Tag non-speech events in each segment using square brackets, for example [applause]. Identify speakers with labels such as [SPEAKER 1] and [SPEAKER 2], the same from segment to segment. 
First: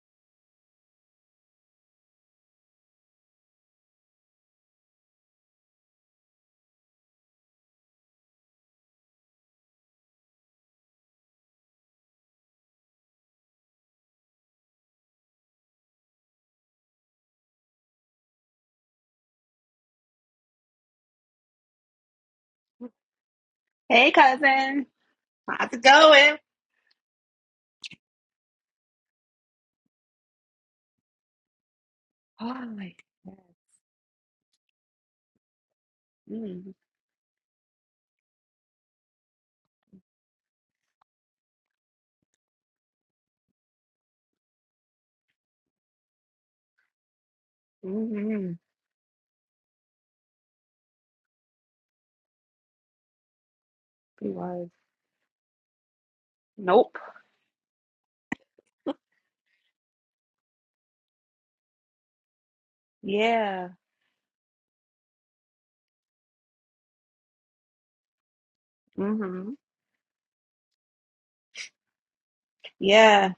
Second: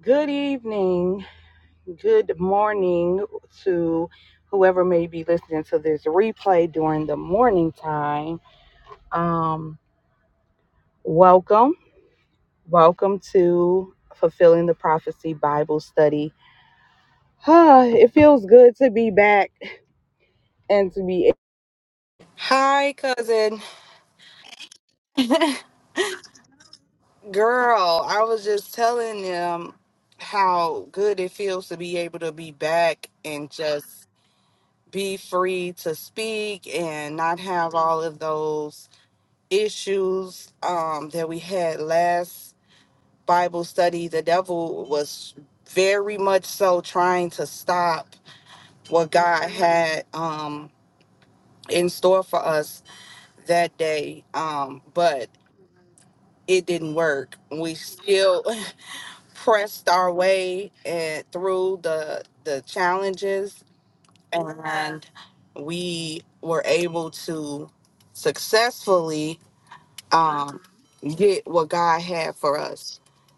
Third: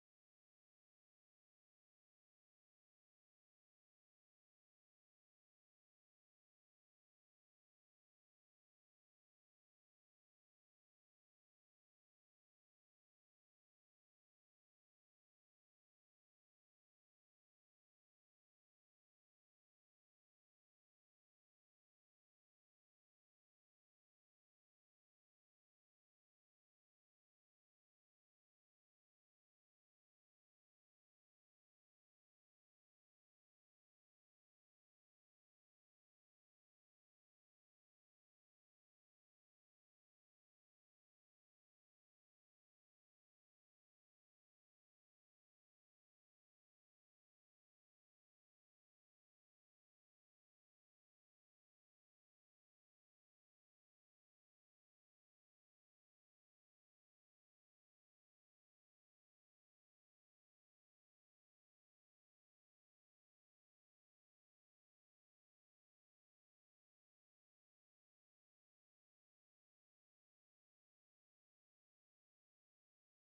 [SPEAKER 1] Good evening, good morning to whoever may be listening to this replay during the morning time. Um, welcome, welcome to Fulfilling the Prophecy Bible Study. Ah, it feels good to be back and to be. Hi, cousin
[SPEAKER 2] Hey, cousin. How's it going?
[SPEAKER 1] girl. I was just telling them how good it feels to be able to be
[SPEAKER 2] Oh, my
[SPEAKER 1] back
[SPEAKER 2] God.
[SPEAKER 1] and just be free to speak
[SPEAKER 2] Mm,
[SPEAKER 1] and not have all of those issues um, that we had last Bible study. The devil was very much so trying to stop
[SPEAKER 2] mm,
[SPEAKER 1] what God had um, in store for us that day,
[SPEAKER 2] he was.
[SPEAKER 1] um, but it didn't
[SPEAKER 2] Nope.
[SPEAKER 1] work. We still [laughs] pressed our way and through the the challenges
[SPEAKER 2] Yeah.
[SPEAKER 1] and we were able to
[SPEAKER 2] Mm
[SPEAKER 1] successfully
[SPEAKER 2] hmm
[SPEAKER 1] um, get what God had for us.
[SPEAKER 2] Yeah.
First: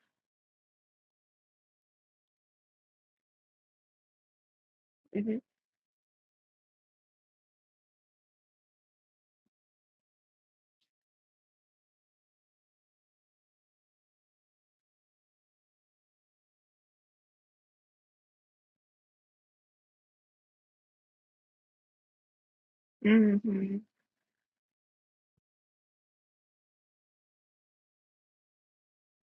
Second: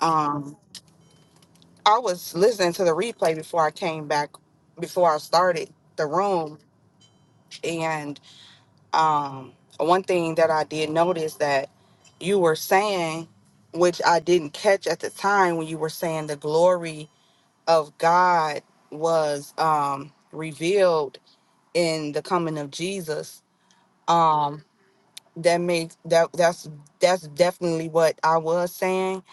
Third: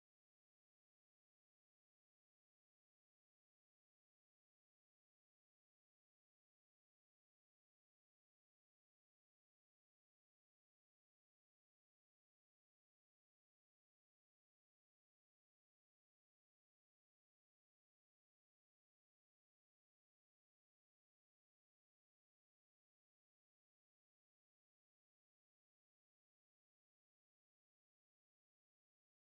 [SPEAKER 1] Um, I was listening to the replay before I came back, before I
[SPEAKER 2] Mm
[SPEAKER 1] started the room, and um, one thing that I did notice that you were saying, which I didn't catch at the time when you were saying the glory of God was um, revealed in the coming of
[SPEAKER 2] hmm Mm
[SPEAKER 1] Jesus.
[SPEAKER 2] hmm
[SPEAKER 1] um, that makes that that's that's definitely what I was saying,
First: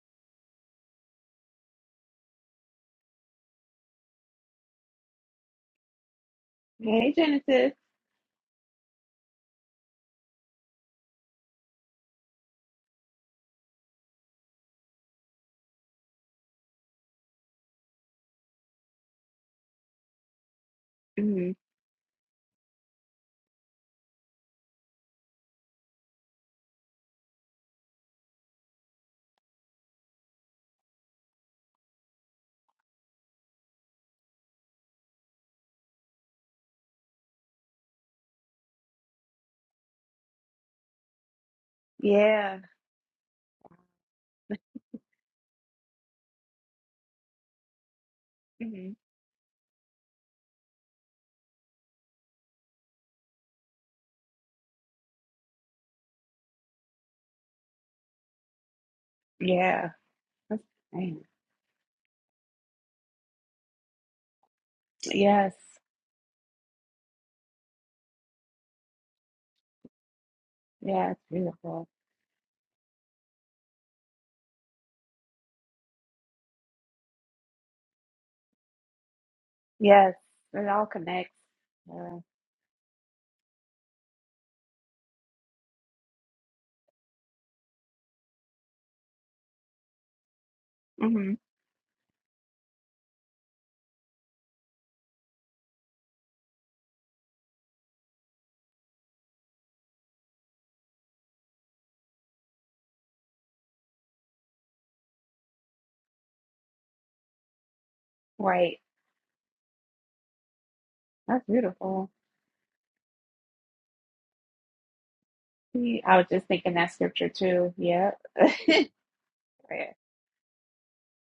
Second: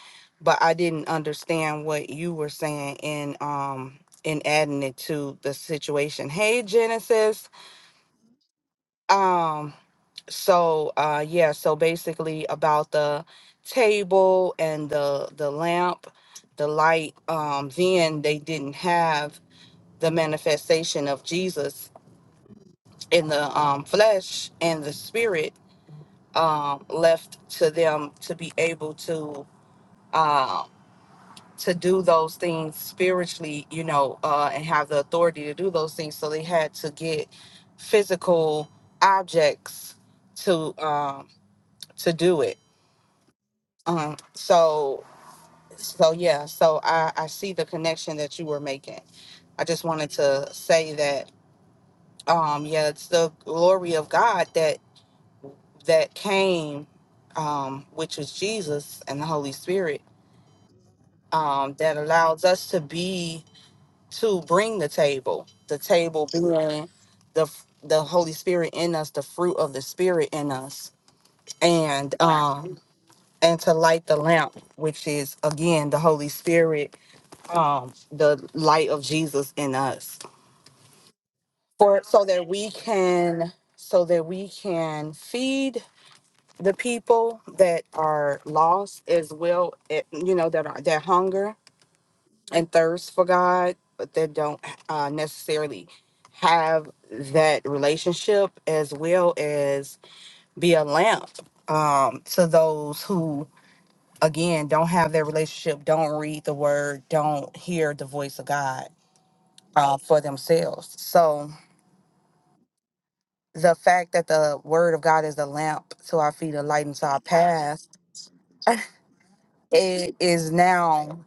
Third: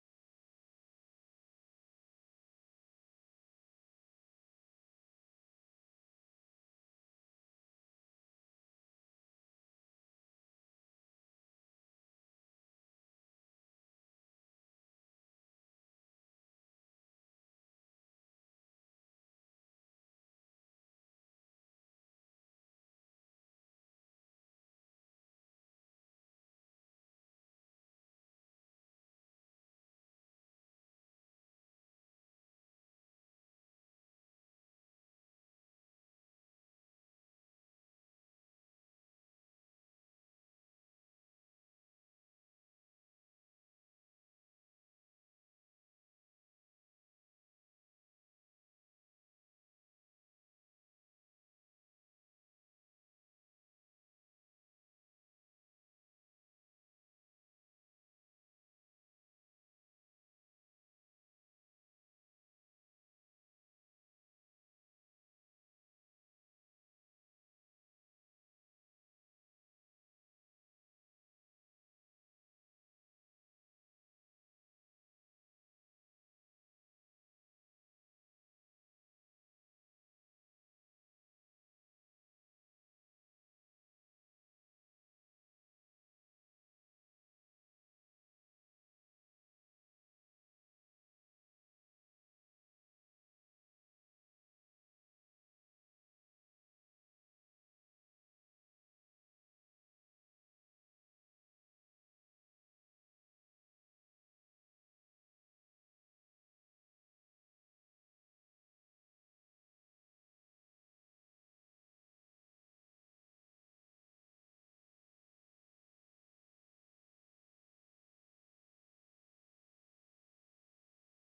[SPEAKER 1] but I didn't understand what you were saying in um in adding it to the situation. Hey
[SPEAKER 2] Hey,
[SPEAKER 1] Genesis.
[SPEAKER 2] Genesis.
[SPEAKER 1] Um so uh yeah, so basically about the table and the the lamp, the light, um then they didn't have the manifestation of
[SPEAKER 2] Mm hmm
[SPEAKER 1] Jesus in the um flesh and the spirit um, left to them to be able to um, to do those things spiritually, you know, uh, and have the authority to do those things. So they had to get physical objects to um, to do it.
[SPEAKER 2] Yeah.
[SPEAKER 1] Um, so so yeah, so I, I see the connection that you were
[SPEAKER 2] Mm hmm
[SPEAKER 1] making. I just wanted to say that um, yeah, it's the glory of God that that came, um, which was Jesus and the Holy
[SPEAKER 2] Yeah.
[SPEAKER 1] Spirit
[SPEAKER 2] That's- dang.
[SPEAKER 1] um, that allows us to be to bring the table.
[SPEAKER 2] Yes.
[SPEAKER 1] The table being the f- the Holy Spirit in us, the fruit of the Spirit in us,
[SPEAKER 2] Yeah, it's beautiful.
[SPEAKER 1] and um, and to light the lamp, which is again the Holy Spirit, um, the light of Jesus in
[SPEAKER 2] Yes.
[SPEAKER 1] us,
[SPEAKER 2] It all connects.
[SPEAKER 1] for
[SPEAKER 2] Yeah.
[SPEAKER 1] so that we can so that we can feed the people that are lost as well eh, you know that are that
[SPEAKER 2] Mm hmm
[SPEAKER 1] hunger and thirst for God, but that don't uh, necessarily have that relationship as well as be a lamp um, to those who, again, don't have that relationship, don't read the word, don't hear the voice of
[SPEAKER 2] Right.
[SPEAKER 1] God uh, for themselves.
[SPEAKER 2] That's
[SPEAKER 1] So
[SPEAKER 2] beautiful.
[SPEAKER 1] the fact that the word of God is a lamp
[SPEAKER 2] See, I
[SPEAKER 1] to
[SPEAKER 2] was
[SPEAKER 1] our
[SPEAKER 2] just
[SPEAKER 1] feet, a
[SPEAKER 2] thinking
[SPEAKER 1] light
[SPEAKER 2] that
[SPEAKER 1] into our
[SPEAKER 2] scripture too.
[SPEAKER 1] path,
[SPEAKER 2] Yep. [laughs]
[SPEAKER 1] it is now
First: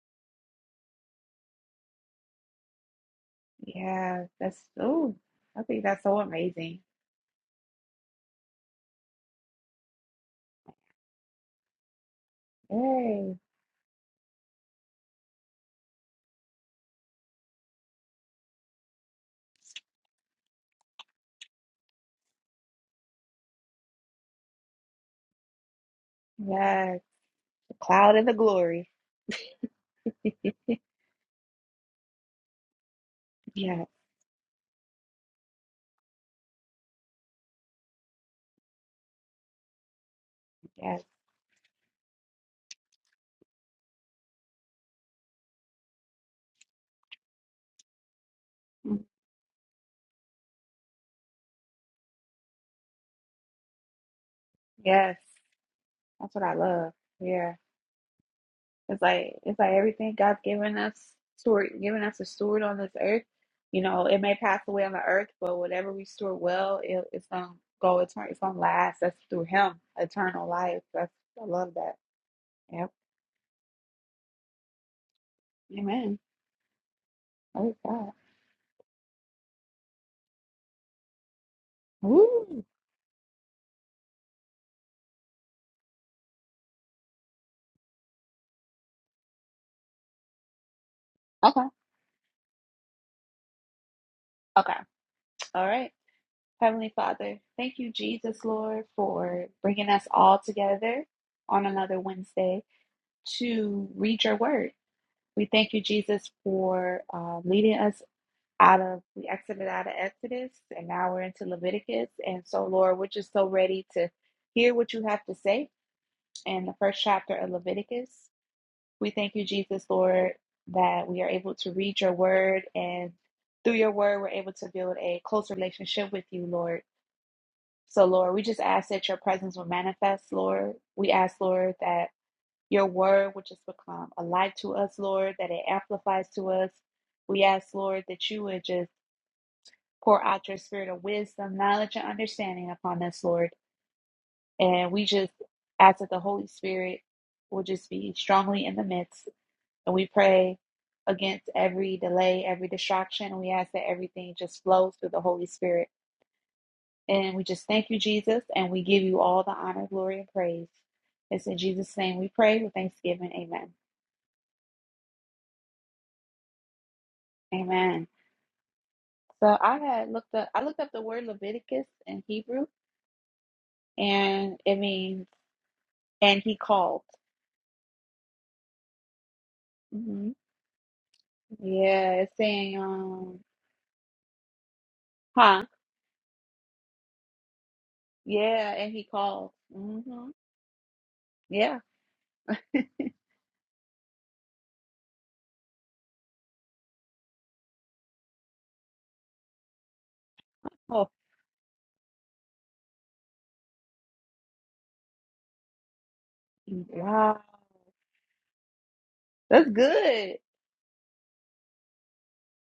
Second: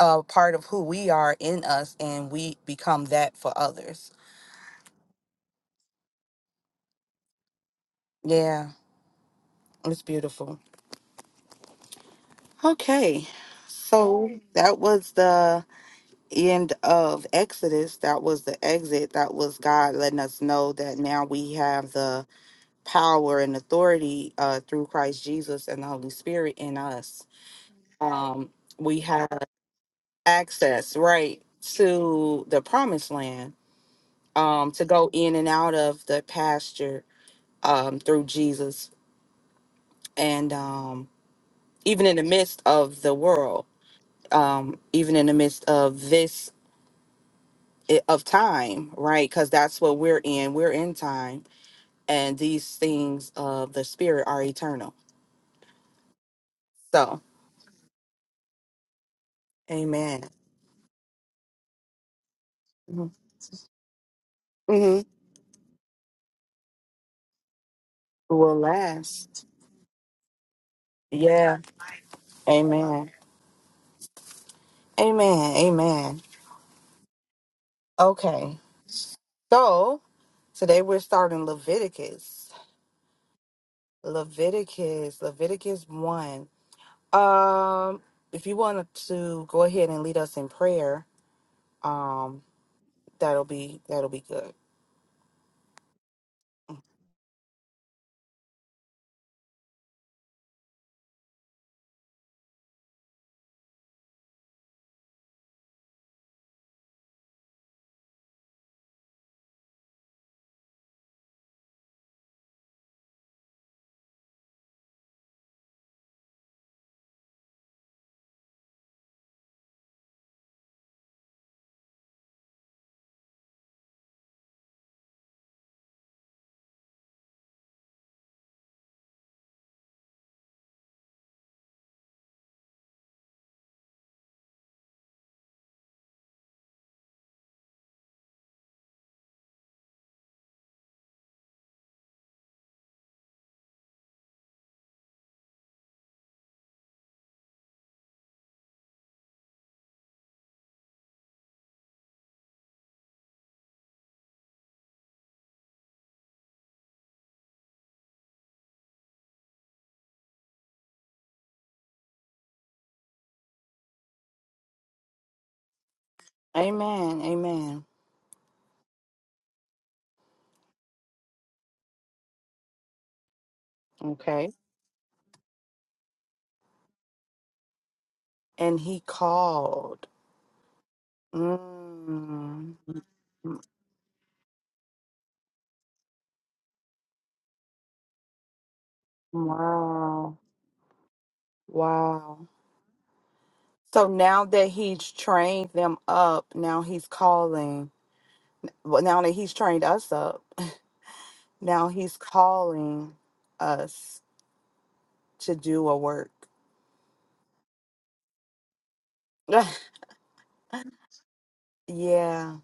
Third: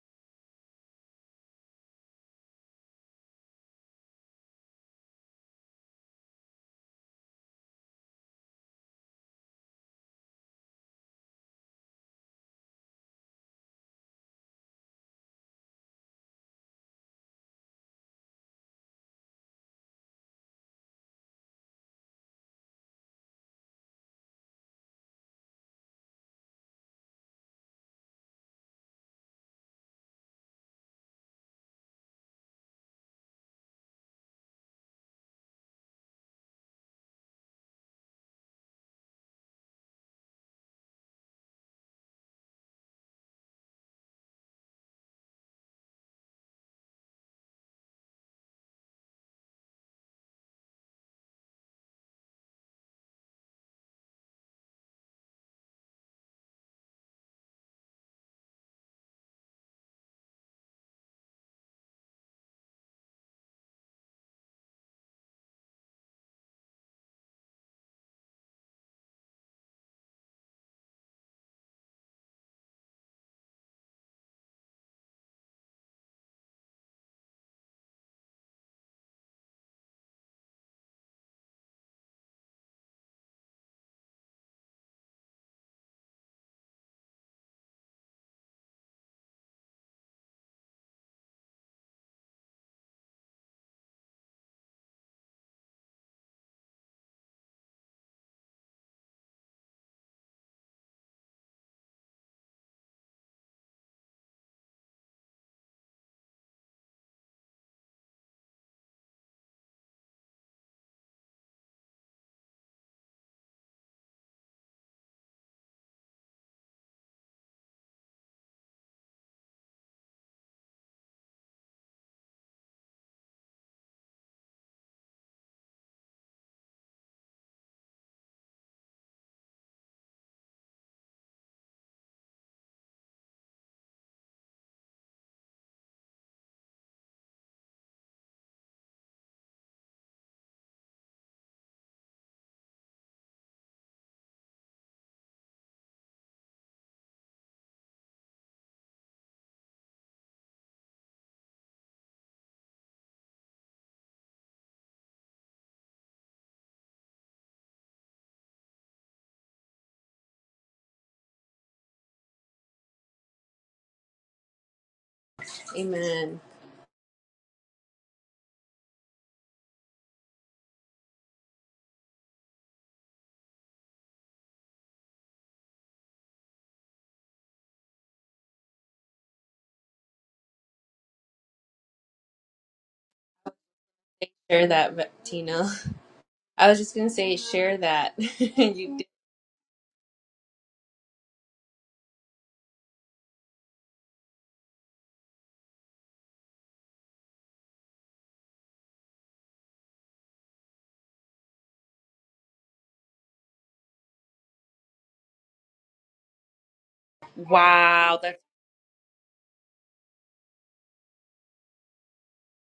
[SPEAKER 1] a part of who we are in us, and we become that for others.
[SPEAKER 2] Yeah, that's oh, I think that's so amazing.
[SPEAKER 1] Yeah. It's beautiful. Okay.
[SPEAKER 2] Yay.
[SPEAKER 1] So that was the end of Exodus. That was the exit. That was God letting us know that now we have the power and authority uh, through Christ Jesus and the Holy Spirit in
[SPEAKER 2] Yes.
[SPEAKER 1] us.
[SPEAKER 2] The cloud and the
[SPEAKER 1] Um,
[SPEAKER 2] glory.
[SPEAKER 1] we have access, right, to the promised land
[SPEAKER 2] Yeah,
[SPEAKER 1] um, to go in and out of the pasture um, through Jesus. And
[SPEAKER 2] yes.
[SPEAKER 1] um, even in the midst of the world, um, even in the midst of this of time,
[SPEAKER 2] Mm.
[SPEAKER 1] right? Because that's what we're in. We're in time, and these things of the spirit are eternal.
[SPEAKER 2] Yes. That's what I love.
[SPEAKER 1] So,
[SPEAKER 2] Yeah. It's like it's like everything
[SPEAKER 1] Amen.
[SPEAKER 2] God's given us steward given us a steward on this earth. You know, it may pass away on the
[SPEAKER 1] Mm-hmm.
[SPEAKER 2] earth, but whatever we store well, it, it's gonna go eternal it's gonna
[SPEAKER 1] Will
[SPEAKER 2] last. That's through
[SPEAKER 1] last.
[SPEAKER 2] him, eternal life. That's I
[SPEAKER 1] Yeah.
[SPEAKER 2] love that. Yep.
[SPEAKER 1] Amen. Amen.
[SPEAKER 2] Amen.
[SPEAKER 1] Amen.
[SPEAKER 2] Oh God.
[SPEAKER 1] Okay. So today we're starting Leviticus.
[SPEAKER 2] Woo.
[SPEAKER 1] Leviticus. Leviticus one. Um, if you want to go ahead and lead us in prayer,
[SPEAKER 2] Okay.
[SPEAKER 1] um, that'll be that'll be good.
[SPEAKER 2] Okay. All right. Heavenly Father, thank you, Jesus, Lord, for bringing us all together on another Wednesday to read your word. We thank you, Jesus, for uh, leading us out of, we exited out of Exodus and now we're into Leviticus. And so, Lord, we're just so ready to hear what you have to say in the first chapter of Leviticus. We thank you, Jesus, Lord, that we are able to read your word and through your word, we're able to build a close relationship with you, Lord. So, Lord, we just ask that your presence will manifest, Lord. We ask, Lord, that your word will just become a light to us, Lord, that it amplifies to us. We ask, Lord, that you would just pour out your spirit of wisdom, knowledge, and understanding upon us, Lord. And we just ask that the Holy Spirit will just be strongly in the midst. And we pray against every delay, every distraction. And we ask that everything just flows through the Holy Spirit. And we just thank you, Jesus, and we give you all the honor, glory, and praise. It's in Jesus' name we pray with thanksgiving. Amen.
[SPEAKER 3] Amen.
[SPEAKER 1] Amen. Amen.
[SPEAKER 2] Amen. So I had looked up I looked up the word Leviticus in Hebrew
[SPEAKER 1] Okay.
[SPEAKER 2] and it means and he called.
[SPEAKER 1] And he called.
[SPEAKER 2] hmm Yeah, it's
[SPEAKER 1] Mm.
[SPEAKER 2] saying um
[SPEAKER 3] Share that,
[SPEAKER 2] huh.
[SPEAKER 3] Tina. I was just gonna say, share that. [laughs]
[SPEAKER 2] Yeah, and
[SPEAKER 3] you
[SPEAKER 2] he
[SPEAKER 3] did.
[SPEAKER 2] called. hmm
[SPEAKER 1] Wow.
[SPEAKER 2] Yeah.
[SPEAKER 1] Wow. So now that he's trained them up, now he's calling. Well, now that he's trained us up, [laughs]
[SPEAKER 2] Oh
[SPEAKER 1] now he's calling us to do a work.
[SPEAKER 2] wow.
[SPEAKER 3] Wow, that's
[SPEAKER 1] [sighs]
[SPEAKER 2] That's good.
[SPEAKER 1] [laughs] yeah.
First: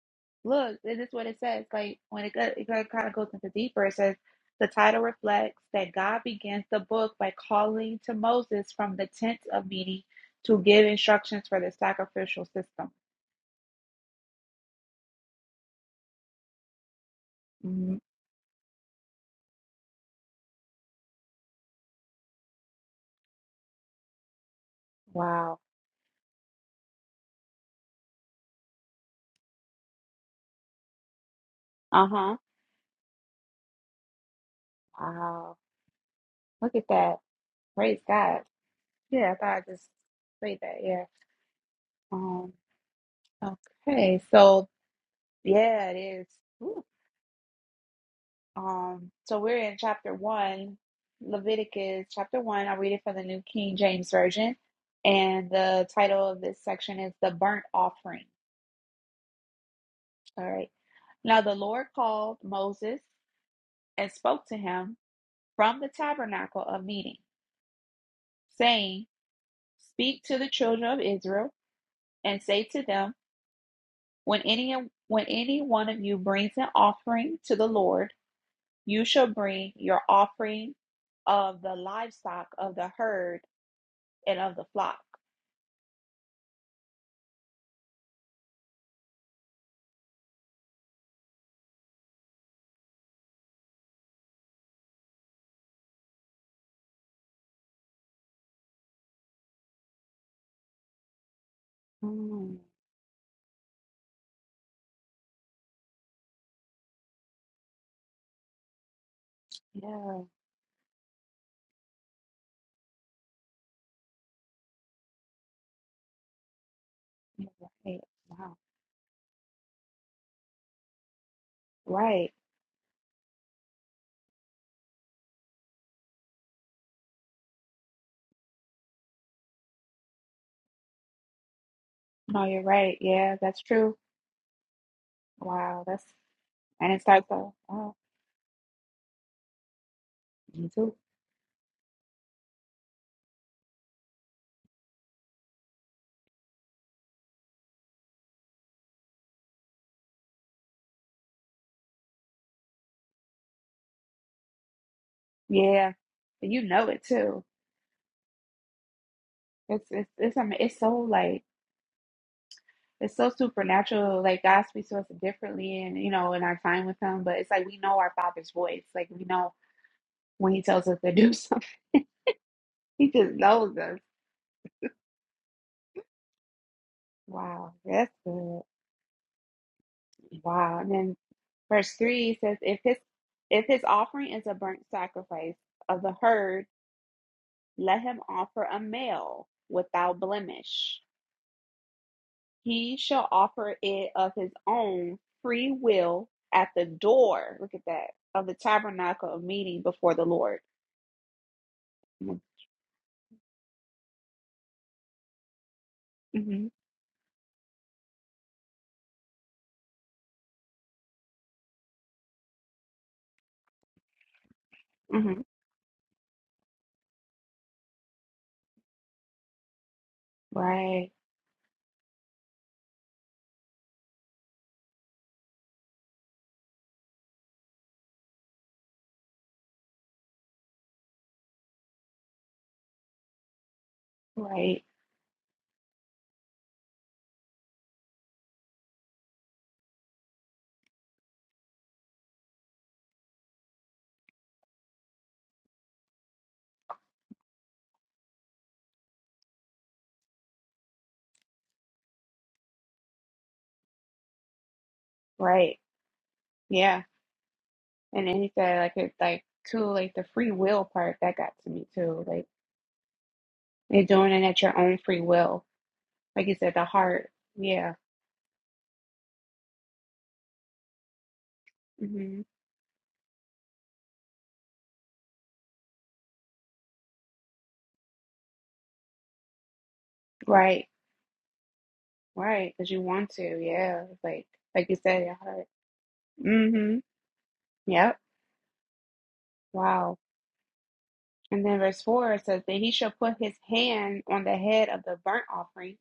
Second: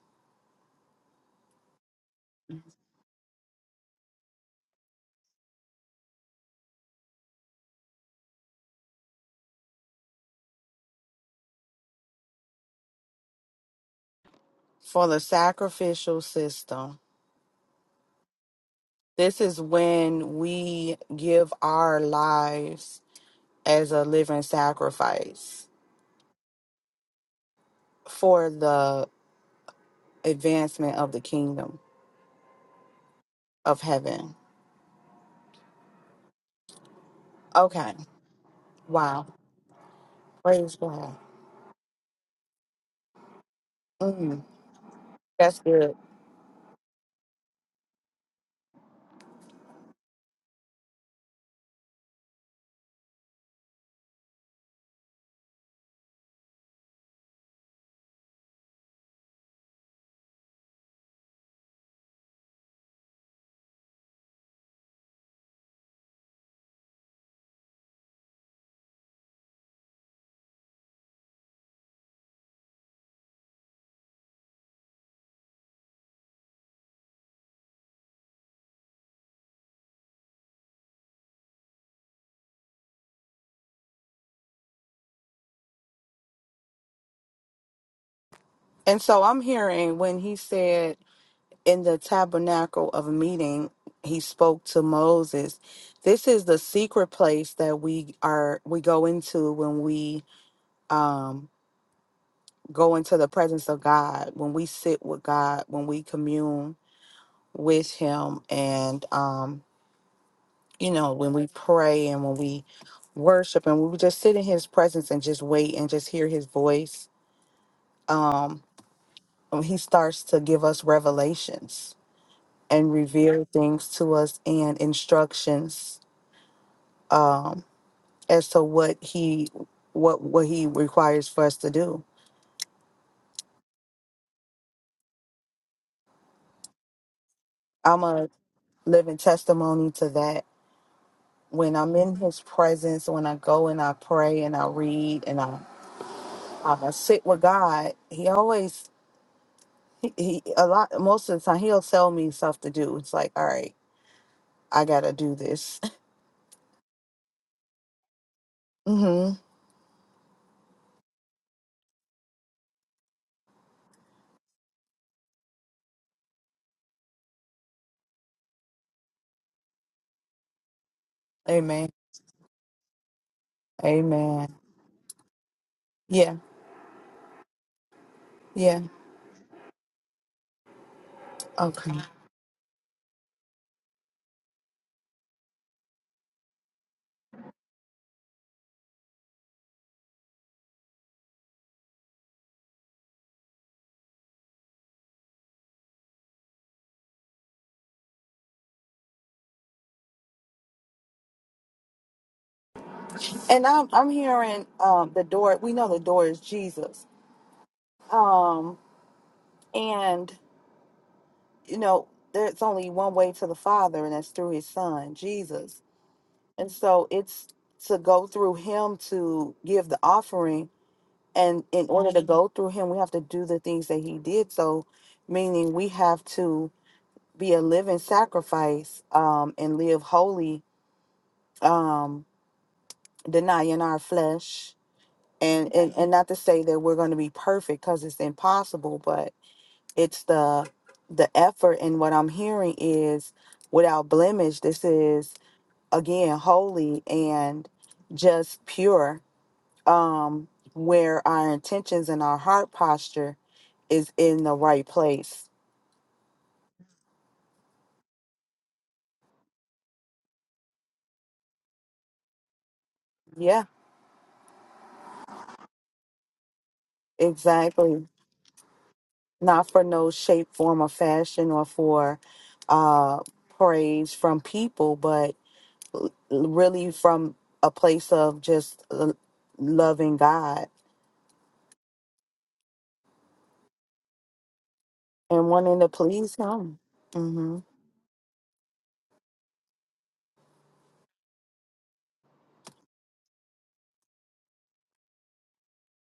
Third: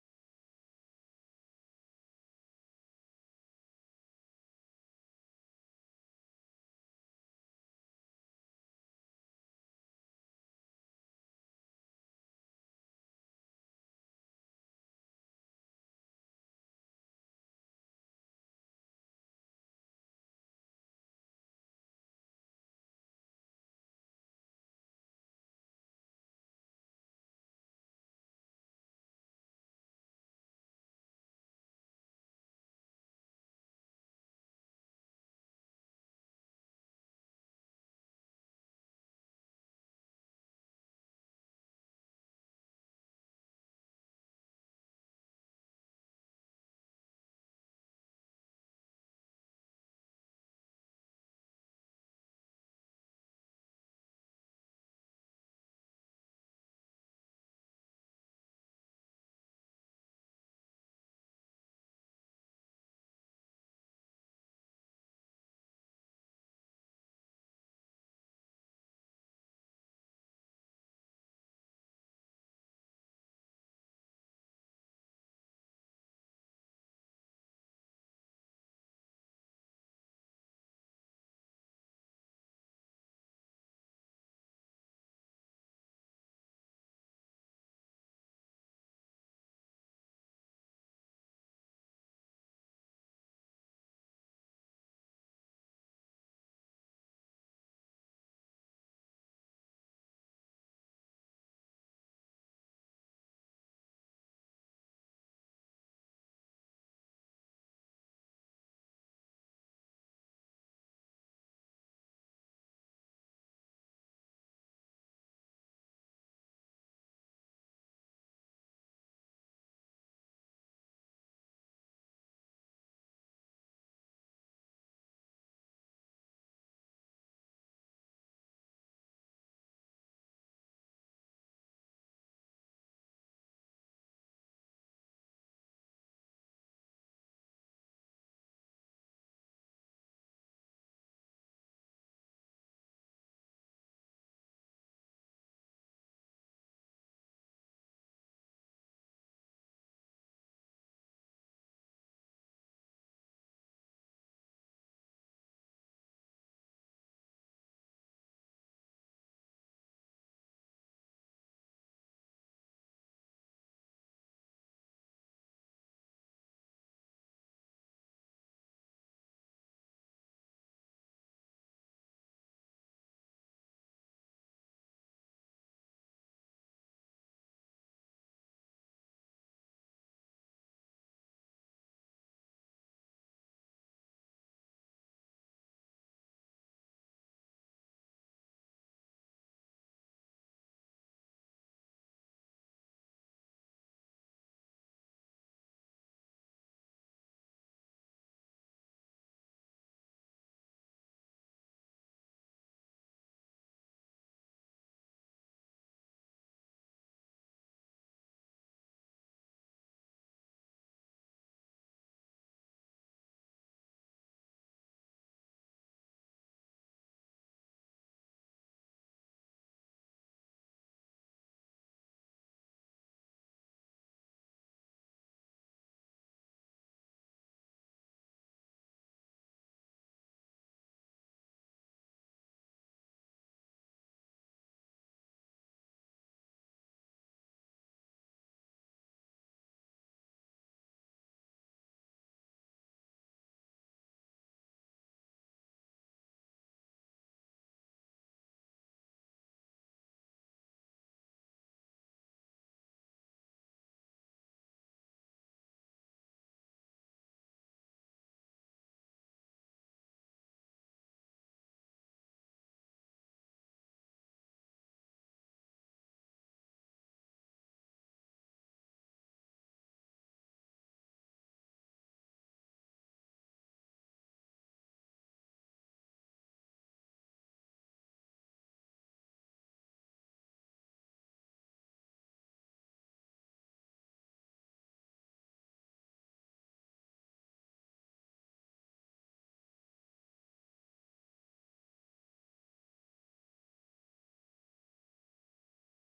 [SPEAKER 2] Look, this is what it says. Like when it, go, it kind of goes into deeper, it says the title reflects that God begins the book by calling to Moses from the tent of meeting to give instructions for the sacrificial system.
[SPEAKER 1] For the sacrificial system.
[SPEAKER 2] Mhm.
[SPEAKER 1] This is when we give our lives as a living
[SPEAKER 2] Wow.
[SPEAKER 1] sacrifice for the advancement of the kingdom
[SPEAKER 2] Uh huh.
[SPEAKER 1] of heaven.
[SPEAKER 2] Wow. Look at that.
[SPEAKER 1] Okay.
[SPEAKER 2] Praise God.
[SPEAKER 1] Wow.
[SPEAKER 2] Yeah, I thought I just say
[SPEAKER 1] Praise
[SPEAKER 2] that. Yeah.
[SPEAKER 1] God.
[SPEAKER 2] Um. Okay.
[SPEAKER 1] Mm,
[SPEAKER 2] So
[SPEAKER 1] that's
[SPEAKER 2] yeah,
[SPEAKER 1] good.
[SPEAKER 2] it is. Um, so we're in chapter one, Leviticus chapter one. I'll read it from the New King James Version. And the title of this section is The Burnt Offering. All right. Now the Lord called Moses and spoke to him from the tabernacle of meeting, saying, Speak to the children of Israel and say to them, when any when any one of you brings an offering to the Lord, you shall bring your offering of the livestock of the herd and of the flock.
[SPEAKER 1] And so I'm hearing when he said in the tabernacle of meeting, he spoke to Moses. This is the secret place that we are we go into when we um
[SPEAKER 2] Mm,
[SPEAKER 1] go into the presence of God, when we sit with God, when we commune with him and um
[SPEAKER 2] yeah,
[SPEAKER 1] you know, when we pray and when we worship and we just sit in his presence and just wait and just hear his voice,
[SPEAKER 2] you're right. Wow.
[SPEAKER 1] um, and he starts to give us revelations
[SPEAKER 2] Right.
[SPEAKER 1] and reveal things to us and instructions um, as to what he what what he requires for us to do.
[SPEAKER 2] No, you're right. Yeah, that's true. Wow, that's and it's like the oh,
[SPEAKER 1] I'm a living testimony to that.
[SPEAKER 2] me too.
[SPEAKER 1] When I'm in his presence, when I go and I pray and I read and I, I sit with God, he always He, he a lot most of the time he'll sell me stuff to do. It's like, all right, I gotta do this.
[SPEAKER 2] Yeah. And you know it too.
[SPEAKER 1] [laughs] hmm
[SPEAKER 2] It's it's it's I mean, it's so like it's so supernatural. Like God speaks to us differently and you know, in our time with him, but it's like we know our father's voice. Like we know when he tells us to do [laughs] something.
[SPEAKER 1] Amen.
[SPEAKER 2] He just knows us.
[SPEAKER 1] Amen. Yeah.
[SPEAKER 2] Wow, that's good.
[SPEAKER 1] Yeah.
[SPEAKER 2] Wow. And then
[SPEAKER 1] Okay.
[SPEAKER 2] verse three says, if his if his offering is a burnt sacrifice of the herd, let him offer a male without blemish. He shall offer it of his own free will at the door. Look at that of the tabernacle of meeting before the Lord.
[SPEAKER 1] And I'm I'm hearing um the door. We know the door is
[SPEAKER 2] Mm-hmm.
[SPEAKER 1] Jesus. Um and you know there's only one way to the Father, and that's through His Son
[SPEAKER 2] hmm
[SPEAKER 1] Jesus. And so it's to go through Him to give the offering.
[SPEAKER 2] Right.
[SPEAKER 1] And in order to go through Him, we have to do the things that He did. So, meaning we have to be a living sacrifice um and live holy um denying our flesh
[SPEAKER 2] Right.
[SPEAKER 1] and and, and not to say that we're going to be perfect because it's impossible but it's the the effort and what i'm hearing is without blemish this is again holy and just pure um where our intentions and our heart posture is in the right place
[SPEAKER 2] Right. Yeah. And then he said, like it's like too, like the free will part that got to me too. Like
[SPEAKER 1] yeah
[SPEAKER 2] you're doing it at your own free will like you said, the heart. Yeah.
[SPEAKER 1] exactly not for no shape, form, or fashion, or for
[SPEAKER 2] hmm
[SPEAKER 1] uh, praise from people, but l- really from a place of just l- loving God
[SPEAKER 2] Right. Right. Because you want to. Yeah. Like, like you said, your
[SPEAKER 1] and
[SPEAKER 2] heart.
[SPEAKER 1] wanting to please Him.
[SPEAKER 2] hmm
[SPEAKER 1] hmm
[SPEAKER 2] Yep. Wow. And then verse 4 says, that he shall put his hand on the head of the burnt offering,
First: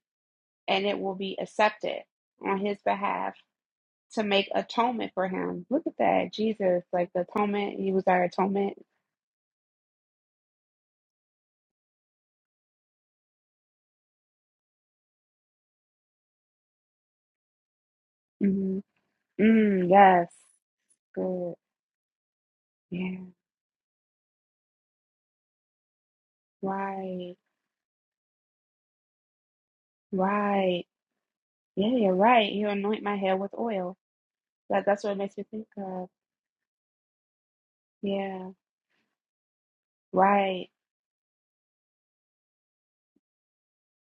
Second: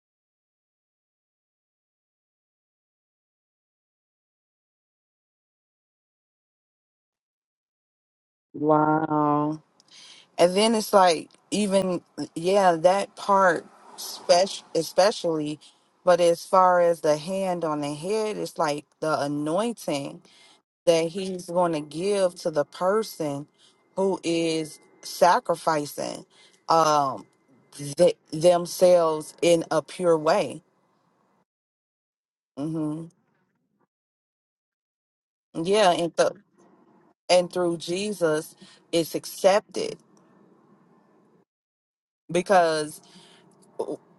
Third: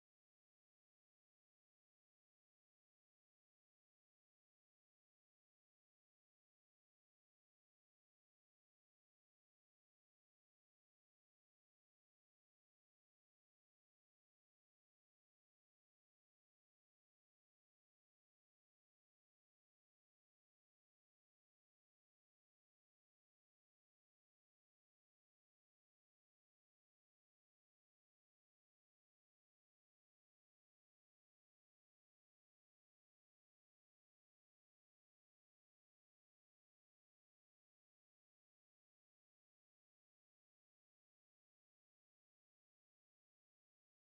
[SPEAKER 2] and it will be accepted on his behalf to make atonement for him. Look at that. Jesus, like the atonement. He was our atonement.
[SPEAKER 1] Wow. And then it's like, even, yeah, that part, spec- especially, but as far as the hand on the head, it's
[SPEAKER 2] hmm
[SPEAKER 1] like the
[SPEAKER 2] Mm,
[SPEAKER 1] anointing
[SPEAKER 2] yes.
[SPEAKER 1] that he's
[SPEAKER 2] Good.
[SPEAKER 1] going to give to the
[SPEAKER 2] Yeah.
[SPEAKER 1] person who is sacrificing um
[SPEAKER 2] Right.
[SPEAKER 1] th- themselves in a pure way
[SPEAKER 2] Right. Yeah, you're right. You anoint
[SPEAKER 1] hmm
[SPEAKER 2] my head with oil. That that's what it makes me think
[SPEAKER 1] yeah
[SPEAKER 2] of.
[SPEAKER 1] and th- and through
[SPEAKER 2] Yeah.
[SPEAKER 1] jesus it's accepted
[SPEAKER 2] Right.
[SPEAKER 1] because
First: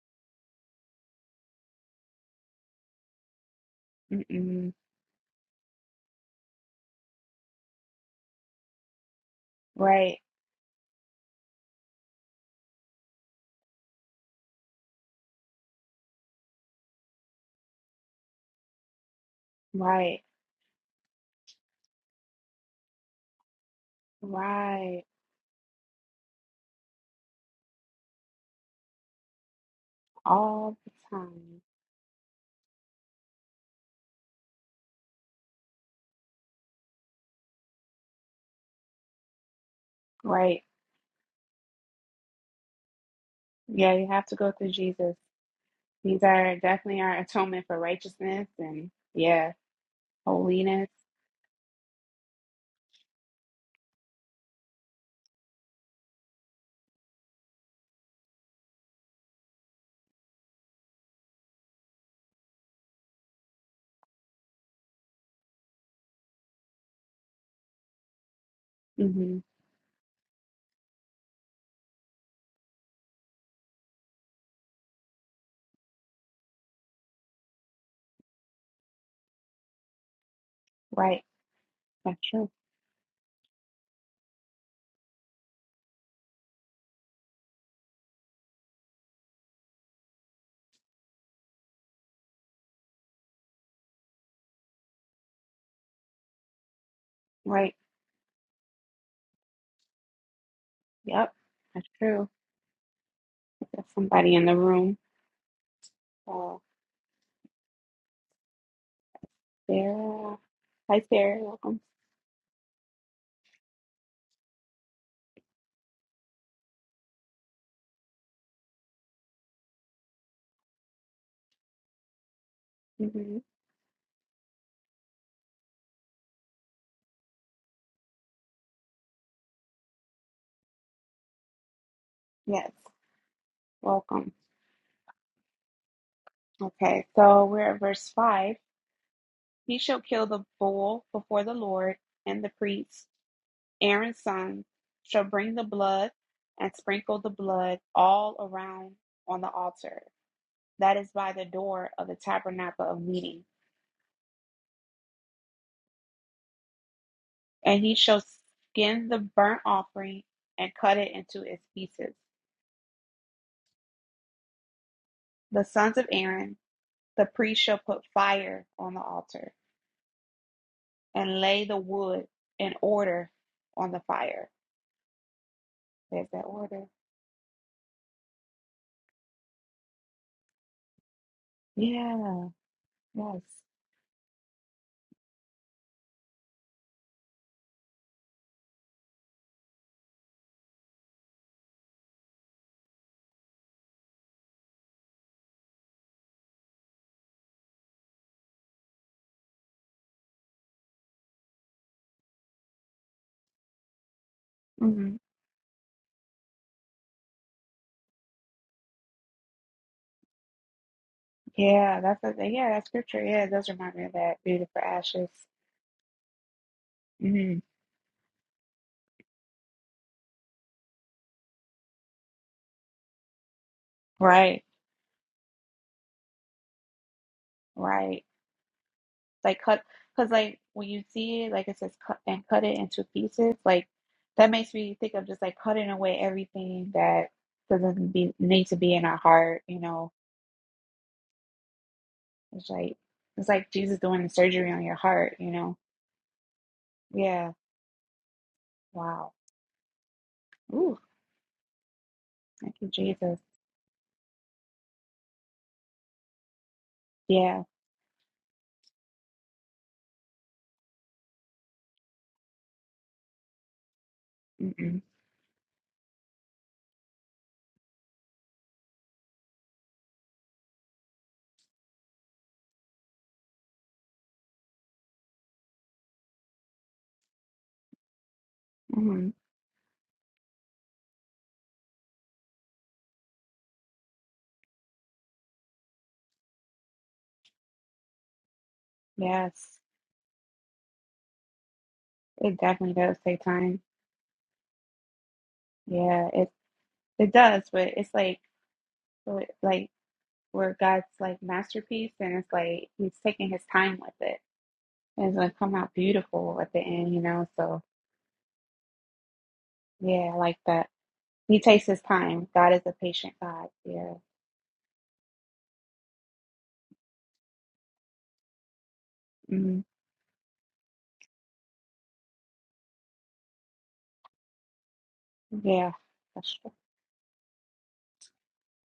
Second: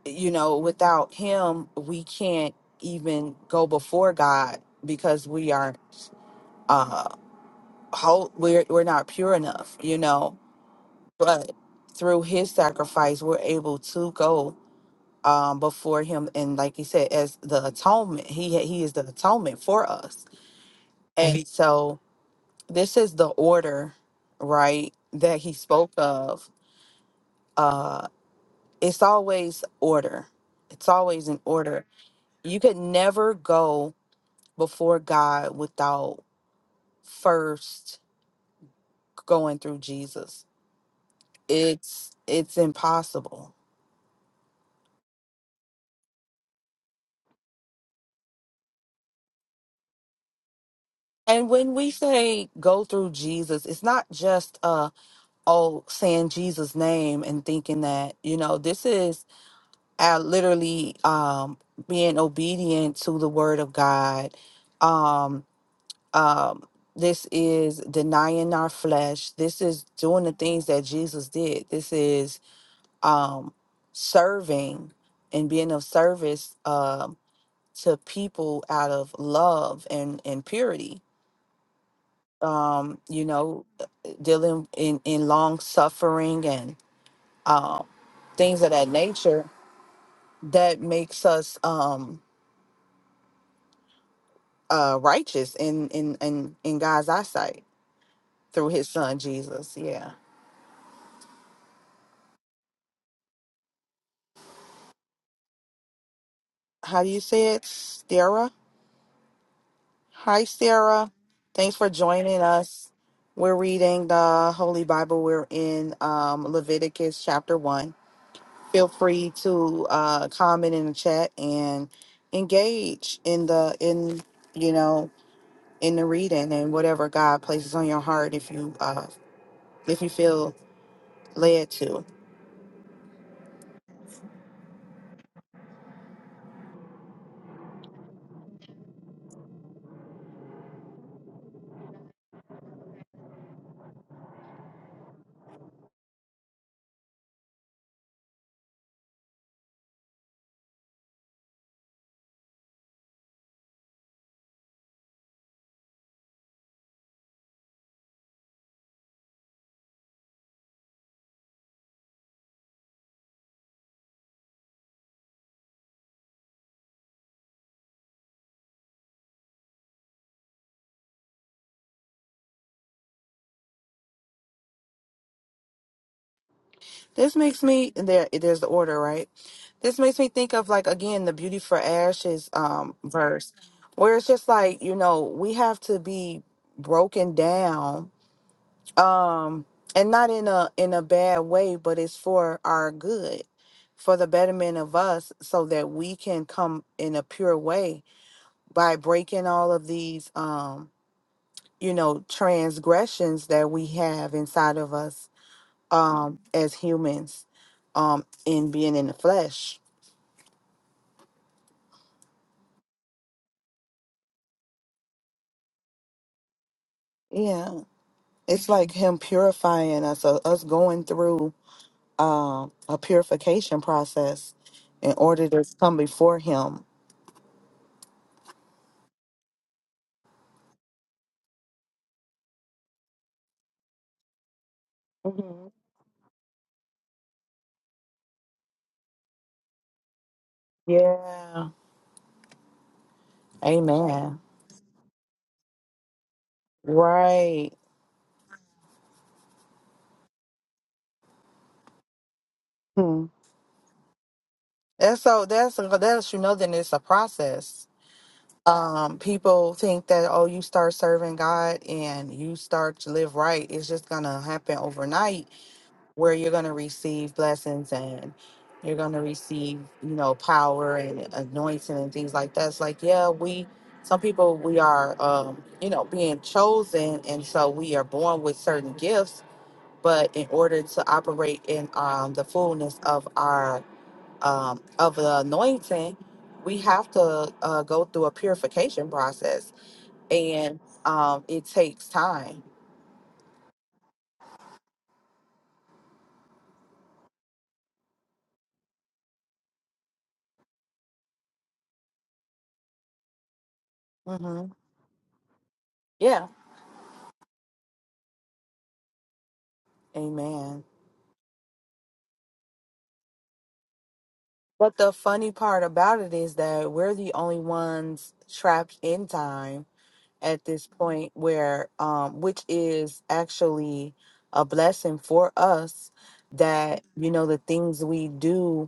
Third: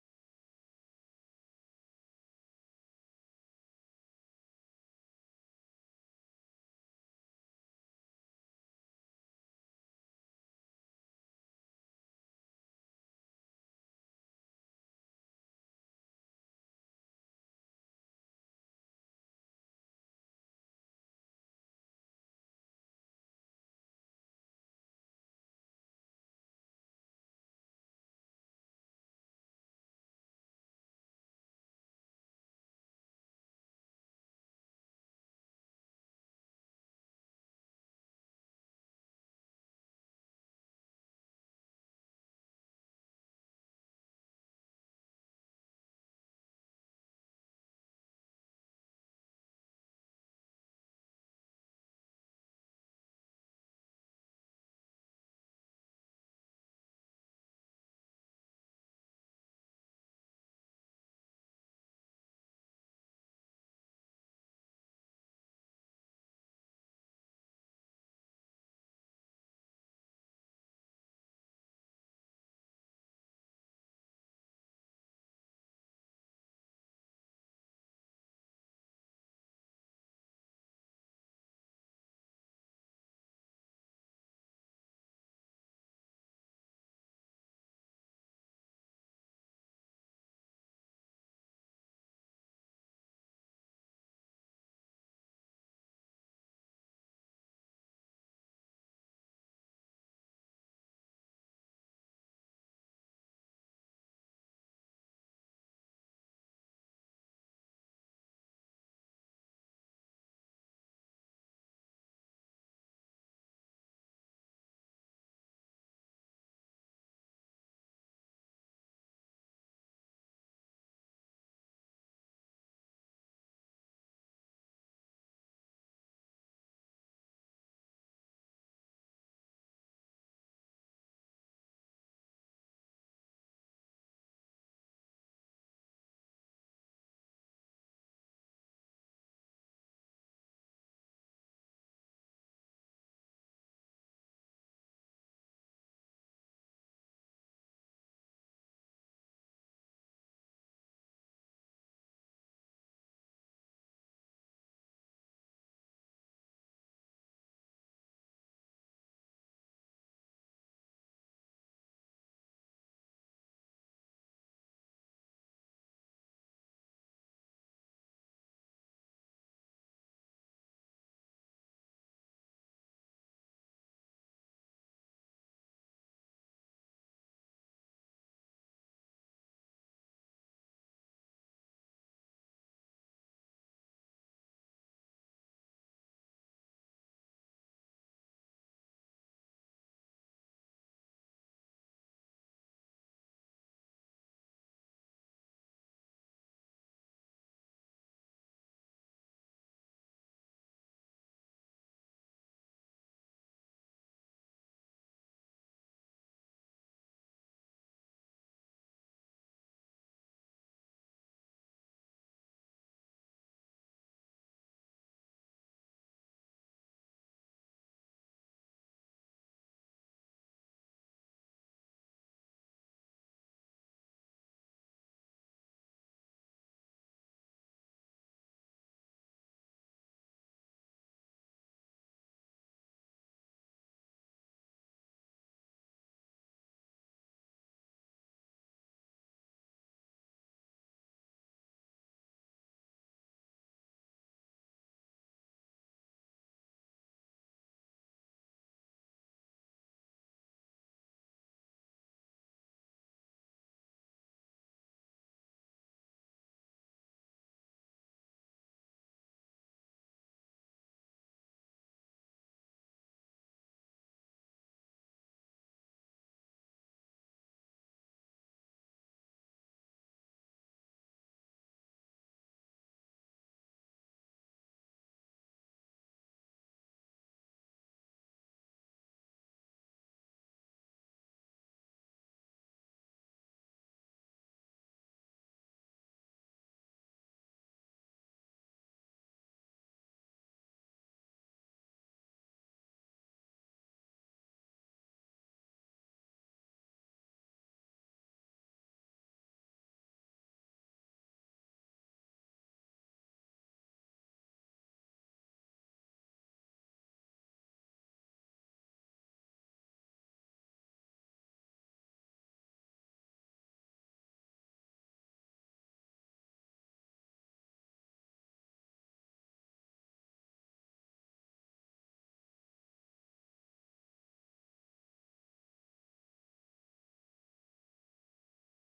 [SPEAKER 1] you know without him we can't even go before god
[SPEAKER 2] Mm-mm.
[SPEAKER 1] because we aren't uh whole we're, we're not pure enough you
[SPEAKER 2] Right.
[SPEAKER 1] know but through his sacrifice we're able to go um, before him. And like he said, as the atonement, he he is the atonement for
[SPEAKER 2] Right.
[SPEAKER 1] us. And Mhm. so this is the order, right,
[SPEAKER 2] Right.
[SPEAKER 1] that he spoke of. Uh, it's always order.
[SPEAKER 2] All
[SPEAKER 1] It's
[SPEAKER 2] the
[SPEAKER 1] always in
[SPEAKER 2] time.
[SPEAKER 1] order. You could never go before God without first going through Jesus.
[SPEAKER 2] Right.
[SPEAKER 1] It's it's impossible.
[SPEAKER 2] Yeah, you have to go through Jesus. These are definitely our atonement for righteousness and yeah, holiness.
[SPEAKER 1] And when we say go through Jesus, it's not just oh saying jesus name and thinking that you know this is uh, literally um being obedient to the word of god um um this is denying our flesh
[SPEAKER 2] Mm-hmm.
[SPEAKER 1] this is doing the things that jesus did this is um serving and being of service um to people out of love and and purity
[SPEAKER 2] Right. That's true.
[SPEAKER 1] um you know dealing in in long suffering and um, things of that nature that makes us um uh righteous in in in in God's eyesight
[SPEAKER 2] Right.
[SPEAKER 1] through his son Jesus. Yeah.
[SPEAKER 2] Yep. That's true. There's somebody in the room. Uh,
[SPEAKER 1] How do you say it? Sarah?
[SPEAKER 2] Sarah.
[SPEAKER 1] Hi
[SPEAKER 2] Hi,
[SPEAKER 1] Sarah.
[SPEAKER 2] Sarah.
[SPEAKER 1] Thanks
[SPEAKER 2] Welcome.
[SPEAKER 1] for joining us. We're reading the Holy Bible. We're in um Leviticus chapter 1. Feel free to uh comment in the chat and engage
[SPEAKER 2] Mm-hmm.
[SPEAKER 1] in the in you know in the reading and whatever God places on your heart if you uh if you feel led to.
[SPEAKER 2] Yes. Welcome. Okay. So we're at verse five. He shall kill the bull before the Lord, and the priest, Aaron's son, shall bring the blood and sprinkle the blood all around on the altar that is by the door of the tabernacle of meeting. And he shall skin the burnt offering and cut it into its pieces. The sons of Aaron, the priest, shall put fire on the altar and lay the wood in order on the fire. There's that order.
[SPEAKER 1] This makes me there there's the order, right? This makes me think of like again the beauty for
[SPEAKER 2] Yeah,
[SPEAKER 1] ashes um
[SPEAKER 2] yes.
[SPEAKER 1] verse where it's just like, you know, we have to be broken down um and not in a in a bad way, but it's for our good, for the betterment of us so that we can come in a pure way by breaking all of these um you know transgressions that we have inside of
[SPEAKER 2] Mm-hmm.
[SPEAKER 1] us um as humans um in being in the flesh
[SPEAKER 2] Yeah, that's a, yeah, that scripture. Yeah, it does remind me of that beauty for ashes. hmm
[SPEAKER 1] yeah it's like him purifying us uh, us going through um a purification process
[SPEAKER 2] Right,
[SPEAKER 1] in order to come before him
[SPEAKER 2] right. Like cut, because like when you see it, like it says cut and cut it into pieces. Like that makes me think of just like
[SPEAKER 1] hmm
[SPEAKER 2] cutting away everything that doesn't be need to be in our heart. You know,
[SPEAKER 1] yeah
[SPEAKER 2] it's like it's like Jesus doing the
[SPEAKER 1] amen
[SPEAKER 2] surgery on your heart. You know. Yeah.
[SPEAKER 1] right
[SPEAKER 2] Wow. Ooh. Thank you,
[SPEAKER 1] hmm.
[SPEAKER 2] Jesus.
[SPEAKER 1] that's so that's uh, that's you know then it's a
[SPEAKER 2] Yeah.
[SPEAKER 1] process um people think that oh you start serving god and you start to live right it's just gonna happen
[SPEAKER 2] Mm-mm.
[SPEAKER 1] overnight where you're going to receive blessings and you're going to receive, you know, power and anointing and things like that. It's like, yeah, we, some people, we are, um, you know, being chosen. And so we are born with certain
[SPEAKER 2] Mm-hmm.
[SPEAKER 1] gifts. But in order to operate in um, the fullness of our, um, of the anointing, we have to uh, go through a purification process.
[SPEAKER 2] Yes.
[SPEAKER 1] And um, it takes
[SPEAKER 2] It
[SPEAKER 1] time.
[SPEAKER 2] definitely does take time. Yeah. It does, but it's like like where God's like masterpiece, and it's like He's taking His time with it,
[SPEAKER 1] hmm
[SPEAKER 2] and it's gonna come out
[SPEAKER 1] Yeah.
[SPEAKER 2] beautiful at the end, you know. So yeah, I like
[SPEAKER 1] Amen.
[SPEAKER 2] that. He takes His time. God is a patient God. Yeah,
[SPEAKER 1] But the funny part about it is that we're the only ones trapped in
[SPEAKER 2] mm
[SPEAKER 1] time at this point where um which is actually a blessing for
[SPEAKER 2] yeah,
[SPEAKER 1] us
[SPEAKER 2] that's true.
[SPEAKER 1] that you know the things we do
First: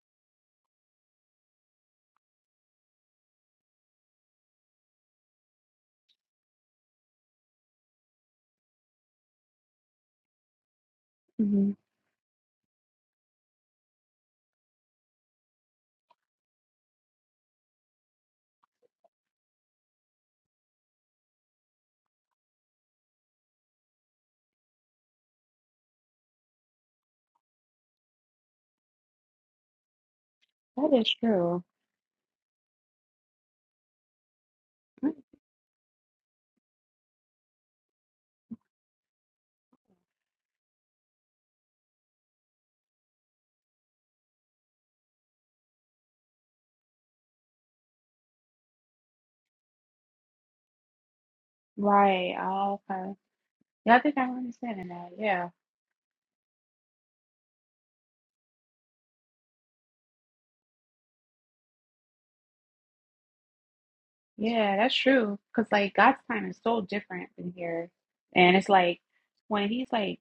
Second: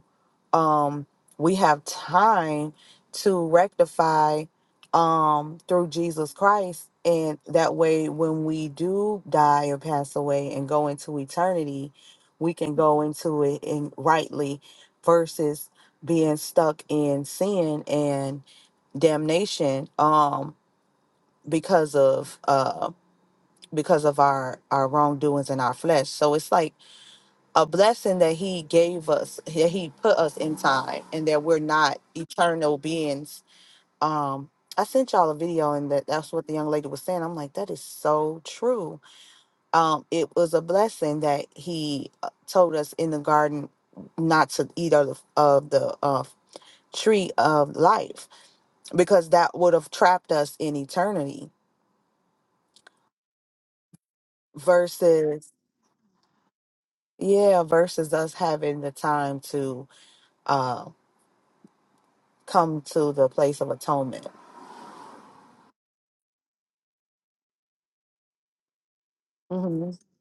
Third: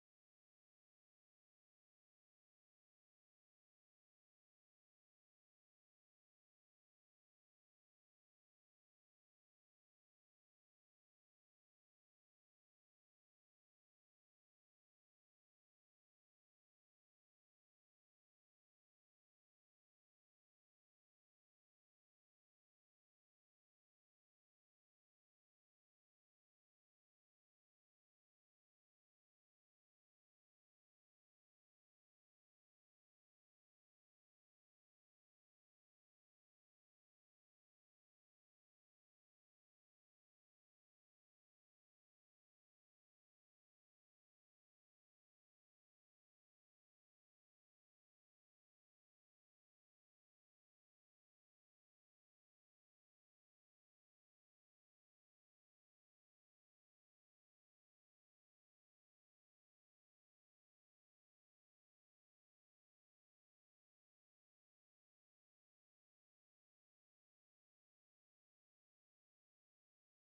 [SPEAKER 1] um, we have time to rectify um, through Jesus Christ. And that way, when we do die or pass away and go into
[SPEAKER 2] hmm
[SPEAKER 1] eternity, we can go into it in rightly versus being stuck in sin and damnation um because of uh because of our our wrongdoings in our flesh so it's like a blessing that he gave us that he put us in
[SPEAKER 2] That
[SPEAKER 1] time
[SPEAKER 2] is
[SPEAKER 1] and that we're
[SPEAKER 2] true.
[SPEAKER 1] not eternal beings um i sent
[SPEAKER 2] Mm.
[SPEAKER 1] y'all a video and that that's what the young lady was saying i'm like that is so true um it was a blessing that he uh, told us in the garden not to eat of the of the uh, tree of life because that would have trapped us in eternity
[SPEAKER 2] Right. Oh, okay. Yeah, I think I'm understanding that. Yeah,
[SPEAKER 1] versus yeah versus us having the time to uh come to the place of atonement
[SPEAKER 2] yeah, that's true. Cause like God's time is so different than here, and it's like when He's
[SPEAKER 1] hmm
[SPEAKER 2] like.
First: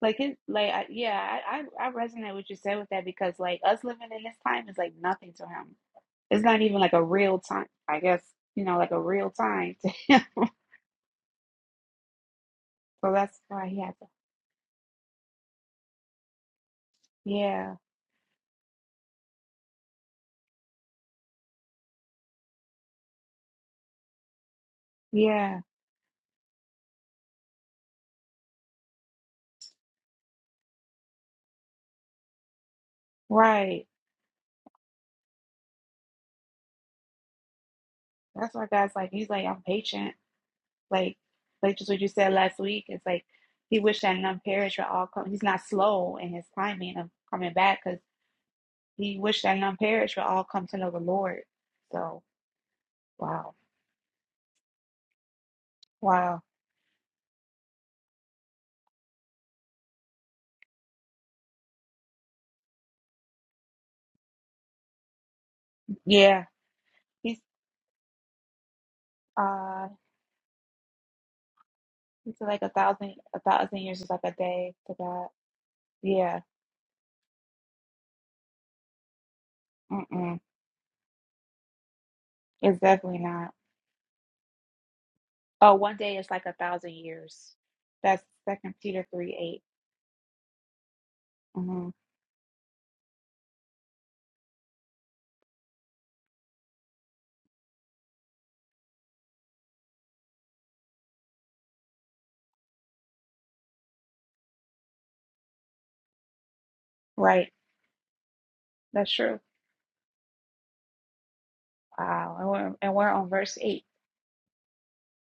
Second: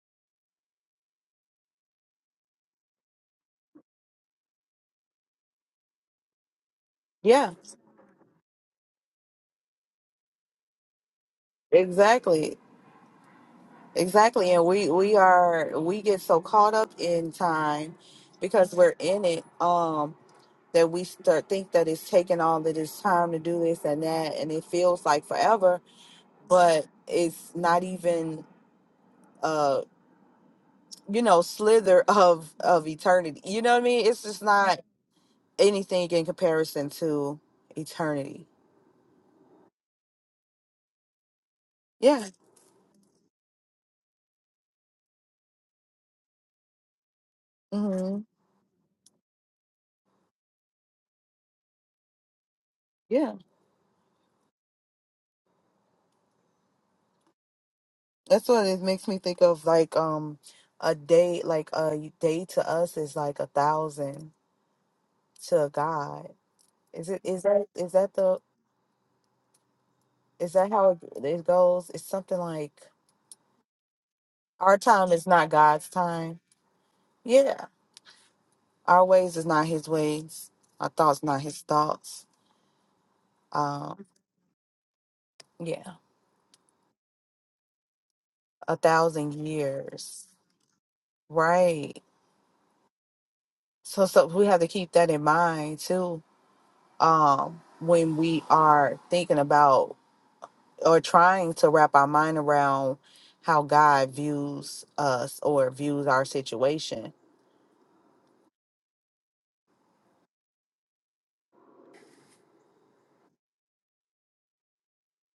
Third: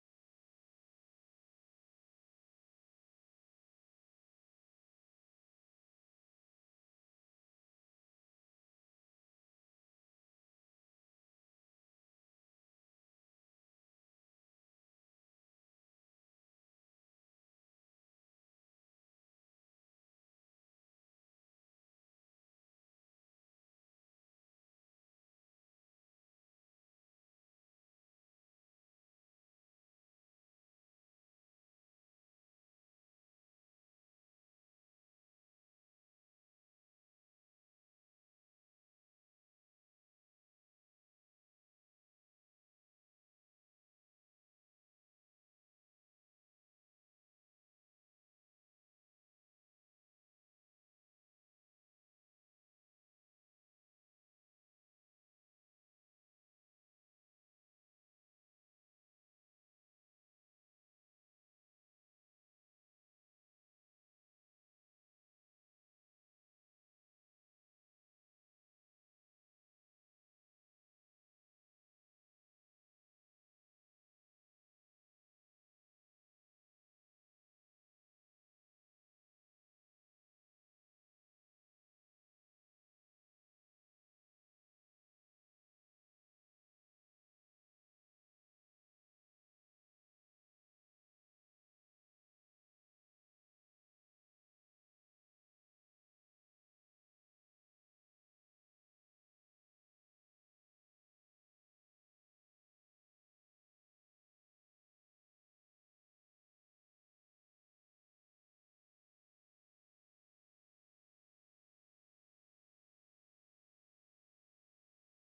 [SPEAKER 2] Like it, like I, yeah, I, I I resonate with what you said with that because like us living in this time is like nothing to him. It's not even like a real
[SPEAKER 1] Yeah,
[SPEAKER 2] time. I guess you know, like a real time to him. [laughs]
[SPEAKER 1] exactly.
[SPEAKER 2] So that's why he had to.
[SPEAKER 1] Exactly. And we we are we get so caught up in
[SPEAKER 2] Yeah,
[SPEAKER 1] time because we're in it um that we start think that it's taking all of this time to do this and that and it feels like
[SPEAKER 2] yeah,
[SPEAKER 1] forever, but it's not even uh you know slither [laughs] of of eternity. You know what
[SPEAKER 2] right.
[SPEAKER 1] I mean? It's just not anything in comparison to eternity.
[SPEAKER 2] That's why God's like he's like I'm patient. Like like just what you
[SPEAKER 1] Yeah.
[SPEAKER 2] said last week. It's like he wished that none perish would all come. He's not slow in his timing of coming back because
[SPEAKER 1] Mhm.
[SPEAKER 2] he wished that none perish would all come to know the Lord. So wow, wow,
[SPEAKER 1] That's what it makes me think of like um a day like a day to us is like a thousand to God.
[SPEAKER 2] yeah.
[SPEAKER 1] Is it is that is that the
[SPEAKER 2] Uh,
[SPEAKER 1] is that how it, it goes? It's something
[SPEAKER 2] it's like a
[SPEAKER 1] like
[SPEAKER 2] thousand, a thousand years is like a day
[SPEAKER 1] our
[SPEAKER 2] to
[SPEAKER 1] time is
[SPEAKER 2] God.
[SPEAKER 1] not God's time.
[SPEAKER 2] Yeah,
[SPEAKER 1] Yeah. Our ways is not his
[SPEAKER 2] mm-mm,
[SPEAKER 1] ways. Our thoughts not his thoughts.
[SPEAKER 2] it's definitely not.
[SPEAKER 1] Um
[SPEAKER 2] Oh,
[SPEAKER 1] yeah.
[SPEAKER 2] one day is like a thousand years. That's Second
[SPEAKER 1] A
[SPEAKER 2] Peter
[SPEAKER 1] thousand
[SPEAKER 2] three 8
[SPEAKER 1] years.
[SPEAKER 2] Mm-hmm.
[SPEAKER 1] Right. So so we have to keep that in mind too. Um when we are thinking about or trying to wrap our mind around how God views us or views our situation.
[SPEAKER 2] Right, that's true. Wow, and we're and we're on verse eight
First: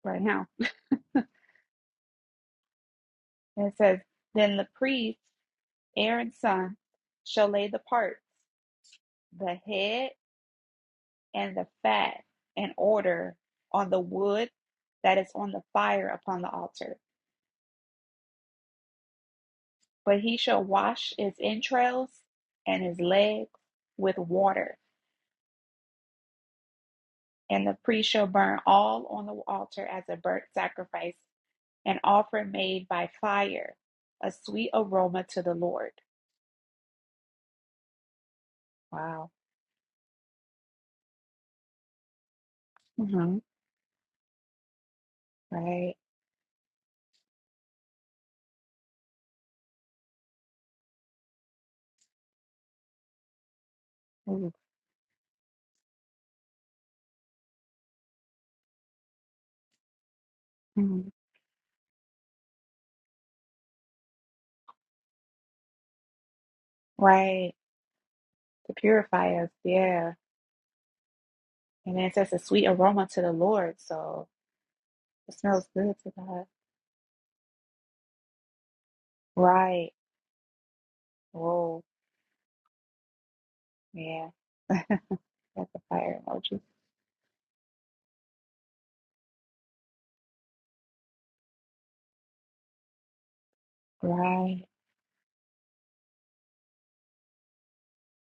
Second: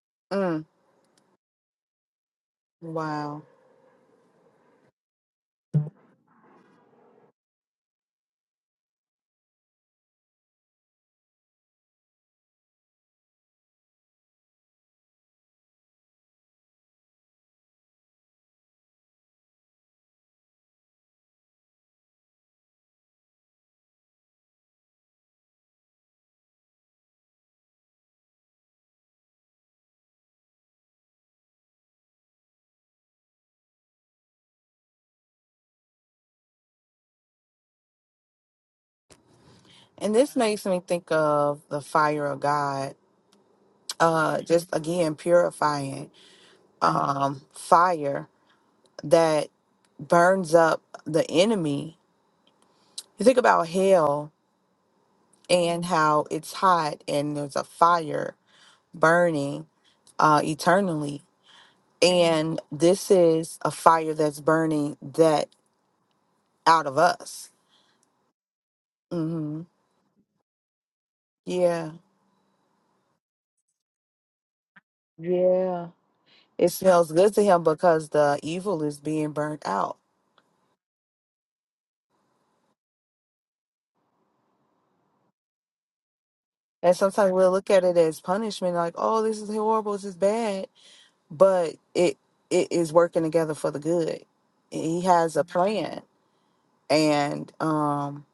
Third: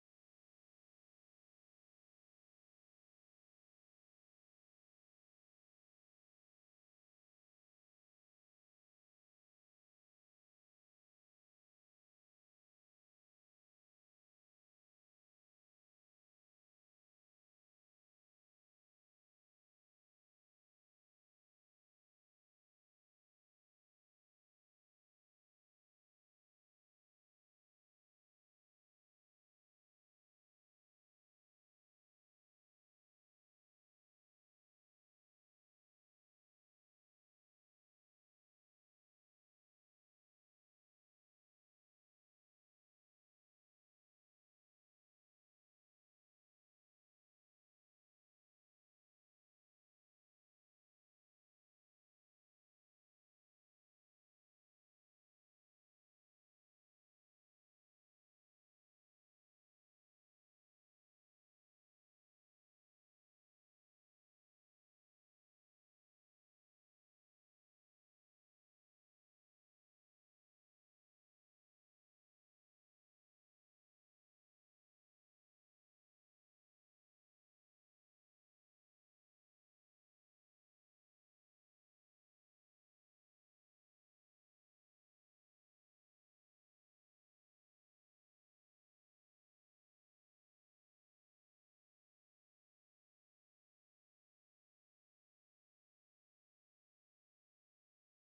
[SPEAKER 2] right now.
[SPEAKER 1] Mm, wow.
[SPEAKER 2] And it says, "Then the priest, Aaron's son, shall lay the parts, the head and the fat, in order on the wood that is on the fire upon the altar." But he shall wash his entrails and his legs with water, and the priest shall burn all on the altar as a burnt sacrifice, an offering made by fire, a sweet aroma to the Lord. Wow.
[SPEAKER 1] And this makes me think of the fire of God.
[SPEAKER 2] hmm
[SPEAKER 1] Uh just again
[SPEAKER 2] Right.
[SPEAKER 1] purifying um fire that burns up the enemy. You think about hell
[SPEAKER 2] Ooh.
[SPEAKER 1] and how it's hot and there's a fire burning uh
[SPEAKER 2] Mhm.
[SPEAKER 1] eternally. And this is a fire that's burning that out of us
[SPEAKER 2] Right. To purify us.
[SPEAKER 1] hmm
[SPEAKER 2] Yeah.
[SPEAKER 1] Yeah.
[SPEAKER 2] And it says a sweet aroma to the Lord. So it smells
[SPEAKER 1] Yeah.
[SPEAKER 2] good to God.
[SPEAKER 1] It smells good to him because the evil is being burnt
[SPEAKER 2] Right.
[SPEAKER 1] out.
[SPEAKER 2] Whoa. Yeah. That's a fire emoji.
[SPEAKER 1] And sometimes we'll look at it as punishment, like, oh, this is horrible, this is bad. But it it is working together for the good.
[SPEAKER 2] Right.
[SPEAKER 1] He has a plan. And um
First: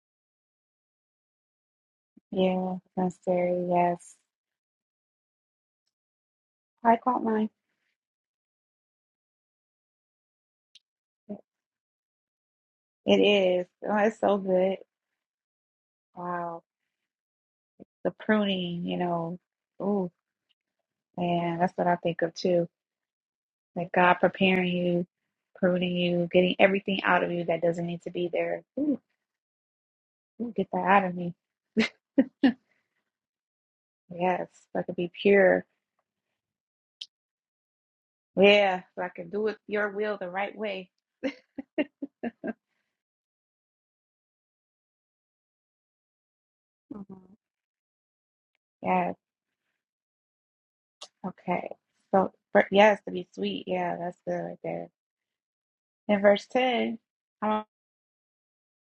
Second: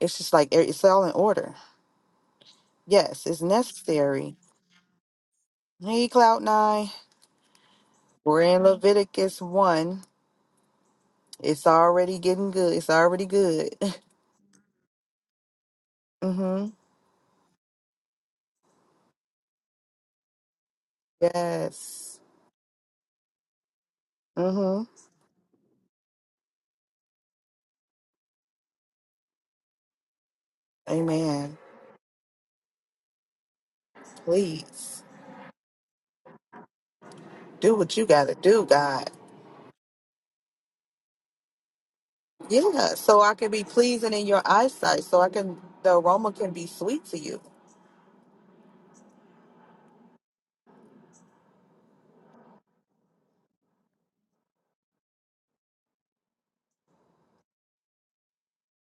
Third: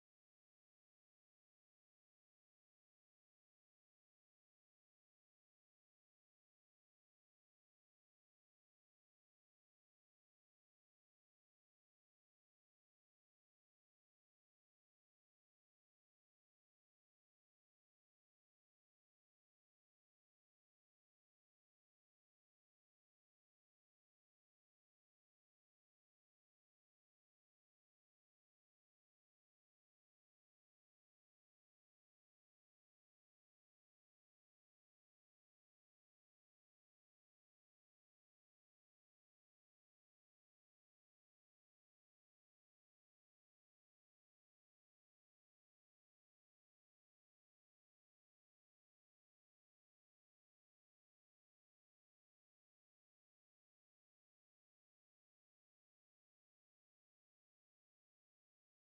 [SPEAKER 1] it's just like it's all in order.
[SPEAKER 2] Yeah.
[SPEAKER 1] Yes, it's
[SPEAKER 2] Necessary. Yes.
[SPEAKER 1] necessary. Hey, Cloud Nine.
[SPEAKER 2] I caught mine.
[SPEAKER 1] We're in Leviticus one. It's already getting good. It's
[SPEAKER 2] It
[SPEAKER 1] already
[SPEAKER 2] is.
[SPEAKER 1] good. [laughs]
[SPEAKER 2] Oh, it's so good. Wow.
[SPEAKER 1] mm-hmm.
[SPEAKER 2] The pruning, you know. Ooh, man, that's what I
[SPEAKER 1] Yes.
[SPEAKER 2] think of too. Like God preparing
[SPEAKER 1] Mm-hmm.
[SPEAKER 2] you, pruning you, getting everything out of you that doesn't need to be there. Ooh, ooh, get that out of me.
[SPEAKER 1] Amen.
[SPEAKER 2] Yes, so I could
[SPEAKER 1] Please
[SPEAKER 2] be pure.
[SPEAKER 1] do what you got to do,
[SPEAKER 2] Yeah, so I
[SPEAKER 1] God.
[SPEAKER 2] can do it your will the right way.
[SPEAKER 1] Yeah, so I can be pleasing in your eyesight, so I can, the aroma can be
[SPEAKER 2] hmm
[SPEAKER 1] sweet to you.
[SPEAKER 2] Yes. Okay. So, for, yes, to be sweet. Yeah, that's good right there. In verse 10,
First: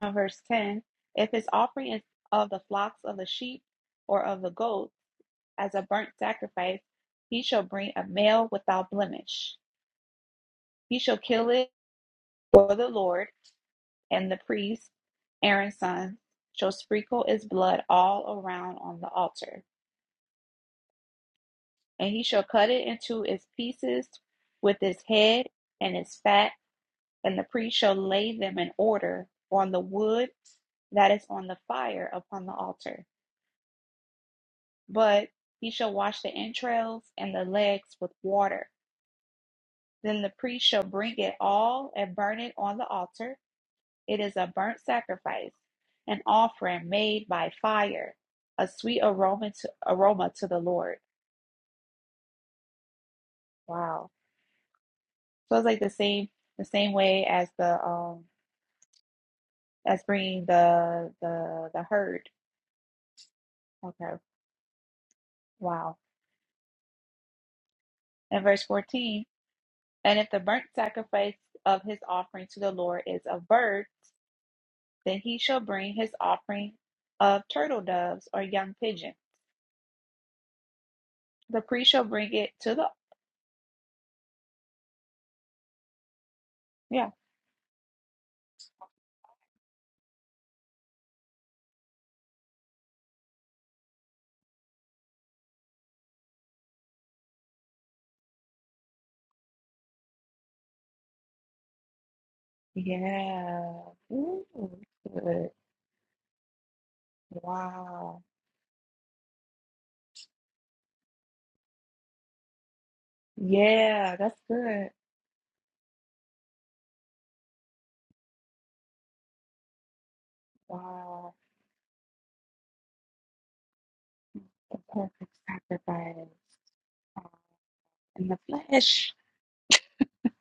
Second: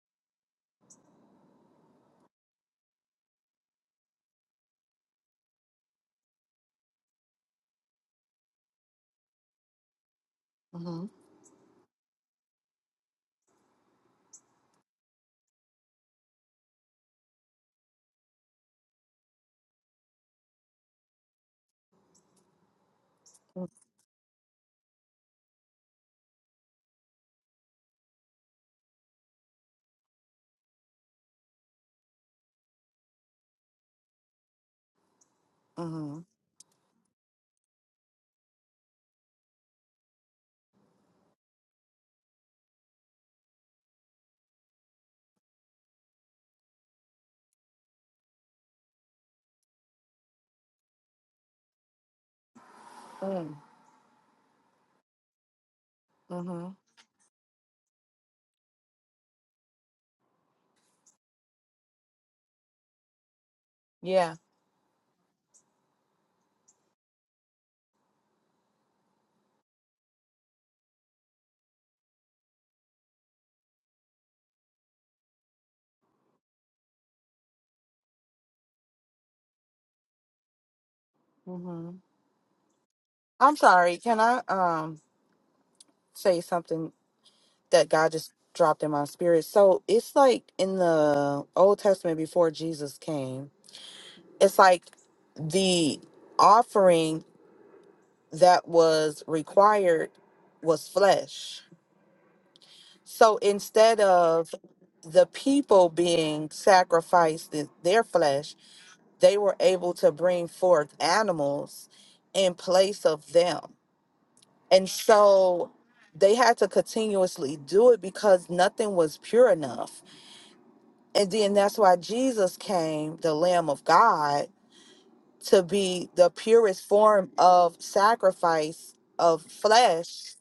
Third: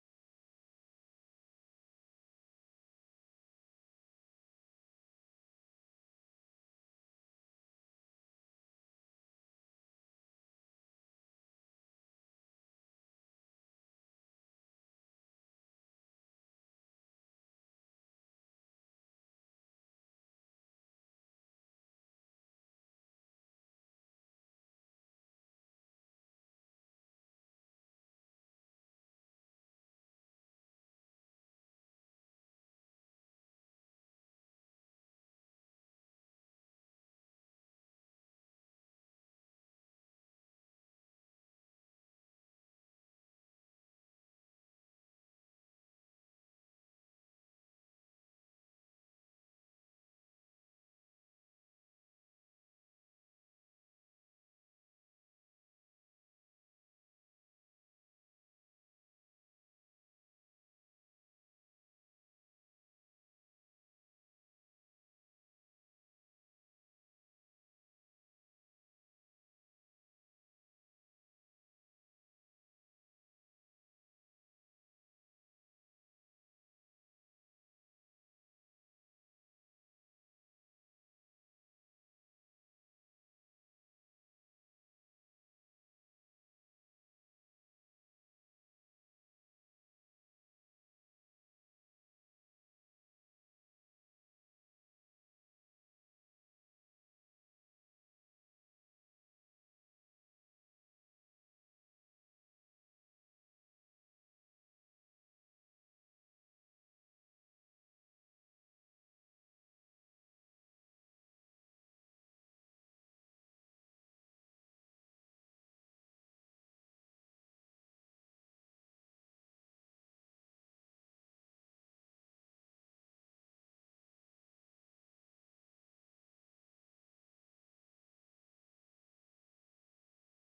[SPEAKER 2] on verse 10 if his offering is of the flocks of the sheep or of the goats as a burnt sacrifice he shall bring a male without blemish he
[SPEAKER 1] Mm-hmm.
[SPEAKER 2] shall kill it for the lord and the priest aaron's son shall sprinkle its blood all around on the altar and he shall cut it into its pieces with its head and its fat and the priest shall lay them in order on the wood that is on the fire upon the altar But he shall wash the
[SPEAKER 1] Mm-hmm.
[SPEAKER 2] entrails and the legs with water. Then the priest shall bring it all and burn it on the altar. It is a burnt sacrifice, an offering made by fire, a sweet aroma to, aroma to the Lord.
[SPEAKER 1] Mm,
[SPEAKER 2] Wow. So it's like the same the
[SPEAKER 1] Mm-hmm.
[SPEAKER 2] same way as the um as bringing the the the herd. Okay.
[SPEAKER 1] Yeah.
[SPEAKER 2] Wow. And verse 14, and if the burnt sacrifice of his offering to the Lord is a bird, Then he shall bring his offering of turtle doves or young pigeon. The
[SPEAKER 1] Mm-hmm.
[SPEAKER 2] priest shall bring it to the
[SPEAKER 1] I'm sorry. Can I um say something
[SPEAKER 2] yeah.
[SPEAKER 1] that God just dropped in my spirit? So it's like in the Old Testament before Jesus came, it's like the offering that was required was flesh So
[SPEAKER 2] Yeah.
[SPEAKER 1] instead
[SPEAKER 2] Ooh,
[SPEAKER 1] of the
[SPEAKER 2] good.
[SPEAKER 1] people being sacrificed in their
[SPEAKER 2] Wow.
[SPEAKER 1] flesh, they were able to bring forth animals in place of them.
[SPEAKER 2] Yeah, that's good.
[SPEAKER 1] And so they had to continuously do it because nothing was pure enough. And
[SPEAKER 2] Wow.
[SPEAKER 1] then that's why Jesus came, the Lamb of God,
[SPEAKER 2] The perfect
[SPEAKER 1] to be the
[SPEAKER 2] sacrifice
[SPEAKER 1] purest
[SPEAKER 2] um,
[SPEAKER 1] form of
[SPEAKER 2] in the
[SPEAKER 1] sacrifice
[SPEAKER 2] flesh.
[SPEAKER 1] of flesh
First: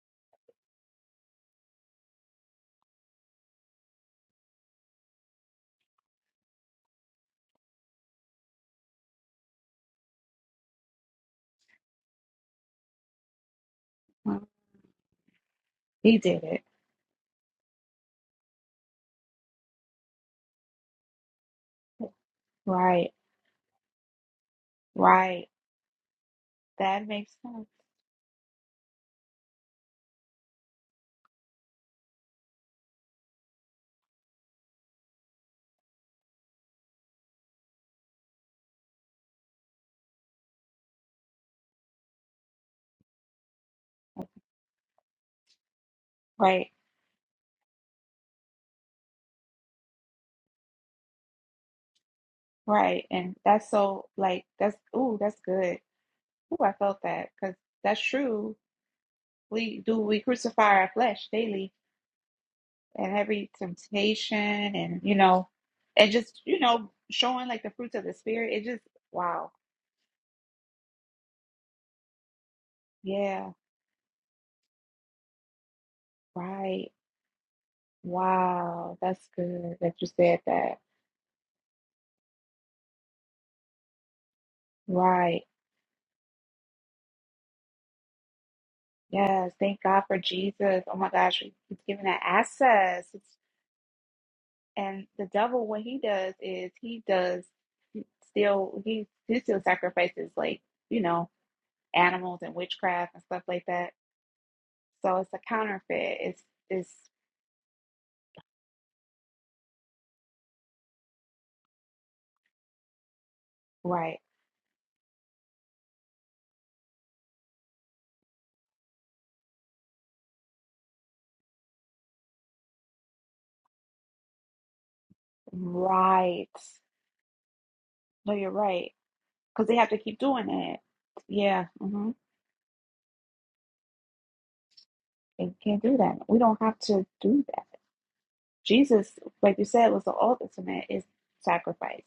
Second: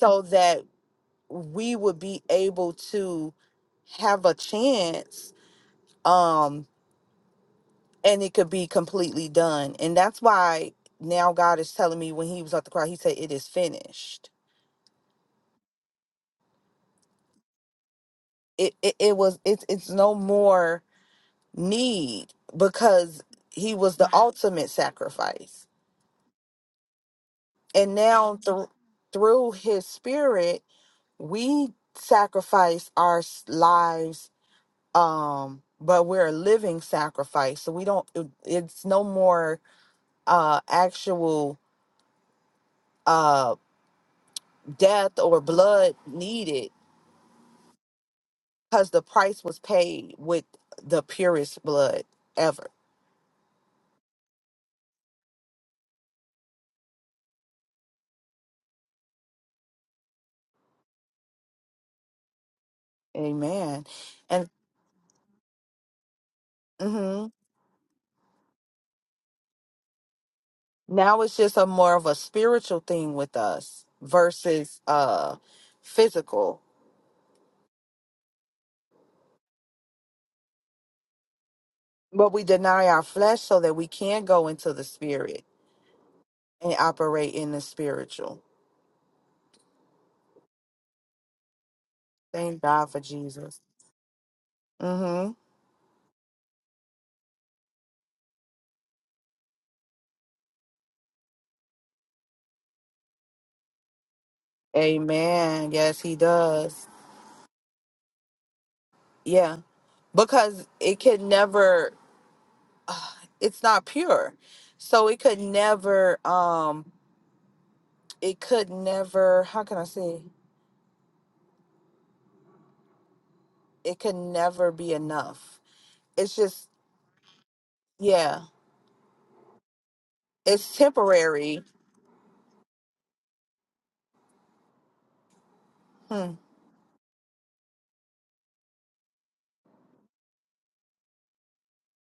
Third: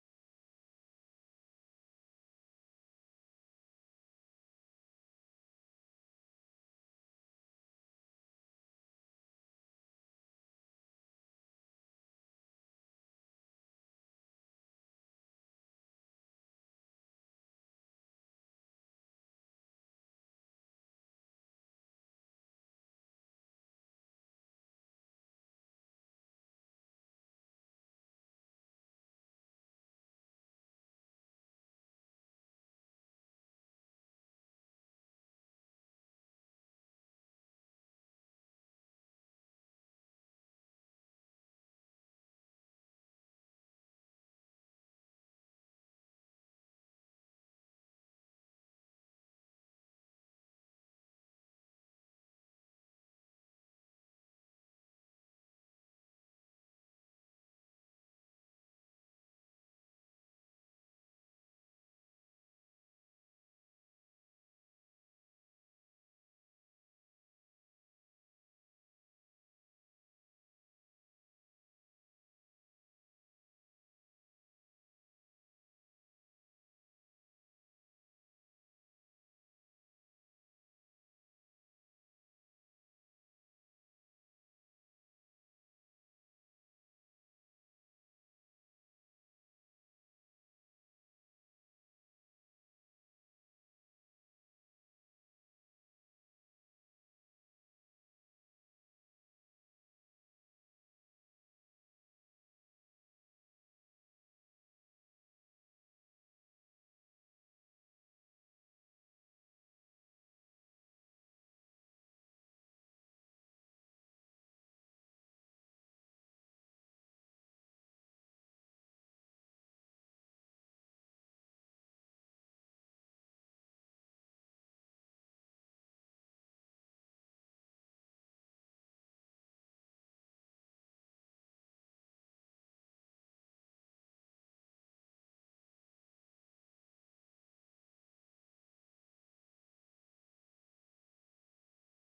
[SPEAKER 1] so that we would be able to have a chance um and it could be completely done and that's why now god is telling me when he was at the cross he said it is finished
[SPEAKER 2] Mm, He did it.
[SPEAKER 1] it it, it was it's it's no more need
[SPEAKER 2] Right.
[SPEAKER 1] because he was the Right. ultimate
[SPEAKER 2] Right.
[SPEAKER 1] sacrifice
[SPEAKER 2] That makes sense.
[SPEAKER 1] and now through through his spirit we sacrifice our s- lives um but we're a living sacrifice so we don't it- it's no more uh, actual uh, death or blood
[SPEAKER 2] Right.
[SPEAKER 1] needed because the price was paid with the purest blood ever.
[SPEAKER 2] Right. And that's so like that's ooh, that's good. Ooh, I felt that because that's true we do we crucify our flesh daily and every
[SPEAKER 1] Amen.
[SPEAKER 2] temptation
[SPEAKER 1] And
[SPEAKER 2] and you know and just you know
[SPEAKER 1] hmm
[SPEAKER 2] showing like the fruits of the spirit it just wow
[SPEAKER 1] now it's just a more of a spiritual thing with
[SPEAKER 2] yeah
[SPEAKER 1] us versus uh, physical.
[SPEAKER 2] right wow that's good that you said that
[SPEAKER 1] But we deny our flesh so that we can go into the
[SPEAKER 2] right
[SPEAKER 1] spirit and operate in the spiritual.
[SPEAKER 2] yes thank god for jesus oh my gosh He- he's giving that
[SPEAKER 1] Thank God for
[SPEAKER 2] access it's,
[SPEAKER 1] Jesus.
[SPEAKER 2] and the
[SPEAKER 1] hmm
[SPEAKER 2] devil what he does is he does still he, he still sacrifices like you know animals and witchcraft and stuff like that So it's a
[SPEAKER 1] Amen. Yes, He
[SPEAKER 2] counterfeit. It's
[SPEAKER 1] does.
[SPEAKER 2] it's
[SPEAKER 1] Yeah. because it could never ugh, it's not
[SPEAKER 2] right,
[SPEAKER 1] pure so it could never um it could never how can i say it could never be enough it's
[SPEAKER 2] right.
[SPEAKER 1] just
[SPEAKER 2] No,
[SPEAKER 1] yeah
[SPEAKER 2] you're right. Because they have to keep doing
[SPEAKER 1] it's
[SPEAKER 2] it.
[SPEAKER 1] temporary
[SPEAKER 2] Yeah, hmm they can't do that.
[SPEAKER 1] hmm.
[SPEAKER 2] We don't have to do that. Jesus, like you said, was the ultimate is sacrifice.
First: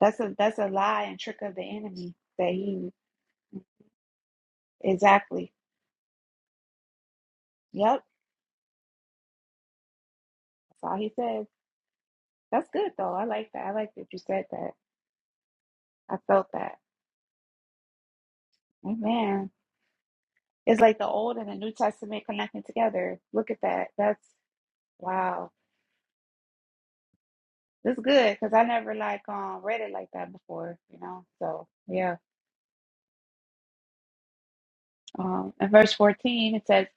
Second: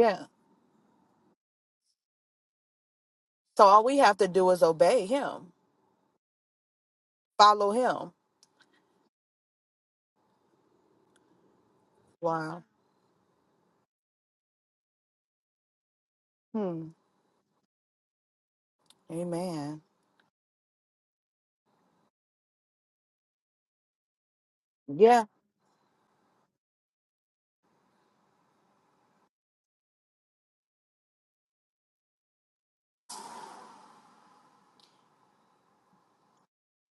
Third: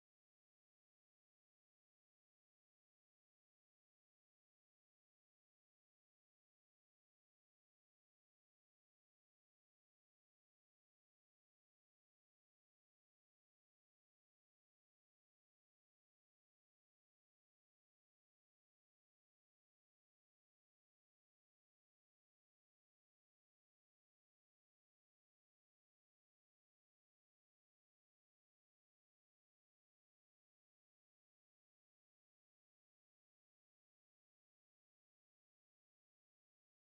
[SPEAKER 2] That's a that's a lie and trick of the enemy that he
[SPEAKER 1] so all we have to do is obey him
[SPEAKER 2] exactly.
[SPEAKER 1] follow
[SPEAKER 2] Yep,
[SPEAKER 1] him
[SPEAKER 2] that's all he says.
[SPEAKER 1] wow
[SPEAKER 2] That's good though. I like that. I like that you said that. I felt that.
[SPEAKER 1] hmm.
[SPEAKER 2] Amen.
[SPEAKER 1] amen
[SPEAKER 2] It's like the Old and the New Testament connecting together. Look at that. That's
[SPEAKER 1] yeah
[SPEAKER 2] wow. That's good because I never like um read it like that before, you know. So yeah. Um, in verse fourteen it says,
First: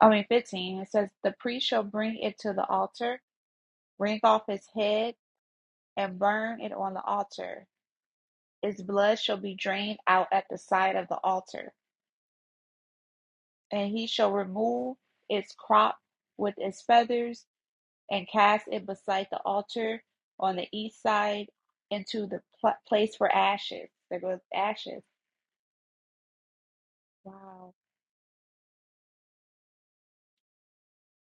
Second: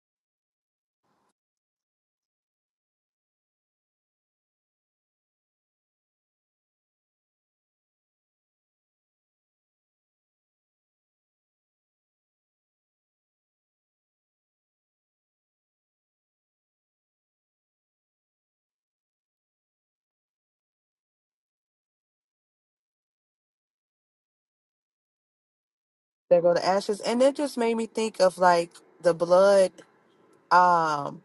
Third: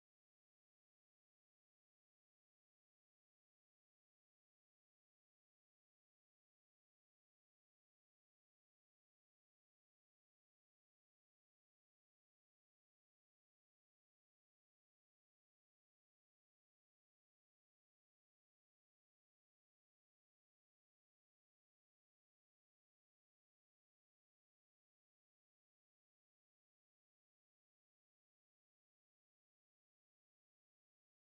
[SPEAKER 2] I mean fifteen it says, the priest shall bring it to the altar, wring off his head, and burn it on the altar. Its blood shall be drained out at the side of the altar, and he shall remove its crop with its feathers and cast it beside the altar on the east side into the pl- place for ashes. There goes ashes.
[SPEAKER 1] they go to ashes and it just
[SPEAKER 2] Wow.
[SPEAKER 1] made me think of like the blood Um,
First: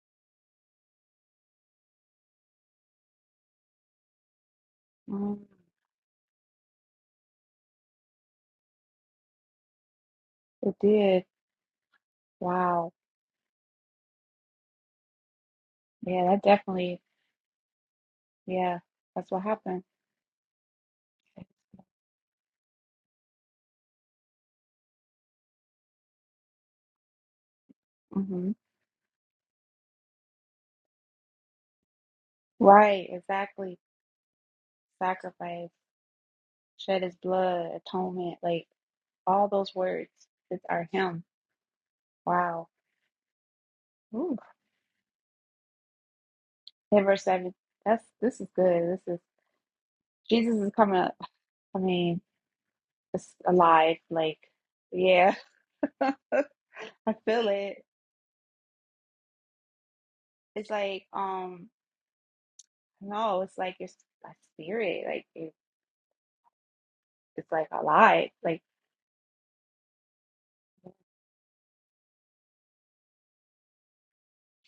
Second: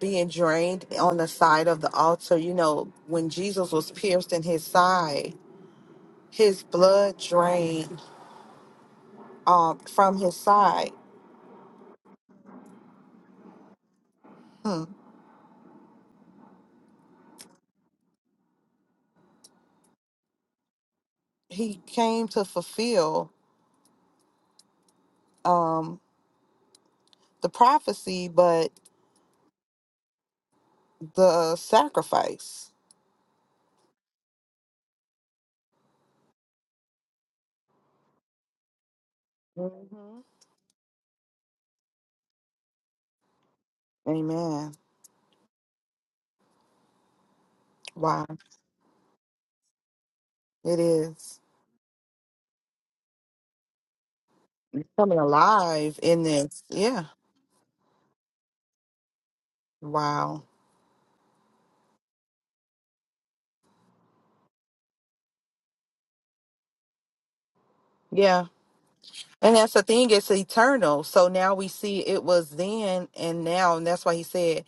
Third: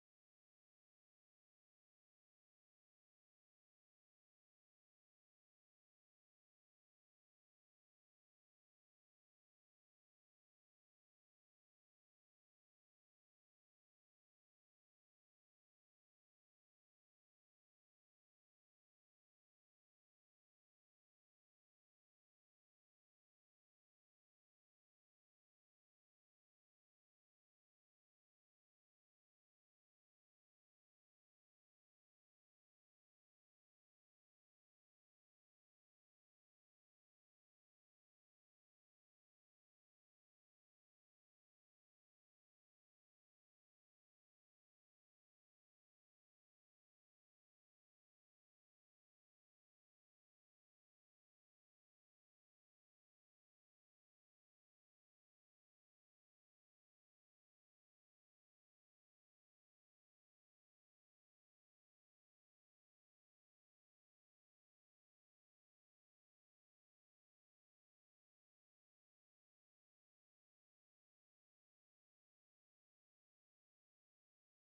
[SPEAKER 1] being drained on the side of the altar. You know, when Jesus was pierced in his side,
[SPEAKER 2] Mm-hmm.
[SPEAKER 1] his blood drained um, from his
[SPEAKER 2] It
[SPEAKER 1] side.
[SPEAKER 2] did. Wow.
[SPEAKER 1] Hmm.
[SPEAKER 2] Yeah, that definitely, yeah, that's what happened.
[SPEAKER 1] He came to fulfill um, the prophecy,
[SPEAKER 2] hmm
[SPEAKER 1] but the sacrifice.
[SPEAKER 2] Right, exactly. Sacrifice, shed his blood, atonement, like all
[SPEAKER 1] hmm
[SPEAKER 2] those words that are him. Wow. Ooh.
[SPEAKER 1] Amen.
[SPEAKER 2] And verse 7. That's
[SPEAKER 1] Wow,
[SPEAKER 2] this is good. This is Jesus is
[SPEAKER 1] it
[SPEAKER 2] coming up.
[SPEAKER 1] is
[SPEAKER 2] I mean, it's alive. Like,
[SPEAKER 1] It's coming
[SPEAKER 2] yeah.
[SPEAKER 1] alive
[SPEAKER 2] [laughs] I
[SPEAKER 1] in this. Yeah.
[SPEAKER 2] feel it.
[SPEAKER 1] Wow.
[SPEAKER 2] It's like, um, no, it's like your, s- my spirit. Like, it, it's like alive.
[SPEAKER 1] Yeah.
[SPEAKER 2] Like,
[SPEAKER 1] And that's the thing, it's eternal. So now we see it was then and now. And that's why he said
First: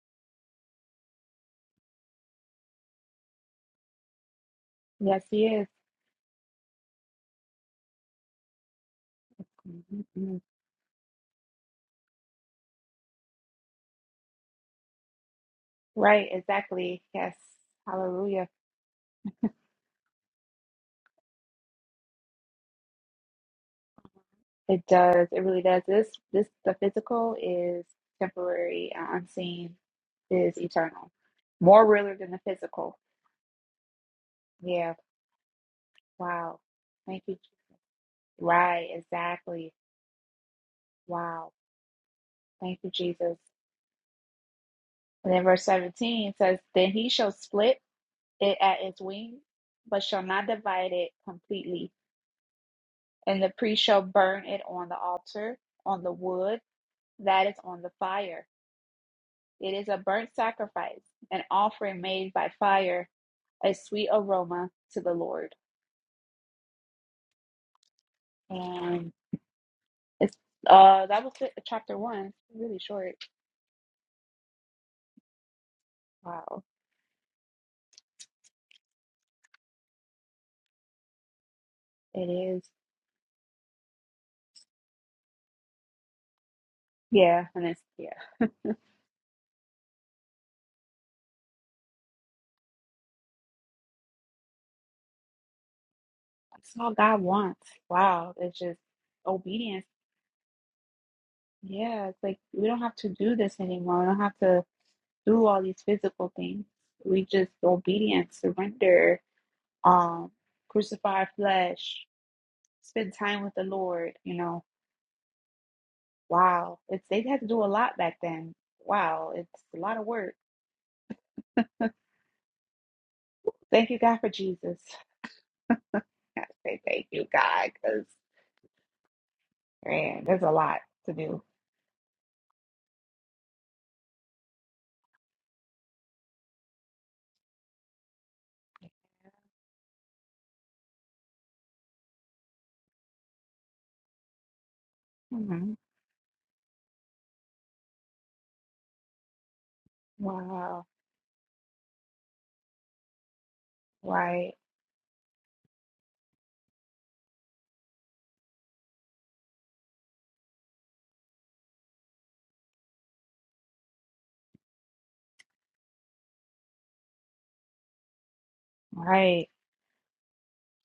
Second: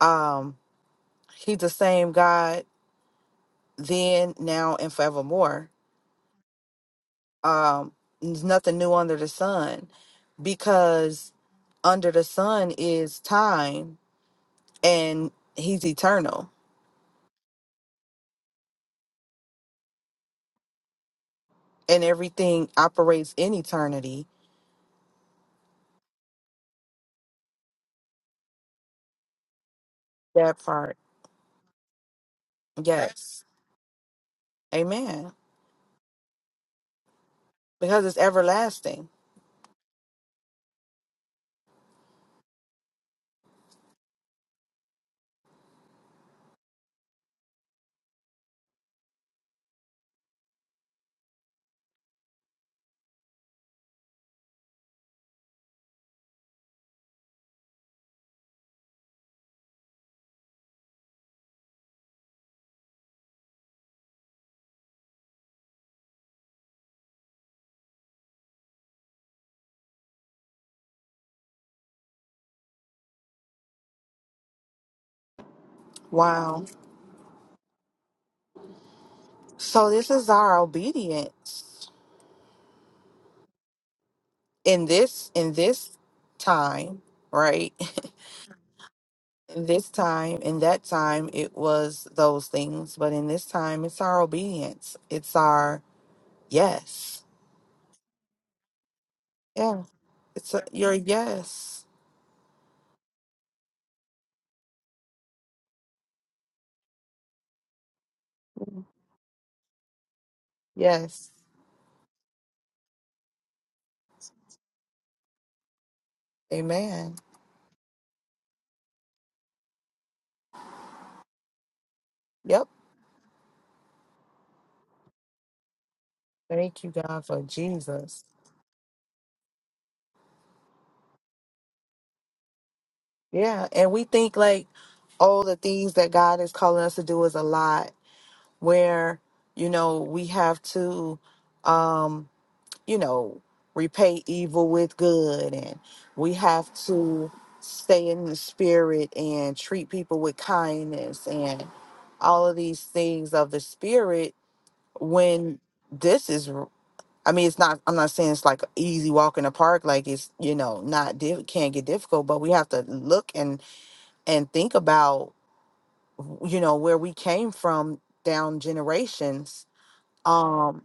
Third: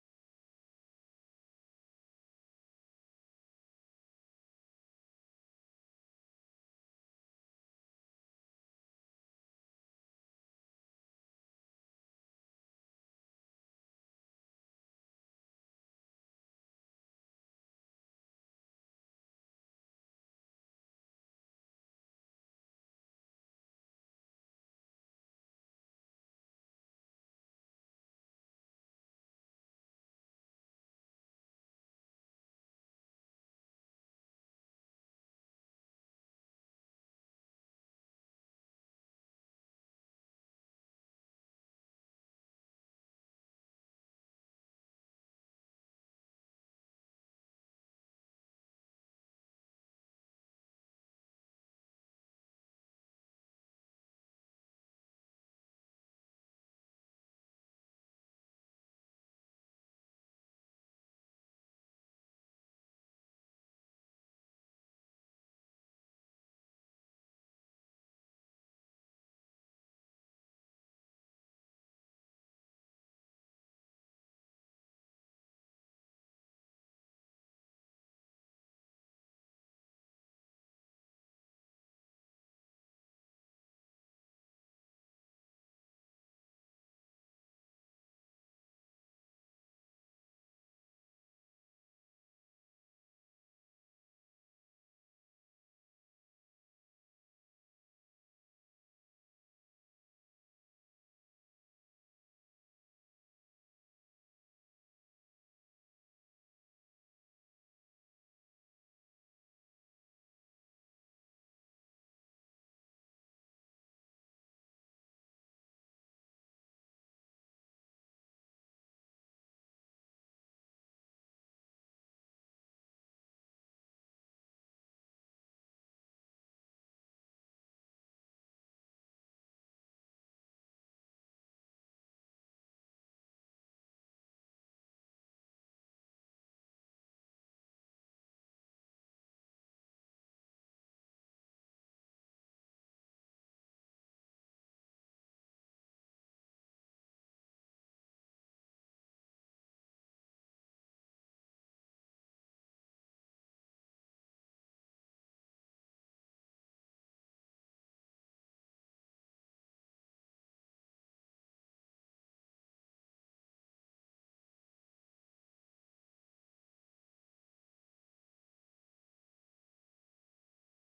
[SPEAKER 1] Um, he's the same God then, now, and
[SPEAKER 2] yes, he is.
[SPEAKER 1] forevermore. Um, there's nothing new under the sun
[SPEAKER 2] Mhm.
[SPEAKER 1] because under the sun is time and he's
[SPEAKER 2] Right,
[SPEAKER 1] eternal
[SPEAKER 2] exactly. Yes. Hallelujah.
[SPEAKER 1] and everything operates in eternity.
[SPEAKER 2] It does. It really does. This this the physical is temporary. uh, Unseen is
[SPEAKER 1] That part.
[SPEAKER 2] eternal. More realer than the physical.
[SPEAKER 1] Yes.
[SPEAKER 2] Yeah.
[SPEAKER 1] Amen.
[SPEAKER 2] Wow. Thank you.
[SPEAKER 1] Because it's
[SPEAKER 2] Right,
[SPEAKER 1] everlasting.
[SPEAKER 2] exactly. Wow. Thank you, Jesus. And then verse 17 says, Then he shall split it at its wings, but shall not divide it completely. And the priest shall burn it on the altar, on the wood that is on the fire It is a burnt sacrifice, an offering made by fire, a sweet aroma to the Lord. And it's uh that was it, chapter one. Really short. Wow.
[SPEAKER 1] Wow. So this is our obedience
[SPEAKER 2] It is.
[SPEAKER 1] in this in this time,
[SPEAKER 2] Yeah, and
[SPEAKER 1] right?
[SPEAKER 2] it's
[SPEAKER 1] [laughs]
[SPEAKER 2] yeah.
[SPEAKER 1] In this time, in that time, it was those things, but in this time, it's our obedience. It's our
[SPEAKER 2] It's all God
[SPEAKER 1] yes.
[SPEAKER 2] wants. Wow. It's just
[SPEAKER 1] Yeah,
[SPEAKER 2] obedience.
[SPEAKER 1] it's a, your yes.
[SPEAKER 2] Yeah, it's like we don't have to do this anymore. We don't have to do all these physical things. We just obedience, surrender, um, crucify our
[SPEAKER 1] Yes.
[SPEAKER 2] flesh, spend time with the Lord, you know Wow. It's
[SPEAKER 1] Amen.
[SPEAKER 2] they had to do a lot back then. Wow, it's a lot of work.
[SPEAKER 1] Yep.
[SPEAKER 2] Thank you, God, for Jesus. [laughs] I say
[SPEAKER 1] Thank you,
[SPEAKER 2] thank you,
[SPEAKER 1] God, for
[SPEAKER 2] God, because
[SPEAKER 1] Jesus.
[SPEAKER 2] man, there's a lot to do.
[SPEAKER 1] Yeah. And we think like, oh, the things that God is calling us to do is a lot where, you know, we have to. um you know, repay evil with good
[SPEAKER 2] Mhm.
[SPEAKER 1] and we have to stay in the spirit and treat people with
[SPEAKER 2] Wow.
[SPEAKER 1] kindness and all of these things of the spirit
[SPEAKER 2] Right.
[SPEAKER 1] when this is r- I mean it's not I'm not saying it's like an easy walk in the park like it's you know not diff- can't get difficult but we have to look and and think about you know where we came from down
[SPEAKER 2] Right.
[SPEAKER 1] generations um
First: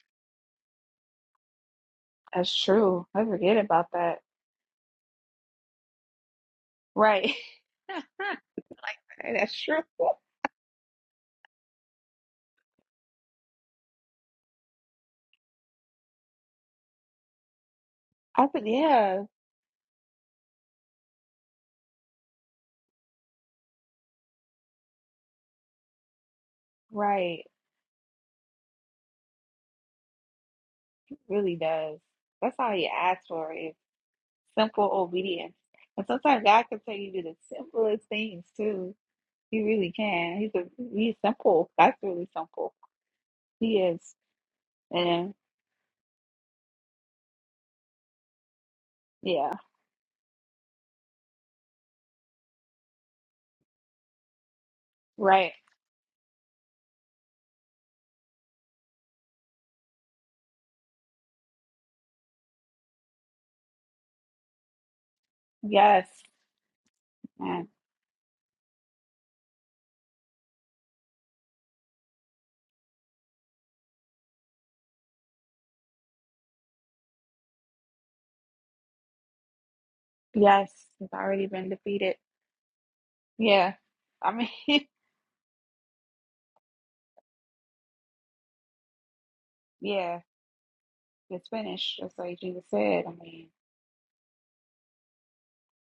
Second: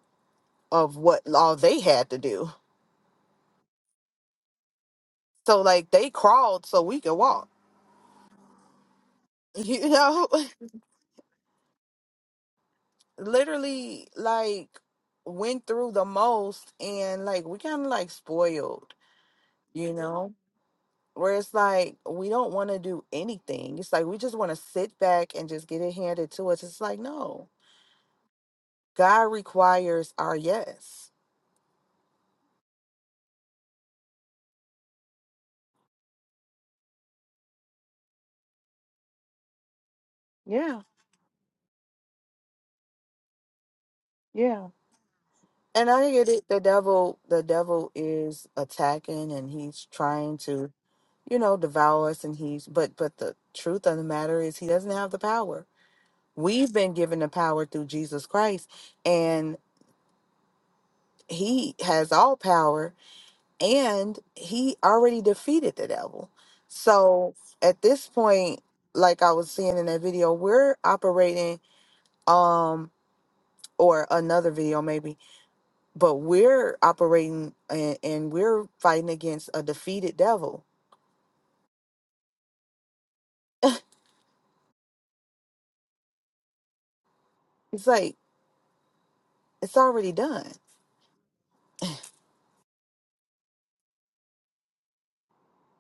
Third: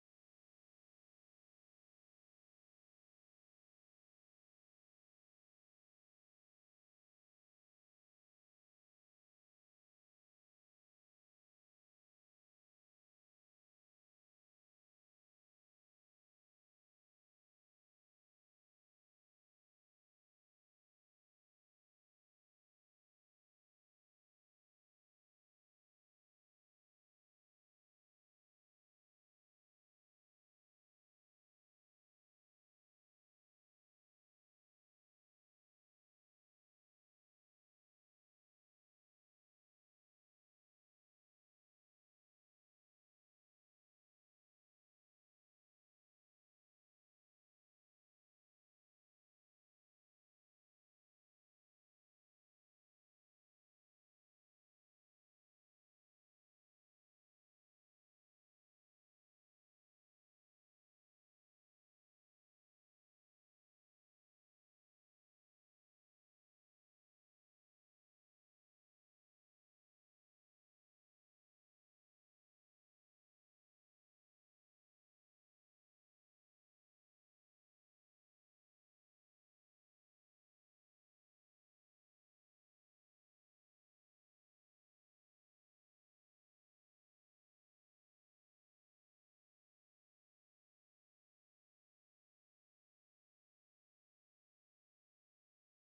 [SPEAKER 1] of what law they had to do
[SPEAKER 2] That's true. I forget about that.
[SPEAKER 1] So like they crawled so we could
[SPEAKER 2] Right.
[SPEAKER 1] walk. [laughs]
[SPEAKER 2] [laughs] That's true.
[SPEAKER 1] You know, [laughs] literally like went through the most and like we kind of like
[SPEAKER 2] I said,
[SPEAKER 1] spoiled,
[SPEAKER 2] yeah,
[SPEAKER 1] you know, where it's like we don't want to do anything. It's like we just want to sit back and just get it handed to us. It's like,
[SPEAKER 2] right.
[SPEAKER 1] no, God requires our yes.
[SPEAKER 2] It really does. That's all you ask for is simple obedience. And sometimes God can tell you to do the simplest things too. He really can. He's a
[SPEAKER 1] Yeah.
[SPEAKER 2] he's simple. That's really simple. He is.
[SPEAKER 1] Yeah.
[SPEAKER 2] And
[SPEAKER 1] And I get it. The devil, the devil is attacking, and
[SPEAKER 2] yeah,
[SPEAKER 1] he's trying to, you know, devour us. And he's, but, but the truth of the matter is, he doesn't have the
[SPEAKER 2] right.
[SPEAKER 1] power. We've been given the power through Jesus Christ, and He has all power, and He already defeated the
[SPEAKER 2] Yes.
[SPEAKER 1] devil. So
[SPEAKER 2] And
[SPEAKER 1] at this point, like I was seeing in that video, we're operating, um, or another video maybe but we're operating and, and we're fighting against a defeated devil.
[SPEAKER 2] yes, it's already been defeated. Yeah. I mean, [laughs]
[SPEAKER 1] It's like it's already
[SPEAKER 2] yeah,
[SPEAKER 1] done.
[SPEAKER 2] it's finished. Just like Jesus said. I mean,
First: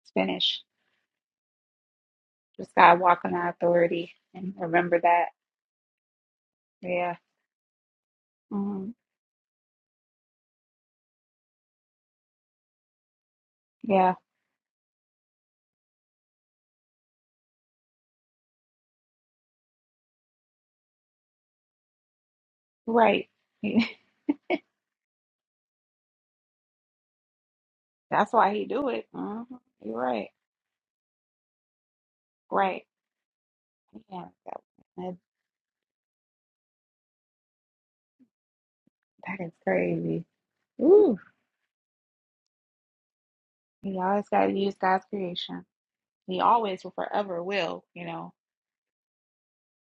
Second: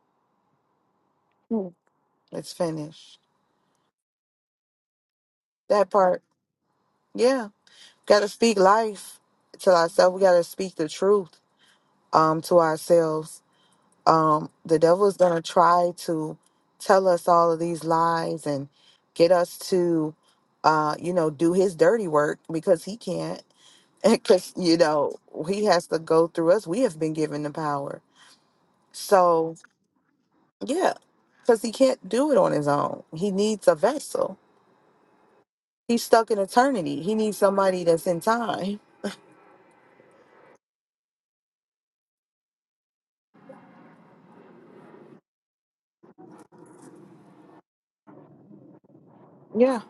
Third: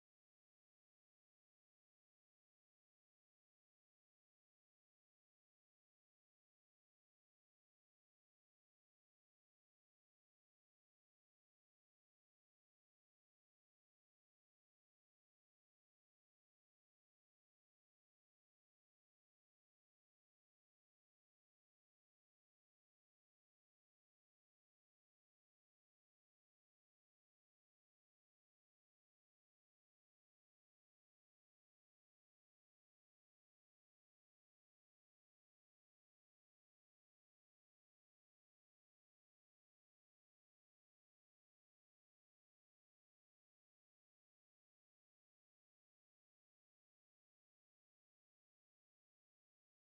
[SPEAKER 2] it's finished.
[SPEAKER 1] Mm. It's
[SPEAKER 2] Just gotta
[SPEAKER 1] finished.
[SPEAKER 2] walk in our authority and remember that.
[SPEAKER 1] That part,
[SPEAKER 2] Yeah.
[SPEAKER 1] yeah. Got to speak
[SPEAKER 2] hmm
[SPEAKER 1] life to ourselves. We got to speak the truth um, to ourselves.
[SPEAKER 2] Yeah.
[SPEAKER 1] Um, the devil is gonna try to tell us all of these lies and get us to, uh, you know, do his dirty work because he
[SPEAKER 2] Right.
[SPEAKER 1] can't. [laughs]
[SPEAKER 2] [laughs]
[SPEAKER 1] Because you know he has to go through us. We have been given the power.
[SPEAKER 2] That's why he do it. Mhm.
[SPEAKER 1] So
[SPEAKER 2] You're right.
[SPEAKER 1] Yeah, because he can't do it on his
[SPEAKER 2] Right.
[SPEAKER 1] own. He needs a
[SPEAKER 2] Yeah.
[SPEAKER 1] vessel.
[SPEAKER 2] That, that
[SPEAKER 1] He's stuck in eternity. He needs somebody that's in time.
[SPEAKER 2] that is crazy. Ooh. He always got to use God's creation. He always will forever will, you know.
[SPEAKER 1] Yeah.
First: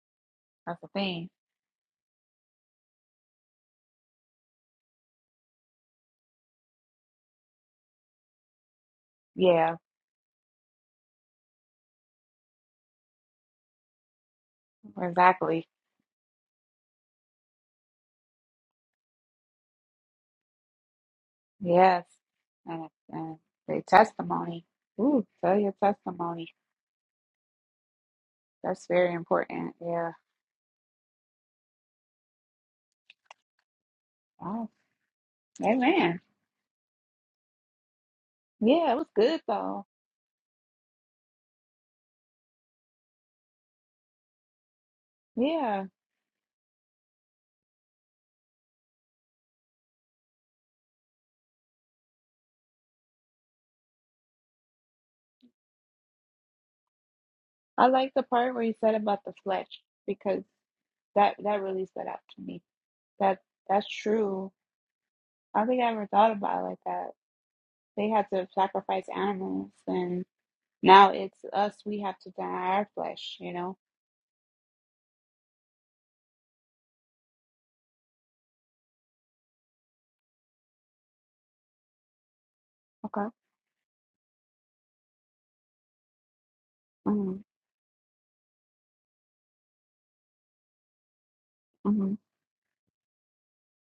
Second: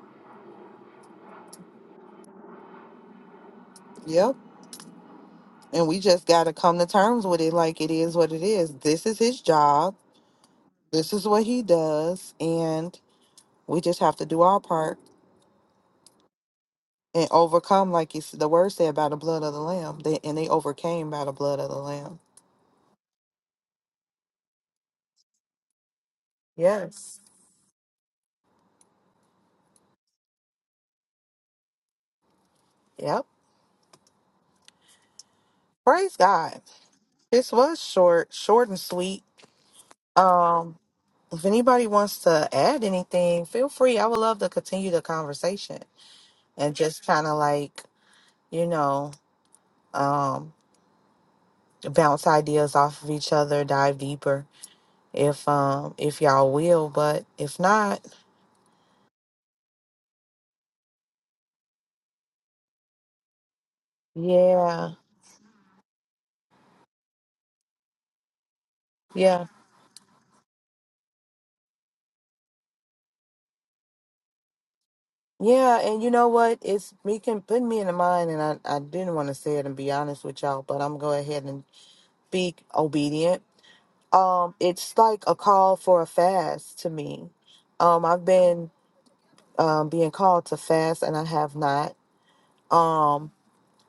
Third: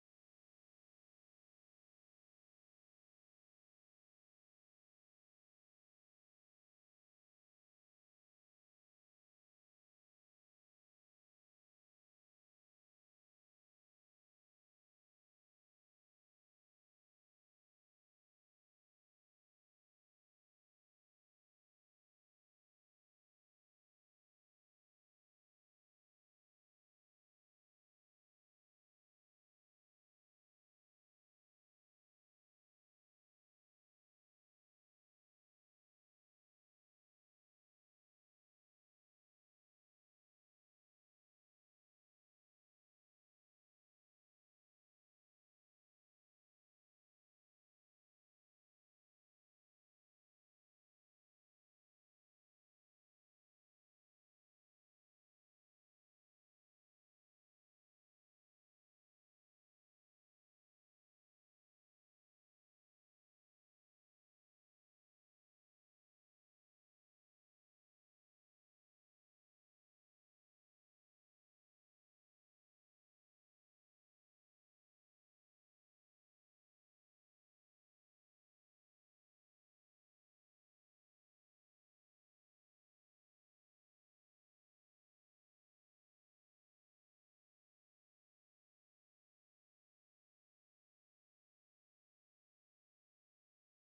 [SPEAKER 2] That's the thing.
[SPEAKER 1] Yep. And we just got to come to terms with it like it is what it is. This is his
[SPEAKER 2] Yeah,
[SPEAKER 1] job. This is what he does. And we just have to do our part
[SPEAKER 2] exactly.
[SPEAKER 1] and overcome, like you, s- the word said, by the blood of the Lamb. They, and they overcame by the blood of the
[SPEAKER 2] Yes.
[SPEAKER 1] Lamb.
[SPEAKER 2] And, and the testimony. Ooh, tell your testimony.
[SPEAKER 1] Yes.
[SPEAKER 2] That's very important. Yeah.
[SPEAKER 1] Yep.
[SPEAKER 2] Wow.
[SPEAKER 1] Praise
[SPEAKER 2] Amen.
[SPEAKER 1] God. This was short, short and
[SPEAKER 2] Yeah, it was
[SPEAKER 1] sweet.
[SPEAKER 2] good though.
[SPEAKER 1] Um. If anybody wants to add anything, feel free. I would love to continue the conversation
[SPEAKER 2] Yeah.
[SPEAKER 1] and just kind of like, you know, um, bounce ideas off of each other, dive deeper if um if y'all will, but if
[SPEAKER 2] I
[SPEAKER 1] not,
[SPEAKER 2] like the part where you said about the flesh because that that really stood out to me. That that's true.
[SPEAKER 1] yeah.
[SPEAKER 2] I don't think I ever thought about it like that. They had to sacrifice
[SPEAKER 1] Yeah.
[SPEAKER 2] animals and. Now it's us, we have to deny our flesh, you know?
[SPEAKER 1] Yeah, and you know what? It's me can put me in the mind and I, I didn't want to say it and be honest with y'all, but I'm going ahead and be
[SPEAKER 2] Okay.
[SPEAKER 1] obedient. Um, it's like a call for a fast to me.
[SPEAKER 2] hmm
[SPEAKER 1] Um, I've been um, being called to fast, and I have not.
[SPEAKER 2] hmm
[SPEAKER 1] Um,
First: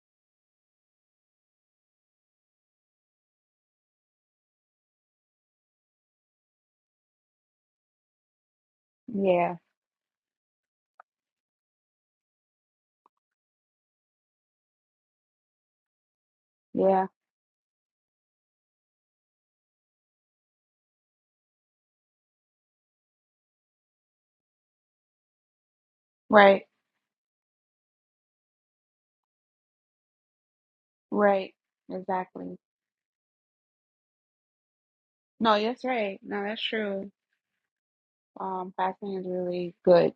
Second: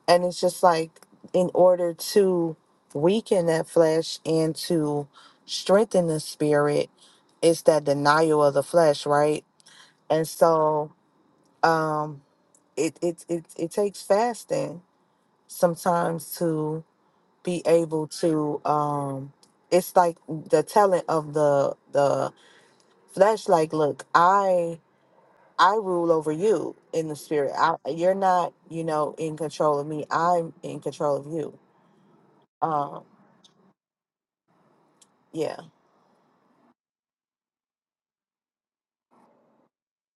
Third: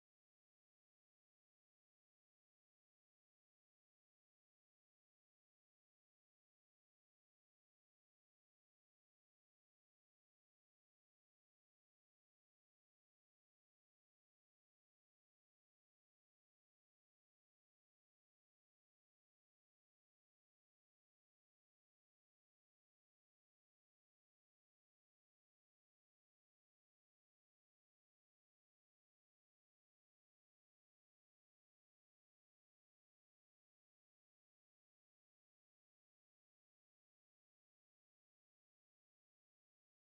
[SPEAKER 1] and it's just like in order to weaken that flesh and to strengthen the spirit, it's that denial of the flesh, right?
[SPEAKER 2] Yeah.
[SPEAKER 1] And so um, it, it it it takes fasting sometimes to
[SPEAKER 2] Yeah.
[SPEAKER 1] be able to. Um, it's like the telling of the the flesh, like, look, I I rule over
[SPEAKER 2] Right.
[SPEAKER 1] you in the spirit. I, you're not, you know, in control of me. I'm in control of
[SPEAKER 2] Right.
[SPEAKER 1] you.
[SPEAKER 2] Exactly.
[SPEAKER 1] Um, yeah.
[SPEAKER 2] No, that's right. No, that's true. Um, fasting is really good.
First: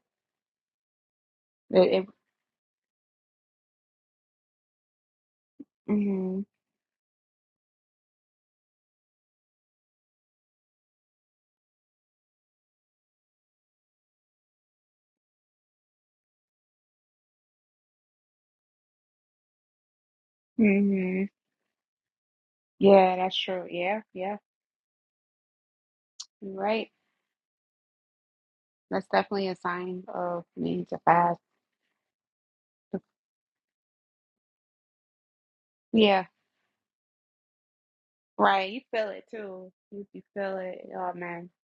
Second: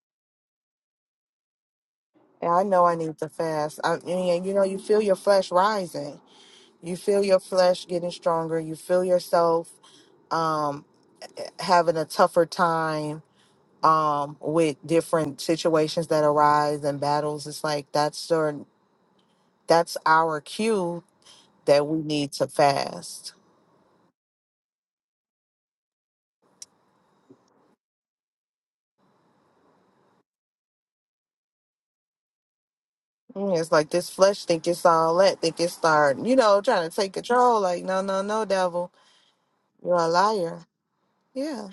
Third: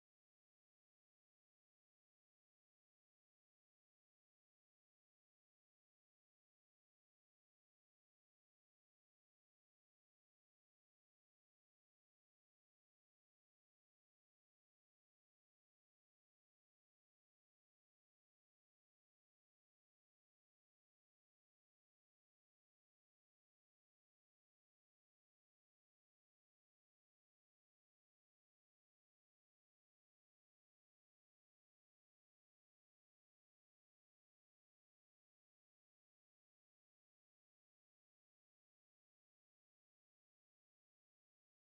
[SPEAKER 2] It, it,
[SPEAKER 1] And I know I need to fast. I mean, you know, you feel your flesh rising.
[SPEAKER 2] hmm
[SPEAKER 1] You feel your flesh getting stronger. You feel yourself um, having a tougher time um, with different situations that arise and battles. It's like that's your, that's our cue
[SPEAKER 2] hmm
[SPEAKER 1] that we need to
[SPEAKER 2] Yeah,
[SPEAKER 1] fast
[SPEAKER 2] that's true. Yeah. Yeah. You're right. That's definitely a sign of needing to fast.
[SPEAKER 1] Mm, It's like this flesh think it's all that, think it's start,
[SPEAKER 2] Yeah.
[SPEAKER 1] you know, trying to take control. Like, no, no, no,
[SPEAKER 2] Right. You
[SPEAKER 1] devil,
[SPEAKER 2] feel it too.
[SPEAKER 1] you're
[SPEAKER 2] You,
[SPEAKER 1] a
[SPEAKER 2] you feel
[SPEAKER 1] liar.
[SPEAKER 2] it. Oh, man.
[SPEAKER 1] Yeah.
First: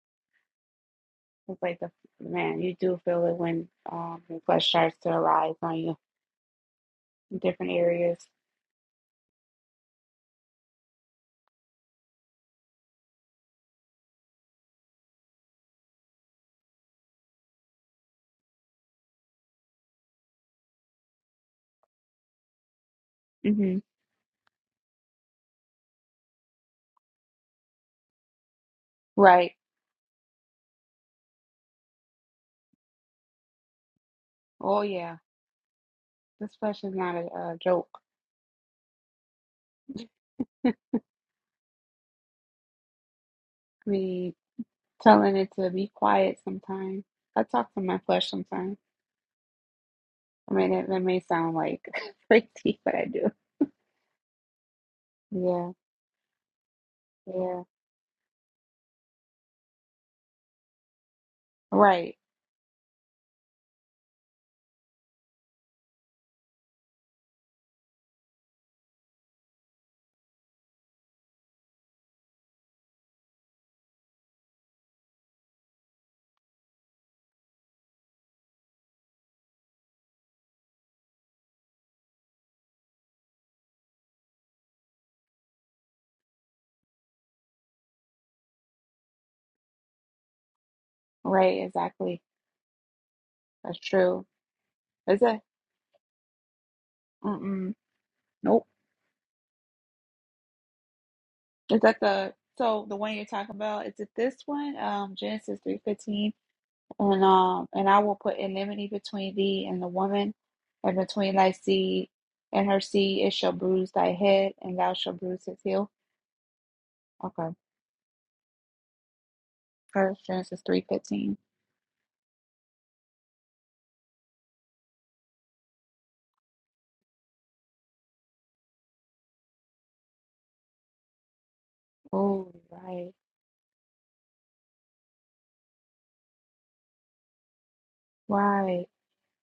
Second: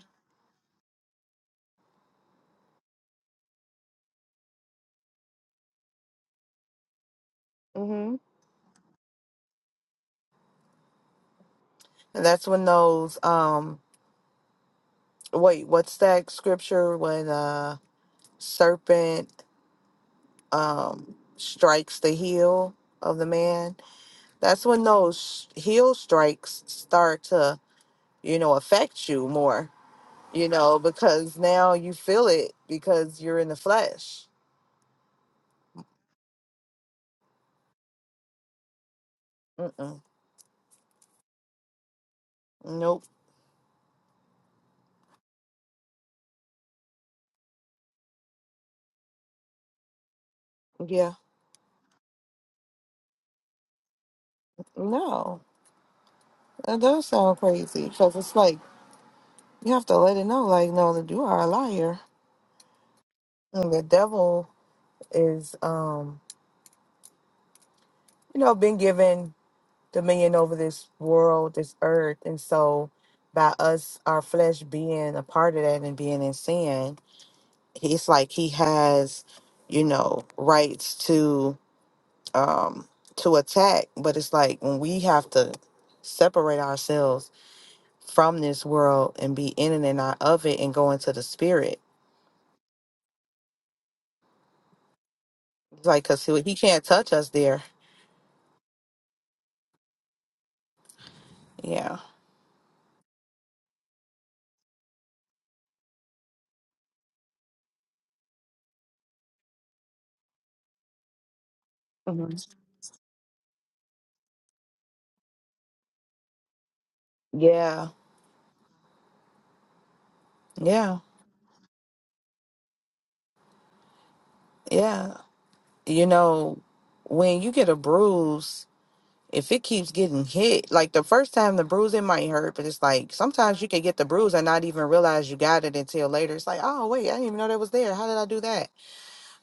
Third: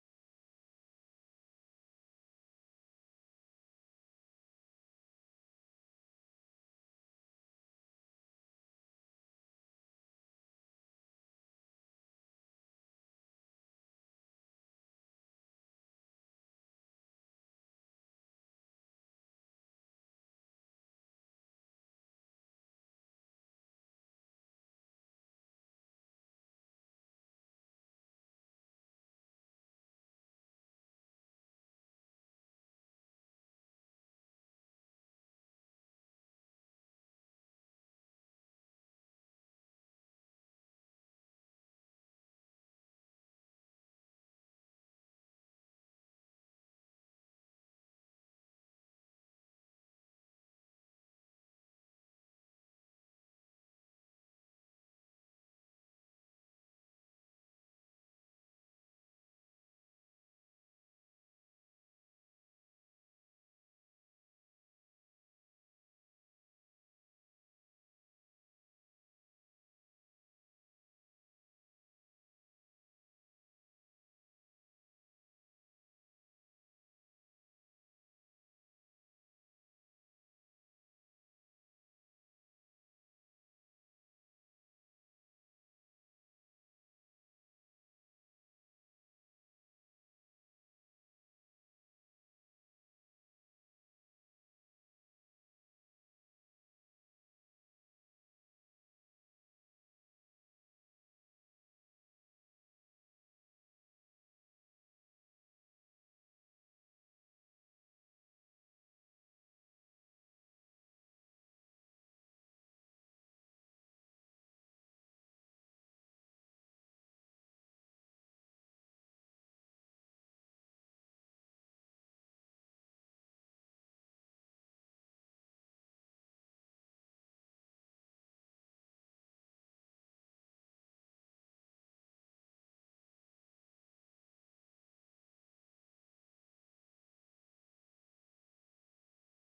[SPEAKER 2] It's like the man, you do feel it when um your flesh starts to arise on you. different
[SPEAKER 1] hmm
[SPEAKER 2] areas.
[SPEAKER 1] And that's when those, um, wait, what's that scripture when uh serpent um strikes the heel of the man?
[SPEAKER 2] hmm
[SPEAKER 1] That's when those heel strikes start to, you know, affect you
[SPEAKER 2] Right.
[SPEAKER 1] more, you know, because now you feel it because you're in the flesh.
[SPEAKER 2] Oh yeah, this flesh is not a, a joke.
[SPEAKER 1] Mm-mm.
[SPEAKER 2] [laughs]
[SPEAKER 1] Nope.
[SPEAKER 2] Me telling it to be quiet sometimes. I talk to my flesh sometimes. I mean, that, that
[SPEAKER 1] Yeah.
[SPEAKER 2] may sound like [laughs] crazy, but I do.
[SPEAKER 1] No.
[SPEAKER 2] Yeah,
[SPEAKER 1] That does sound
[SPEAKER 2] yeah.
[SPEAKER 1] crazy because it's like you have to let it know, like, no, that you are a liar.
[SPEAKER 2] Right,
[SPEAKER 1] And the devil is, um, you know, been given dominion over this world, this earth. And so by us, our flesh being a part of that and being in sin, he's like he has, you know, rights to um to attack. But it's like when we have to separate ourselves from this world and be in and not of it and go into the
[SPEAKER 2] right.
[SPEAKER 1] spirit.
[SPEAKER 2] Exactly. That's true. Is it?
[SPEAKER 1] Like, cause he, he can't touch us there.
[SPEAKER 2] Mm-mm. Nope. Is
[SPEAKER 1] Yeah.
[SPEAKER 2] that the so the one you're talking about? Is it this one? Um, Genesis three fifteen. And um, and I will put enmity between thee and the woman, and between thy seed
[SPEAKER 1] hmm
[SPEAKER 2] and her seed. It shall bruise thy head, and thou shalt bruise his heel. Okay.
[SPEAKER 1] Yeah.
[SPEAKER 2] First Genesis three
[SPEAKER 1] Yeah.
[SPEAKER 2] fifteen.
[SPEAKER 1] Yeah. You know, when you get a bruise, if it keeps getting hit, like the first time the bruise, it might
[SPEAKER 2] Oh,
[SPEAKER 1] hurt, but it's
[SPEAKER 2] right,
[SPEAKER 1] like sometimes you can get the bruise and not even realize you got it until later. It's like, oh, wait, I didn't even know that was there. How did I do that?
[SPEAKER 2] right.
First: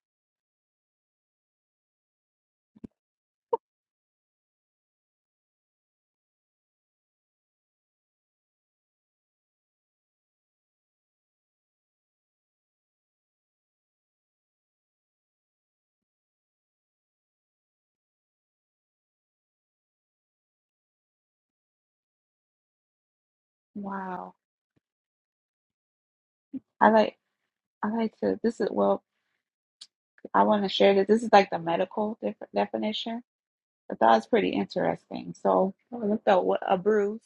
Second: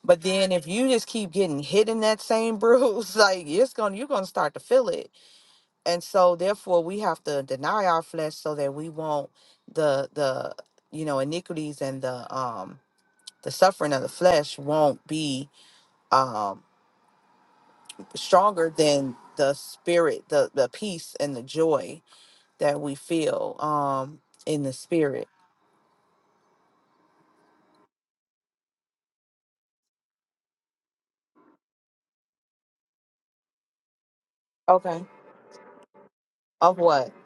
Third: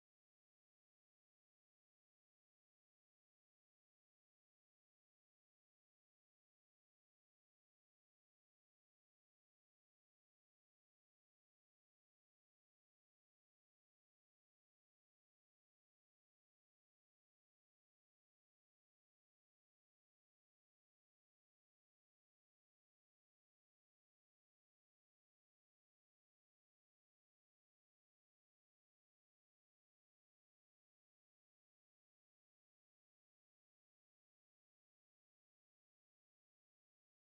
[SPEAKER 1] But then if you just keep getting hit in that same bruise, [laughs] like it's going, to you're going to start to feel it. and so therefore we have to deny our flesh so that we won't the the you know iniquities and the um the suffering of the flesh won't be um stronger than the spirit the the peace and the joy that we feel um
[SPEAKER 2] Wow.
[SPEAKER 1] in the spirit
[SPEAKER 2] I like. I like to. This is well. I want to share that this is like the medical def- definition. I thought it's pretty
[SPEAKER 1] okay
[SPEAKER 2] interesting. So I looked up what a
[SPEAKER 1] of what
[SPEAKER 2] bruise.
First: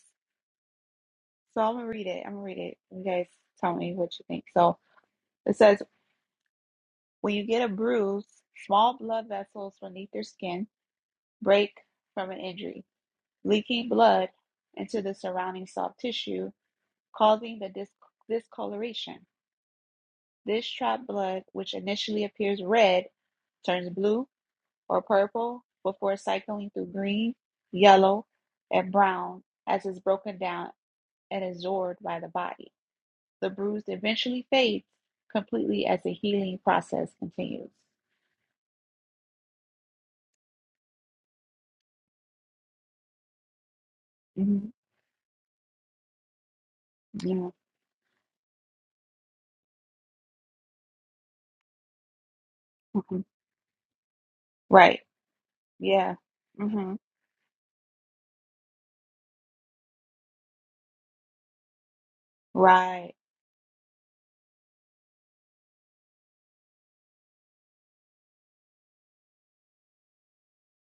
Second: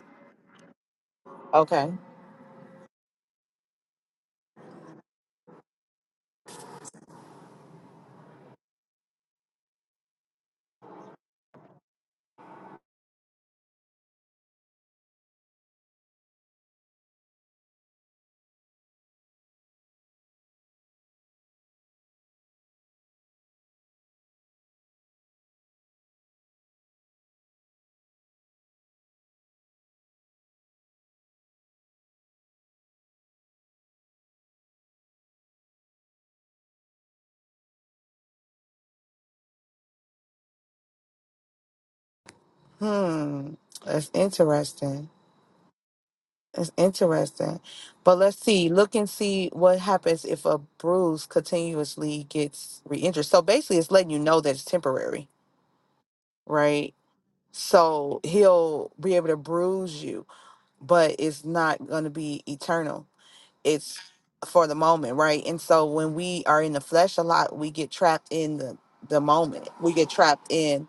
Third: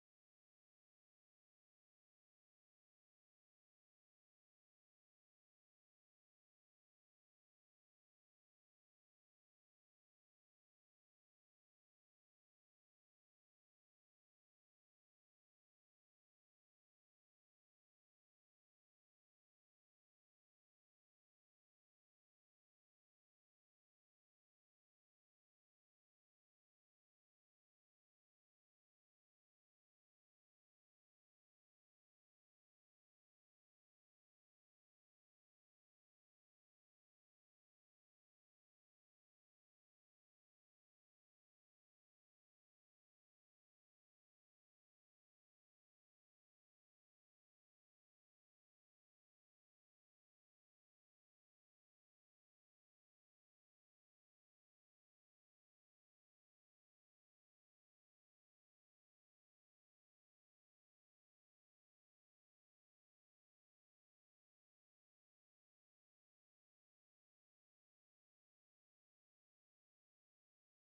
[SPEAKER 2] So I'm gonna
[SPEAKER 1] okay
[SPEAKER 2] read it. I'm gonna read it. You guys tell me what you think. So it says When you get a bruise, small blood vessels beneath your skin break from an injury, leaking blood into the surrounding soft tissue, causing the dis- discoloration. This trapped blood, which initially appears red, turns blue or purple before cycling through green, yellow, and brown as it's broken down and absorbed by the body. The bruise eventually fades completely as the healing process continues.
[SPEAKER 1] hmm that's
[SPEAKER 2] Mhm.
[SPEAKER 1] interesting It's
[SPEAKER 2] Yeah.
[SPEAKER 1] interesting. But let's see, look and see what happens if a bruise continuously gets re
[SPEAKER 2] Mhm.
[SPEAKER 1] injured. So basically, it's letting you know that it's
[SPEAKER 2] Right.
[SPEAKER 1] temporary,
[SPEAKER 2] Yeah.
[SPEAKER 1] right?
[SPEAKER 2] hmm
[SPEAKER 1] So he'll be able to bruise you, but it's not going to be eternal.
[SPEAKER 2] Right.
[SPEAKER 1] It's for the moment, right? And so when we are in the flesh a lot, we get trapped in the, the moment, we get trapped in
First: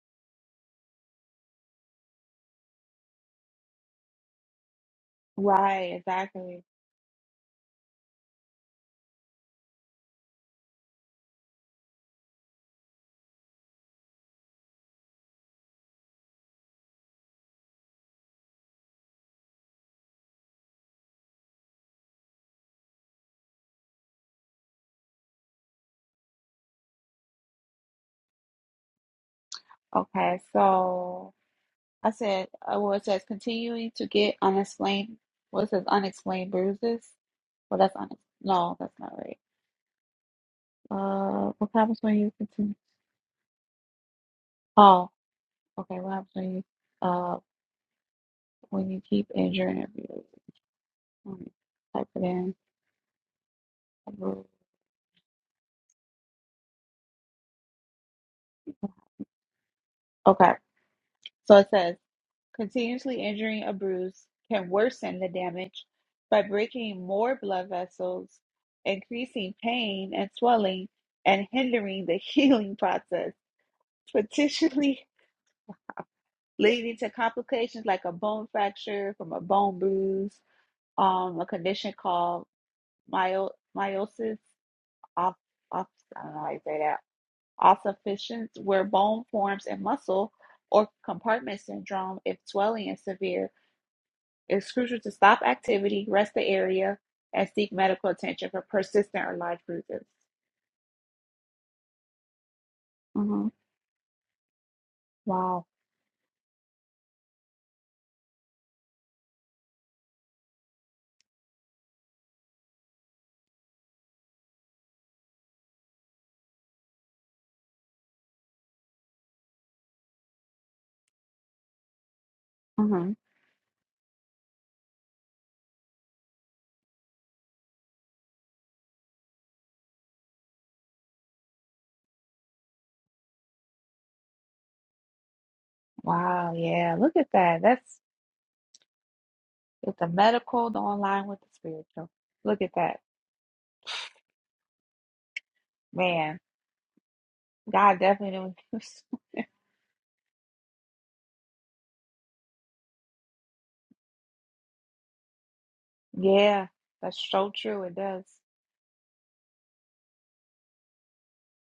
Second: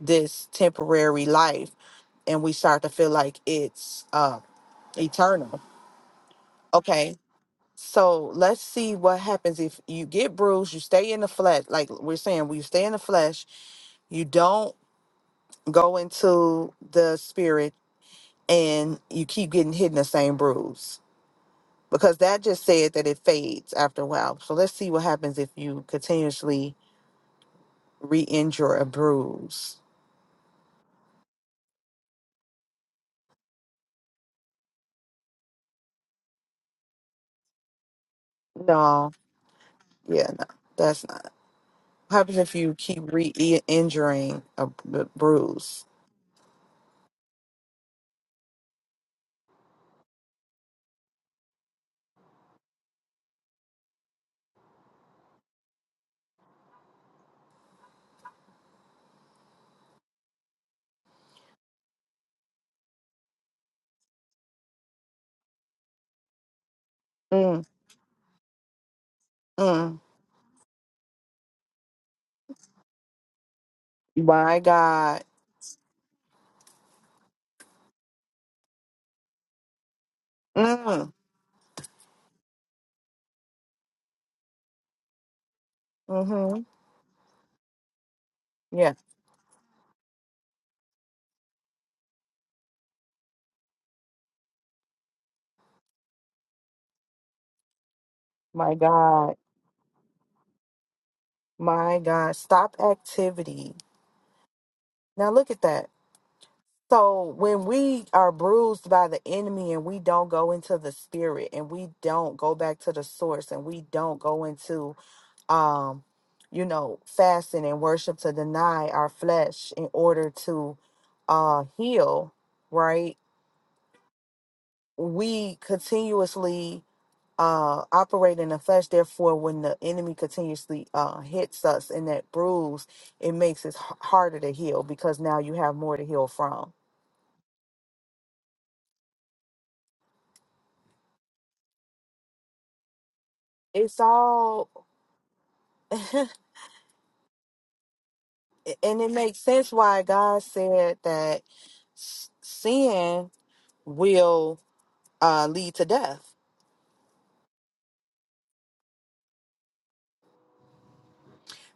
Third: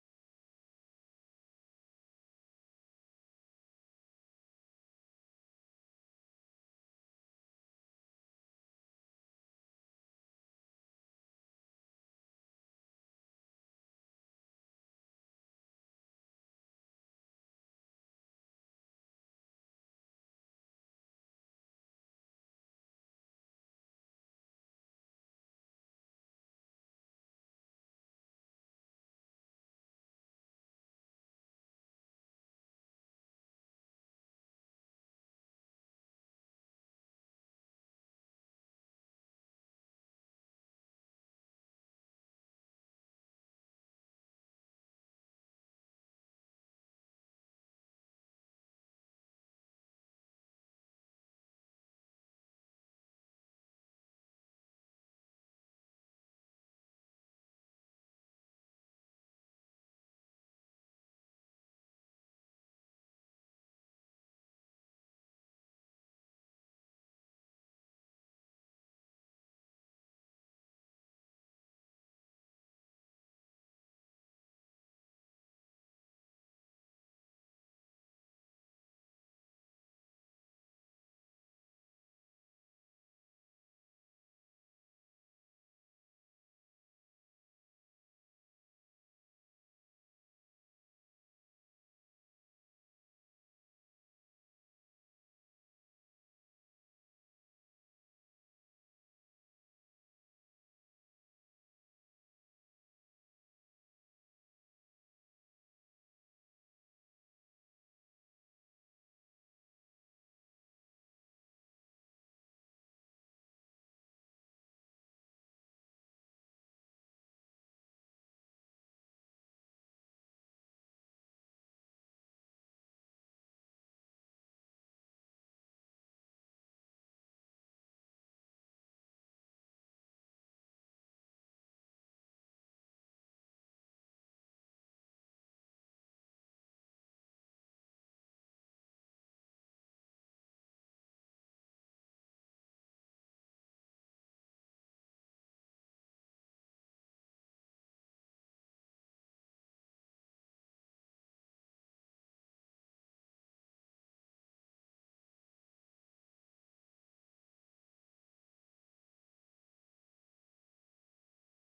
[SPEAKER 1] this temporary life, and we start to feel like it's uh, eternal.
[SPEAKER 2] Right. Exactly.
[SPEAKER 1] Okay, So let's see what happens if you get bruised, you stay in the flesh, like we're saying, we stay in the flesh, you don't go into the spirit, and you keep getting hit in the same bruise. Because that just said that it fades after a while. So let's see what happens if you continuously re injure a bruise.
[SPEAKER 2] Okay. So I said, uh, well, it says continuing to get unexplained. What it says unexplained bruises. Well, that's unex. No, that's not
[SPEAKER 1] No,
[SPEAKER 2] right.
[SPEAKER 1] yeah, no, that's not.
[SPEAKER 2] Uh, what happens
[SPEAKER 1] What
[SPEAKER 2] when you
[SPEAKER 1] happens if
[SPEAKER 2] continue?
[SPEAKER 1] you keep re injuring a b-
[SPEAKER 2] Oh,
[SPEAKER 1] bruise?
[SPEAKER 2] okay. What happens when you uh when you keep injuring your bruises? Let me Type it in. Bruise. Okay. So it says. Continuously injuring a bruise can worsen the damage by breaking more
[SPEAKER 1] Mm,
[SPEAKER 2] blood vessels, increasing
[SPEAKER 1] mm,
[SPEAKER 2] pain and swelling, and hindering the [laughs] healing process,
[SPEAKER 1] my
[SPEAKER 2] potentially
[SPEAKER 1] God.
[SPEAKER 2] leading to complications like a bone fracture from a bone bruise,
[SPEAKER 1] Mm,
[SPEAKER 2] um, a condition called myo- meiosis, off, off, I don't know
[SPEAKER 1] mhm.
[SPEAKER 2] how you say that, ossificans, where
[SPEAKER 1] Yeah.
[SPEAKER 2] bone forms in muscle, or compartment syndrome if swelling is severe It's crucial to stop activity, rest the area, and seek medical attention for
[SPEAKER 1] My
[SPEAKER 2] persistent
[SPEAKER 1] God.
[SPEAKER 2] or large bruises.
[SPEAKER 1] My God. Stop
[SPEAKER 2] hmm
[SPEAKER 1] activity. Now look at
[SPEAKER 2] Wow.
[SPEAKER 1] that. So when we are bruised by the enemy and we don't go into the spirit and we don't go back to the source and we don't go into um you know fasting and worship to deny our flesh in order to uh heal,
[SPEAKER 2] hmm
[SPEAKER 1] right? We continuously uh, operate in the flesh. Therefore, when the enemy continuously uh, hits us in that bruise, it makes it h- harder to heal because now you have more to heal
[SPEAKER 2] Wow.
[SPEAKER 1] from.
[SPEAKER 2] Yeah. Look at that. That's it's the medical, the online with the spiritual. Look at that.
[SPEAKER 1] It's all, [laughs] and
[SPEAKER 2] Man, God definitely knows.
[SPEAKER 1] it
[SPEAKER 2] [laughs]
[SPEAKER 1] makes sense why God said that s- sin will uh, lead to death,
[SPEAKER 2] Yeah, that's so true. It does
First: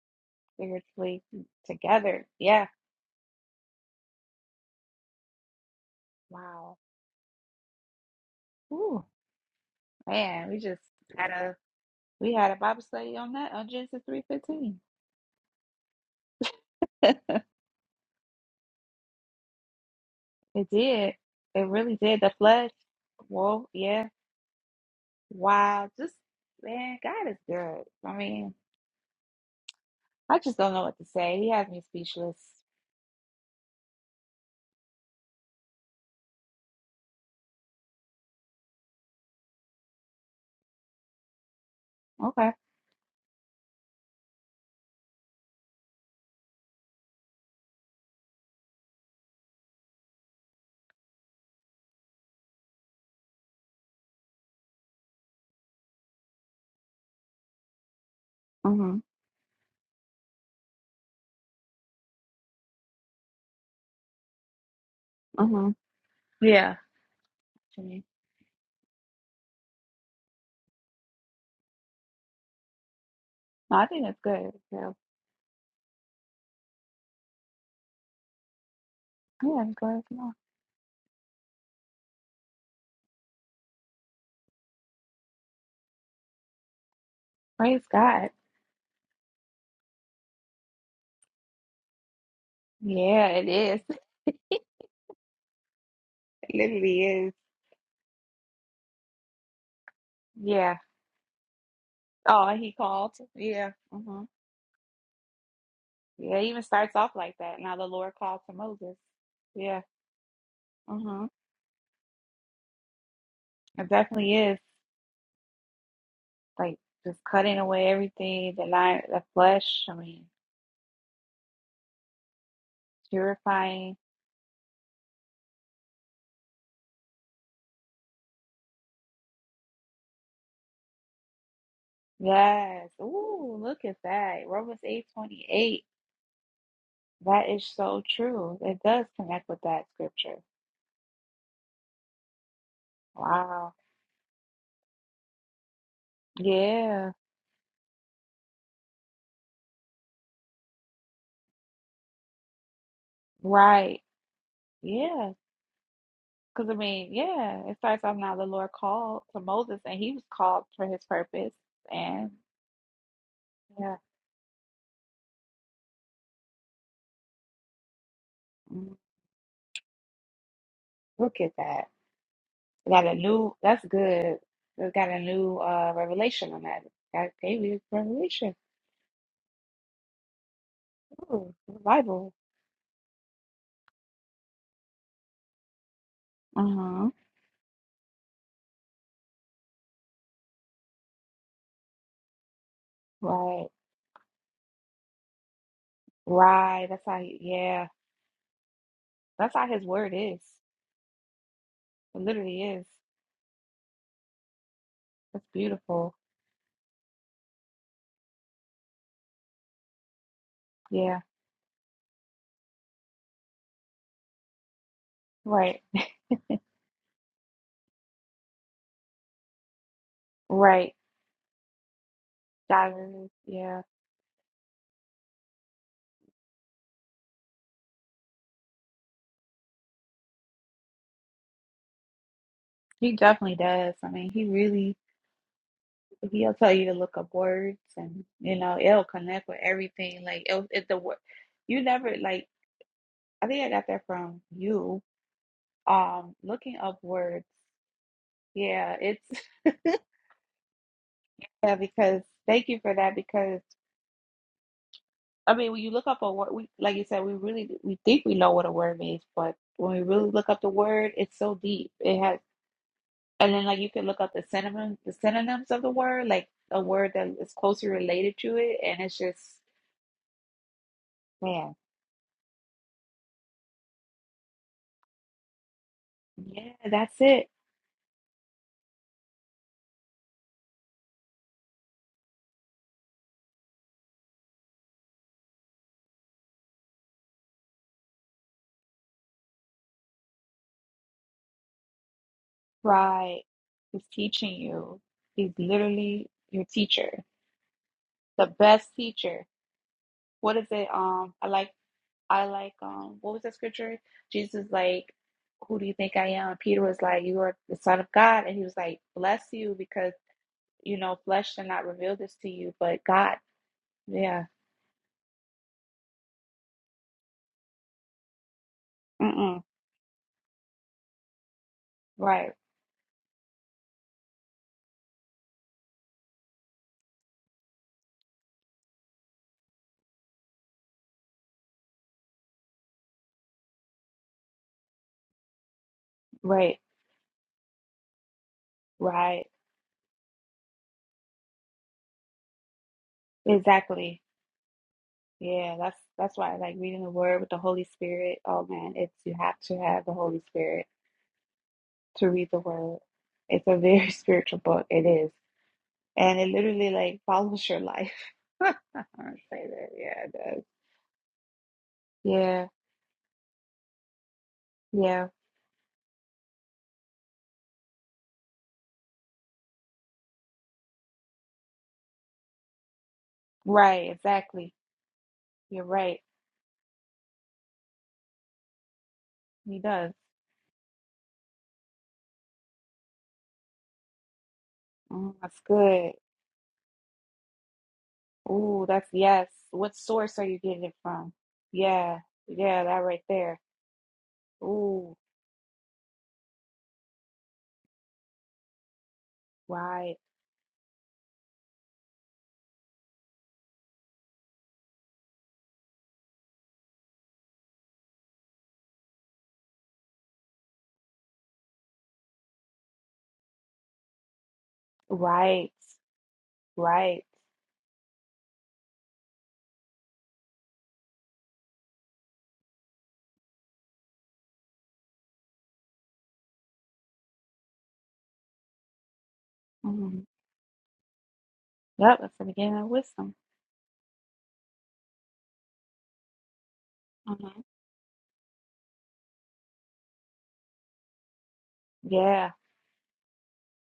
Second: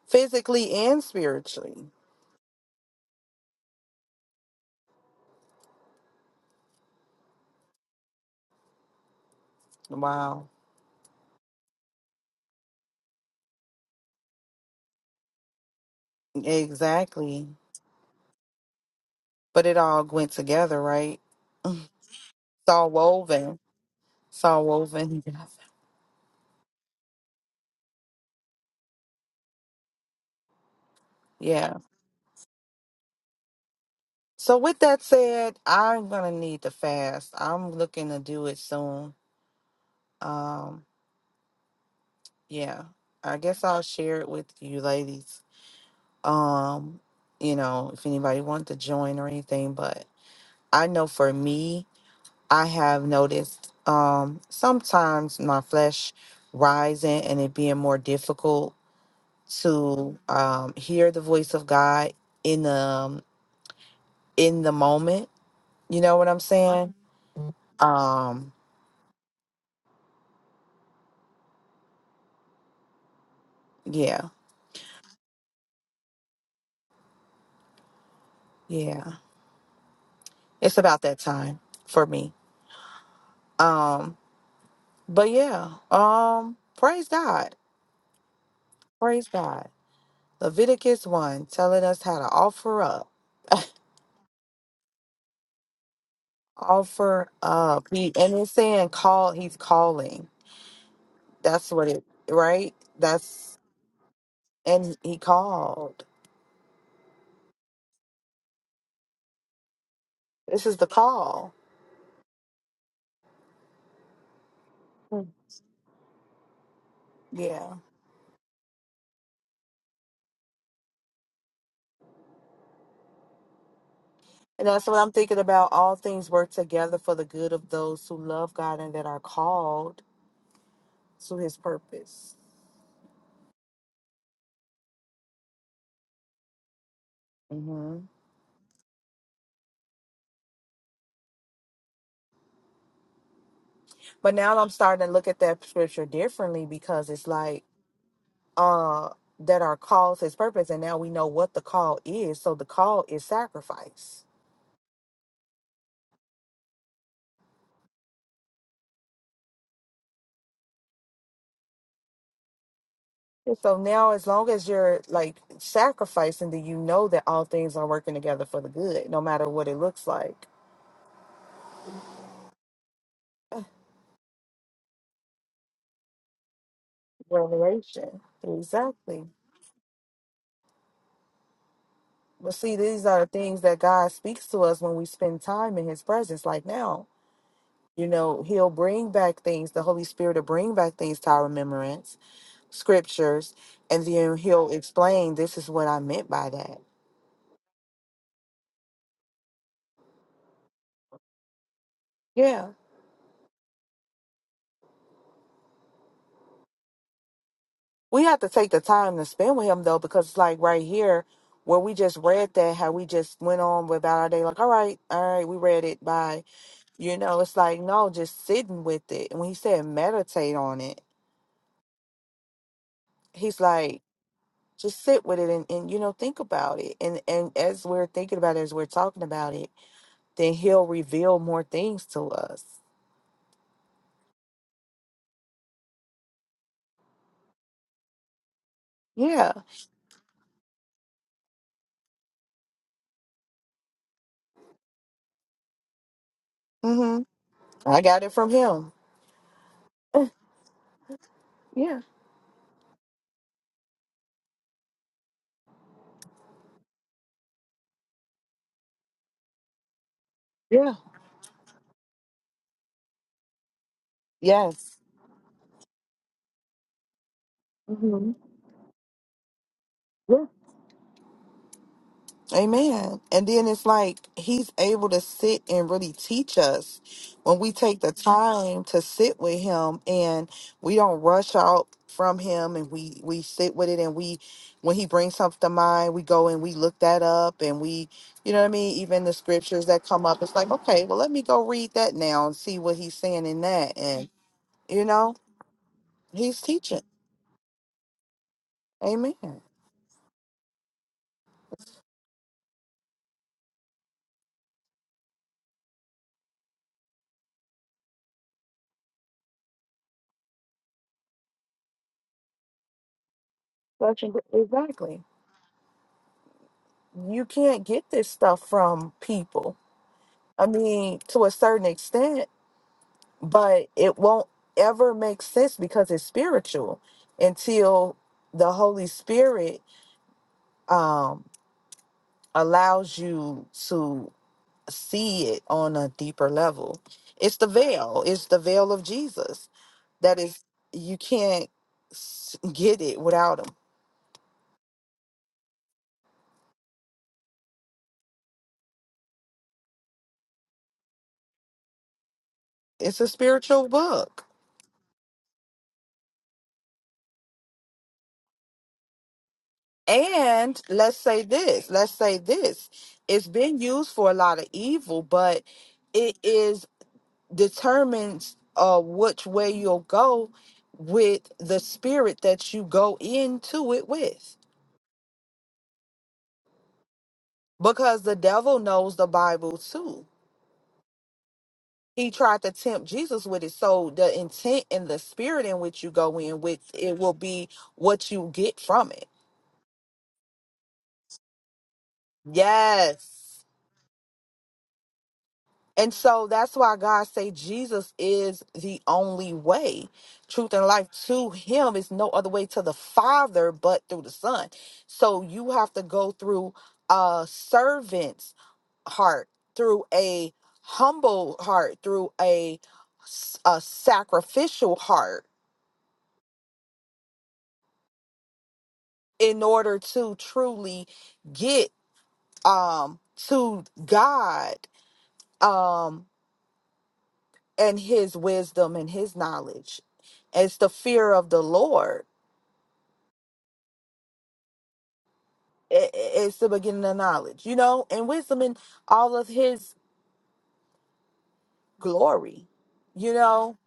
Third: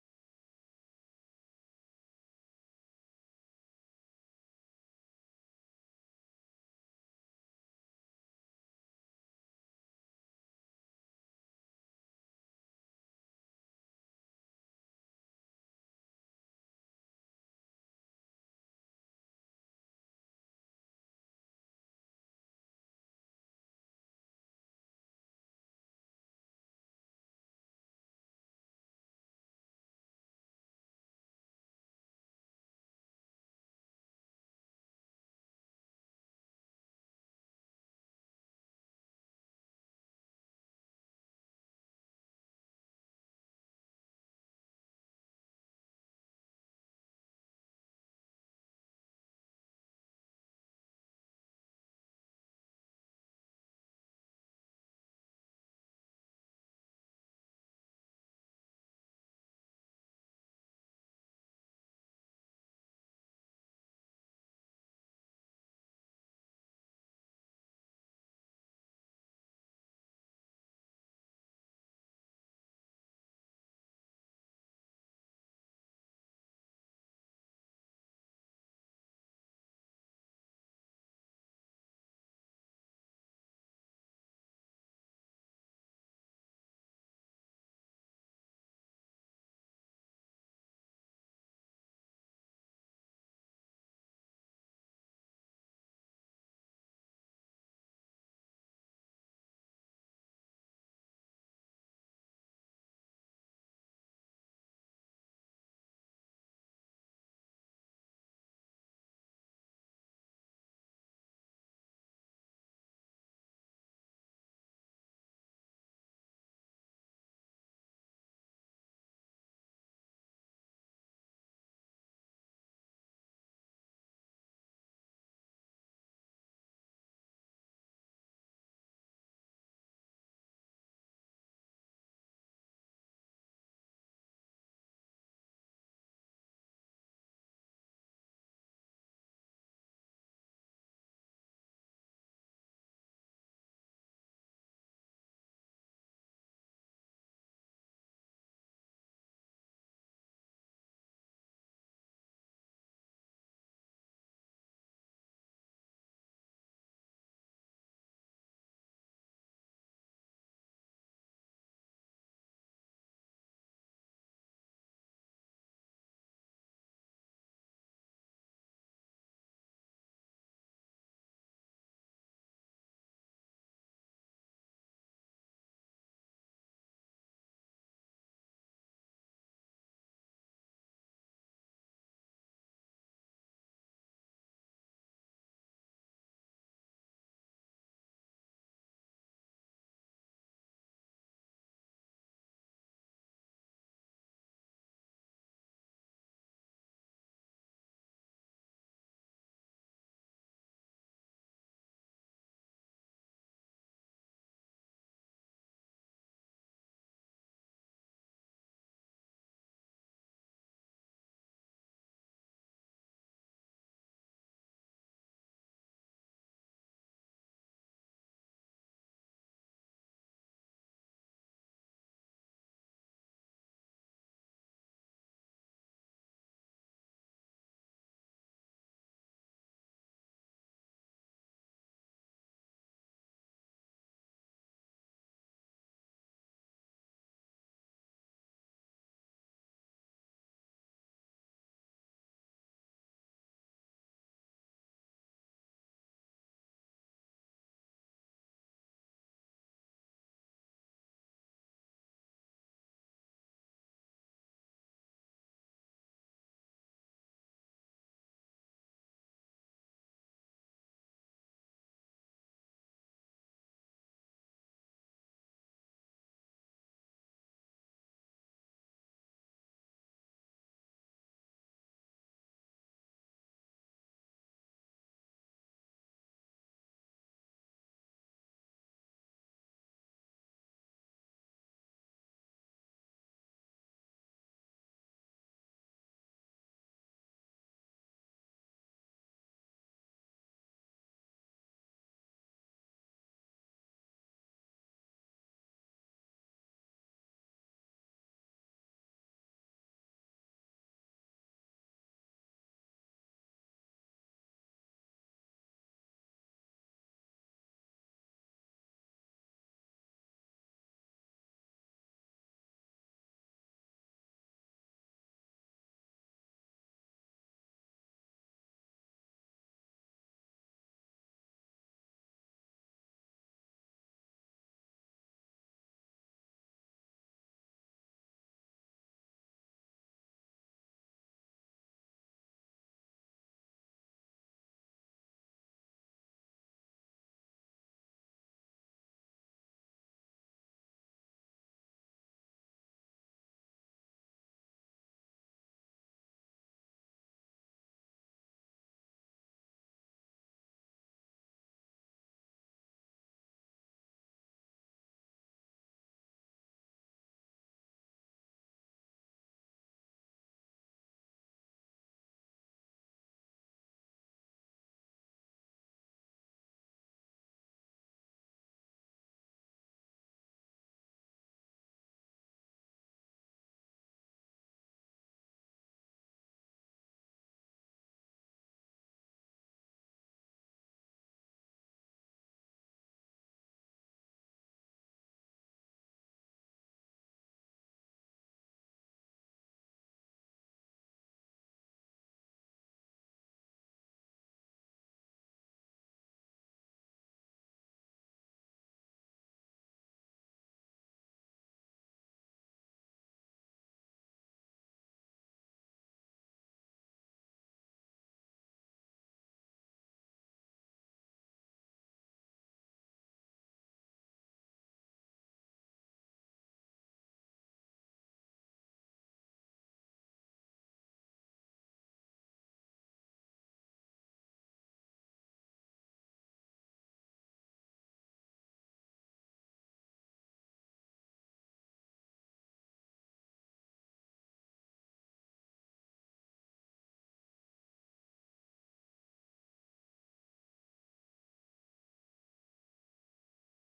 [SPEAKER 1] physically and
[SPEAKER 2] spiritually
[SPEAKER 1] spiritually.
[SPEAKER 2] together. Yeah. Wow. Ooh,
[SPEAKER 1] Wow,
[SPEAKER 2] man, we just had a we had a Bible study on that on Genesis three fifteen. [laughs]
[SPEAKER 1] exactly. But it all went
[SPEAKER 2] It
[SPEAKER 1] together,
[SPEAKER 2] did.
[SPEAKER 1] right?
[SPEAKER 2] It really did. The
[SPEAKER 1] It's
[SPEAKER 2] flesh.
[SPEAKER 1] all woven.
[SPEAKER 2] Well, yeah.
[SPEAKER 1] It's all woven. [laughs]
[SPEAKER 2] Wow. Just man, God is good. I mean, I just don't know what to say. He has
[SPEAKER 1] Yeah.
[SPEAKER 2] me speechless.
[SPEAKER 1] So with that said, I'm gonna need to fast. I'm looking to do it soon. Um,
[SPEAKER 2] Okay.
[SPEAKER 1] yeah. I guess I'll share it with you ladies. Um, you know, if anybody wants to join or anything, but I know for me, I have noticed um sometimes my flesh rising and it being more difficult
[SPEAKER 2] Mhm.
[SPEAKER 1] to um hear the voice of God in the in the moment.
[SPEAKER 2] Mhm.
[SPEAKER 1] You know what I'm
[SPEAKER 2] Yeah.
[SPEAKER 1] saying?
[SPEAKER 2] To me.
[SPEAKER 1] Um,
[SPEAKER 2] No, I think it's
[SPEAKER 1] yeah
[SPEAKER 2] good. Yeah.
[SPEAKER 1] Yeah.
[SPEAKER 2] Yeah. It's good. No.
[SPEAKER 1] It's about that time for me. Um, but yeah, um, praise God.
[SPEAKER 2] Praise God.
[SPEAKER 1] Praise God. Leviticus one telling us how to offer up.
[SPEAKER 2] Yeah, it is. [laughs] It literally
[SPEAKER 1] Offer
[SPEAKER 2] is.
[SPEAKER 1] up. He and it's saying call he's calling.
[SPEAKER 2] Yeah.
[SPEAKER 1] That's what it
[SPEAKER 2] Oh, and
[SPEAKER 1] right?
[SPEAKER 2] he called.
[SPEAKER 1] That's
[SPEAKER 2] Yeah. Mhm.
[SPEAKER 1] and he called.
[SPEAKER 2] Yeah. It even starts off like that. Now the Lord called to Moses. Yeah.
[SPEAKER 1] This is the
[SPEAKER 2] Mhm.
[SPEAKER 1] call.
[SPEAKER 2] It definitely is. like just cutting
[SPEAKER 1] Yeah.
[SPEAKER 2] away everything, the line, the flesh. I mean, purifying.
[SPEAKER 1] And that's what I'm thinking about. All things work together for the good of those who love God and that are called to his purpose.
[SPEAKER 2] Yes. Ooh, look at that. Romans eight twenty eight. That is so true. It does connect with that scripture. Wow.
[SPEAKER 1] But now I'm starting to look at that scripture differently because
[SPEAKER 2] Yeah.
[SPEAKER 1] it's like uh that our call is purpose and now we know what the call is. So the call is
[SPEAKER 2] Right.
[SPEAKER 1] sacrifice.
[SPEAKER 2] Yeah. Because I mean, yeah, it starts off now. The Lord called to Moses, and he was called for his purpose. And
[SPEAKER 1] And So
[SPEAKER 2] yeah,
[SPEAKER 1] now as long as you're like sacrificing then you know that all things are working together for the
[SPEAKER 2] Mm,
[SPEAKER 1] good, no matter what it looks like.
[SPEAKER 2] look at that. I got a new,
[SPEAKER 1] [sighs]
[SPEAKER 2] that's good. I got a new uh, revelation on that. Got David's
[SPEAKER 1] Revelation.
[SPEAKER 2] revelation.
[SPEAKER 1] Exactly.
[SPEAKER 2] Ooh, the Bible.
[SPEAKER 1] But see, these are things that God speaks to us when we spend time in his presence. Like now,
[SPEAKER 2] Uh-huh.
[SPEAKER 1] you know, he'll bring back things, the Holy Spirit will bring back things to our remembrance scriptures
[SPEAKER 2] Right.
[SPEAKER 1] and then he'll explain this is what I meant by that.
[SPEAKER 2] Right. That's how, he- yeah. That's how his word is. It literally
[SPEAKER 1] Yeah.
[SPEAKER 2] is. That's beautiful.
[SPEAKER 1] We have to take the time to spend with him though, because it's like right
[SPEAKER 2] Yeah.
[SPEAKER 1] here where we just read that, how we just went on without our day, like, all right, all right, we
[SPEAKER 2] Right.
[SPEAKER 1] read it by you know, it's like no, just sitting with it. And when he said meditate on
[SPEAKER 2] Right.
[SPEAKER 1] it,
[SPEAKER 2] God is,
[SPEAKER 1] he's
[SPEAKER 2] yeah.
[SPEAKER 1] like, just sit with it and, and you know, think about it. And and as we're thinking about it, as we're talking about it, then he'll reveal more things to us.
[SPEAKER 2] He definitely does. I mean, he really, he'll tell you to look up words and, you know, it'll connect
[SPEAKER 1] Yeah.
[SPEAKER 2] with everything. Like, it'll, it, the word, you never, like, I think I got that from you Um, looking up
[SPEAKER 1] Mm-hmm.
[SPEAKER 2] words.
[SPEAKER 1] I got it from him.
[SPEAKER 2] Yeah, it's [laughs] yeah,
[SPEAKER 1] Yeah.
[SPEAKER 2] because thank you for that because I mean when you look up a word we like you said, we really we think we know what a word means, but when we really look up the
[SPEAKER 1] Yeah.
[SPEAKER 2] word, it's so deep. It has and then like you can look up the synonym
[SPEAKER 1] Yes.
[SPEAKER 2] the synonyms of the word, like a word that is closely
[SPEAKER 1] hmm
[SPEAKER 2] related to it and it's just
[SPEAKER 1] Yeah.
[SPEAKER 2] man,
[SPEAKER 1] Amen. And then it's like he's able to sit and really teach
[SPEAKER 2] yeah,
[SPEAKER 1] us
[SPEAKER 2] that's it.
[SPEAKER 1] when we take the time to sit with him and we don't rush out from him and we we sit with it and we when he brings something to mind we go and we look that up and we you know what I mean even the scriptures that come up it's like okay well let me go read that now and see what he's
[SPEAKER 2] Right.
[SPEAKER 1] saying in that
[SPEAKER 2] He's
[SPEAKER 1] and
[SPEAKER 2] teaching you.
[SPEAKER 1] you know
[SPEAKER 2] He's literally
[SPEAKER 1] he's
[SPEAKER 2] your
[SPEAKER 1] teaching
[SPEAKER 2] teacher, the best
[SPEAKER 1] amen
[SPEAKER 2] teacher. What is it? Um, I like. I like um what was that scripture? Jesus like, Who do you think I am? Peter was like, You are the son of God and he was like, Bless you because you know, flesh did not reveal this to you, but God.
[SPEAKER 1] Such a good-
[SPEAKER 2] Yeah.
[SPEAKER 1] exactly you can't get this stuff from
[SPEAKER 2] Mm-mm.
[SPEAKER 1] people. I mean, to a certain extent,
[SPEAKER 2] Right,
[SPEAKER 1] but it won't ever make sense because it's spiritual until the Holy Spirit um, allows you to see it on a deeper
[SPEAKER 2] right,
[SPEAKER 1] level. It's the veil, it's the veil of
[SPEAKER 2] right.
[SPEAKER 1] Jesus that is, you can't s- get it without him.
[SPEAKER 2] Exactly. Yeah, that's that's why I like reading the word with the Holy Spirit. Oh man, it's you have to have the Holy Spirit to read the word.
[SPEAKER 1] It's a
[SPEAKER 2] It's a
[SPEAKER 1] spiritual
[SPEAKER 2] very [laughs]
[SPEAKER 1] book.
[SPEAKER 2] spiritual book. It is. And it literally like follows your life. [laughs] I would say that. Yeah, it does.
[SPEAKER 1] And let's say this, let's say
[SPEAKER 2] Yeah.
[SPEAKER 1] this. It's been used for a lot of evil,
[SPEAKER 2] Yeah.
[SPEAKER 1] but it is determines uh which way you'll go with the spirit that you go into it
[SPEAKER 2] Right,
[SPEAKER 1] with.
[SPEAKER 2] exactly. You're right.
[SPEAKER 1] Because the devil knows the
[SPEAKER 2] He
[SPEAKER 1] Bible
[SPEAKER 2] does.
[SPEAKER 1] too. He tried to tempt Jesus with it. So the intent and the
[SPEAKER 2] Mm, that's
[SPEAKER 1] spirit in which you
[SPEAKER 2] good.
[SPEAKER 1] go in with it will be what you get
[SPEAKER 2] Ooh, that's
[SPEAKER 1] from it.
[SPEAKER 2] yes. What source are you getting it from? Yeah, yeah, that right there.
[SPEAKER 1] Yes.
[SPEAKER 2] Ooh,
[SPEAKER 1] And so that's why God say Jesus is the only way,
[SPEAKER 2] right,
[SPEAKER 1] truth and life to him is no other way to the Father but through the Son. So you have to go through a servant's heart, through a humble heart, through a, s- a sacrificial heart
[SPEAKER 2] right, right.
[SPEAKER 1] in order to truly get um to God. Um and his wisdom and his knowledge.
[SPEAKER 2] Mm.
[SPEAKER 1] It's the fear of the
[SPEAKER 2] Yep,
[SPEAKER 1] Lord.
[SPEAKER 2] that's the beginning of wisdom.
[SPEAKER 1] I- I- It's the beginning of
[SPEAKER 2] hmm
[SPEAKER 1] knowledge, you know, and wisdom in all of his
[SPEAKER 2] Yeah,
[SPEAKER 1] glory. You know,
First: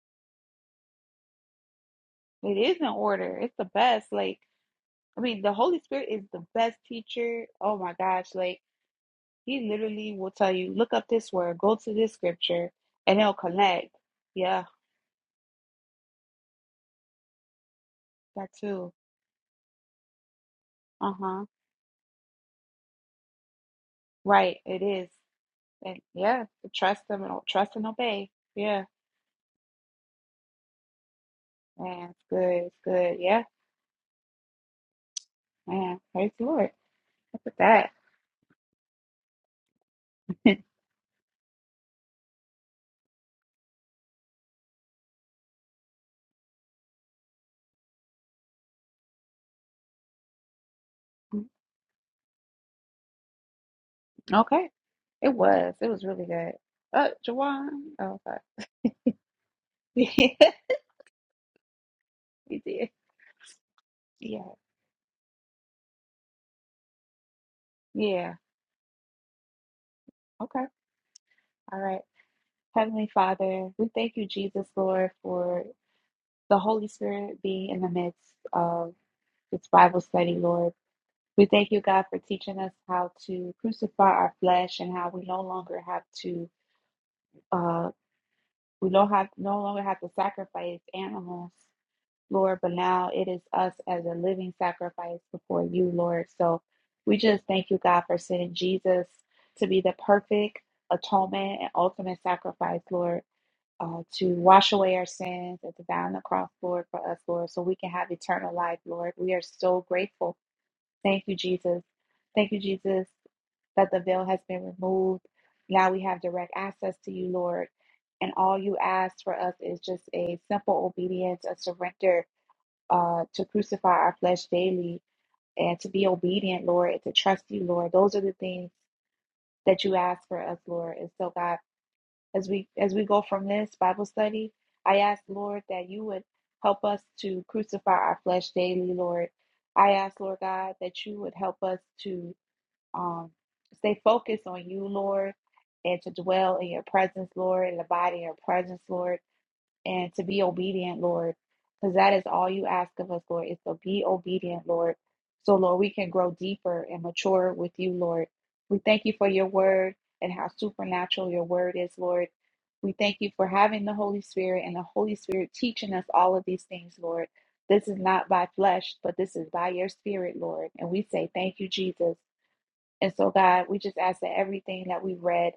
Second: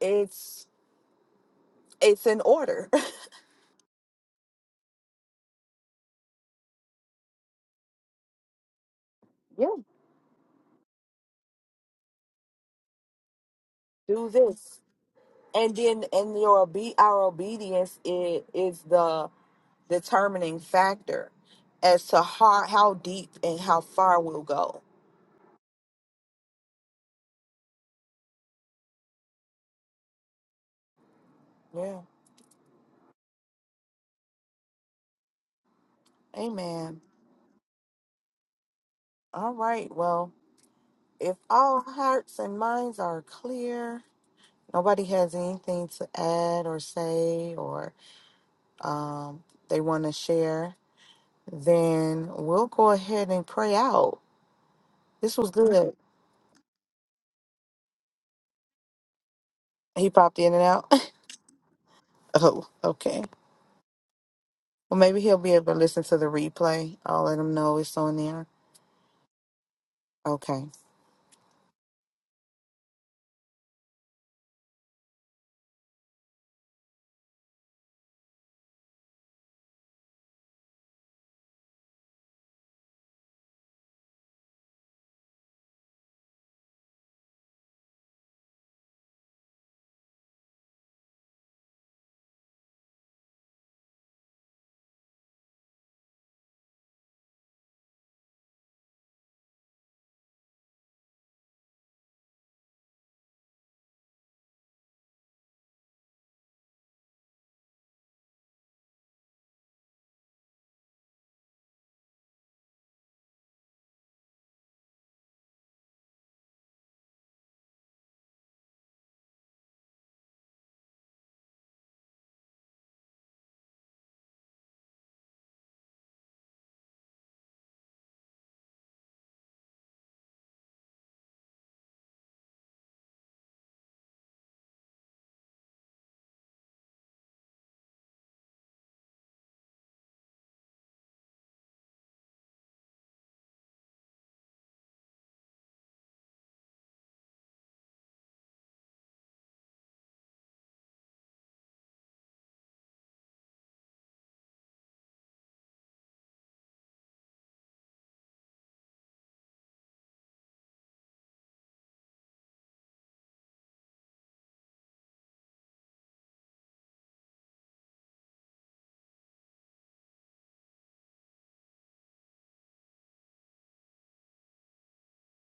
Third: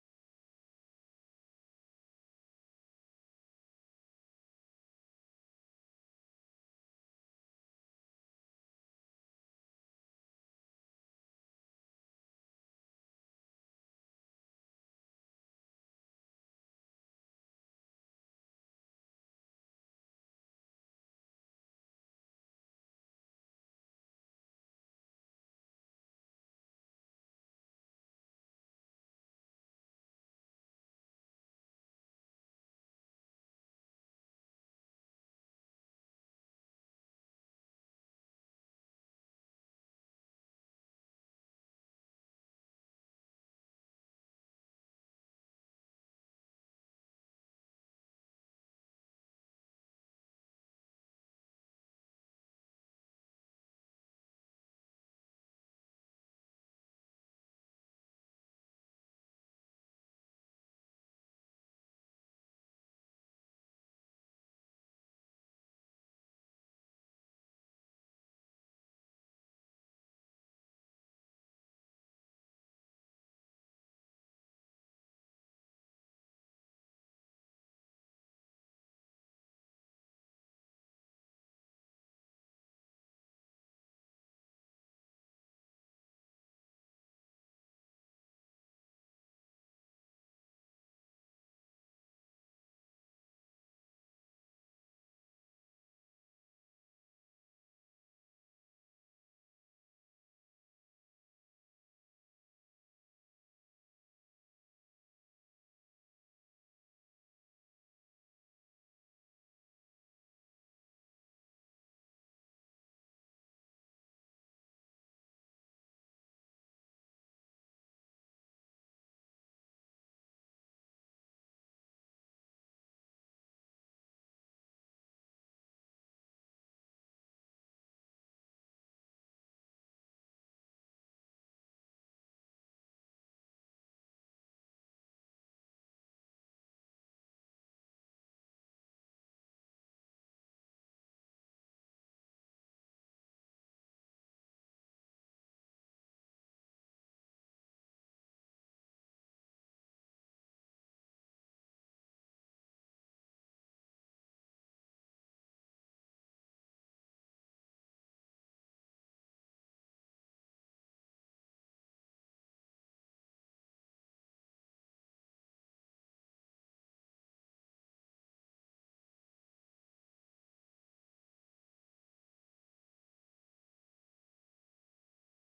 [SPEAKER 1] it's it's in
[SPEAKER 2] it is in
[SPEAKER 1] order. [laughs]
[SPEAKER 2] order. It's the best. Like, I mean, the Holy Spirit is the best teacher. Oh my gosh, like he
[SPEAKER 1] yeah,
[SPEAKER 2] literally will tell you, look up this word, go to this scripture, and it'll connect.
[SPEAKER 1] do
[SPEAKER 2] Yeah,
[SPEAKER 1] this, and then and your obe- our obedience is,
[SPEAKER 2] that
[SPEAKER 1] is
[SPEAKER 2] too.
[SPEAKER 1] the determining factor
[SPEAKER 2] Uh-huh.
[SPEAKER 1] as to how how deep and how far we'll
[SPEAKER 2] Right, it
[SPEAKER 1] go.
[SPEAKER 2] is. And yeah, trust them and o- trust and obey. Yeah,
[SPEAKER 1] Yeah,
[SPEAKER 2] man, it's good. It's good. Yeah, man, praise the Lord.
[SPEAKER 1] Amen.
[SPEAKER 2] Look at
[SPEAKER 1] All right. Well,
[SPEAKER 2] that. [laughs]
[SPEAKER 1] if all hearts and minds are clear. Nobody has anything to add or say, or um, they want to share. Then we'll go ahead and pray out.
[SPEAKER 2] Okay, it
[SPEAKER 1] This was
[SPEAKER 2] was. It
[SPEAKER 1] good.
[SPEAKER 2] was really good. Uh, Jawan. Oh, sorry. [laughs]
[SPEAKER 1] He
[SPEAKER 2] Yeah,
[SPEAKER 1] popped in and out. [laughs]
[SPEAKER 2] you
[SPEAKER 1] oh,
[SPEAKER 2] did.
[SPEAKER 1] okay.
[SPEAKER 2] Yeah,
[SPEAKER 1] Well, maybe he'll be able to listen to the replay. I'll let him know it's on
[SPEAKER 2] yeah.
[SPEAKER 1] there. Okay.
[SPEAKER 2] Okay, all right. Heavenly Father, we thank you, Jesus, Lord, for the Holy Spirit being in the midst of this Bible study, Lord. We thank you, God, for teaching us how to crucify our flesh and how we no longer have to, uh, we no, have, no longer have to sacrifice animals, Lord, but now it is us as a living sacrifice before you, Lord. So we just thank you, God, for sending Jesus to be the perfect atonement and ultimate sacrifice, Lord, uh, to wash away our sins and to die on the cross, Lord, for us, Lord, so we can have eternal life, Lord. We are so grateful. Thank you, Jesus. Thank you, Jesus that the veil has been removed. Now we have direct access to you, Lord. And all you ask for us is just a simple obedience, a surrender uh, to crucify our flesh daily and to be obedient, Lord, and to trust you, Lord. Those are the things that you ask for us, Lord. And so, God, as we as we go from this Bible study, I ask, Lord, that you would help us to crucify our flesh daily, Lord. I ask, Lord God, that you would help us to um, stay focused on you, Lord, and to dwell in your presence, Lord, and abide in your presence, Lord, and to be obedient, Lord, because that is all you ask of us, Lord, is to be obedient, Lord. So, Lord, we can grow deeper and mature with you, Lord. We thank you for your word and how supernatural your word is, Lord. We thank you for having the Holy Spirit and the Holy Spirit teaching us all of these things, Lord. This is not by flesh, but this is by your spirit, Lord. And we say, Thank you, Jesus. And so, God, we just ask that everything that we read,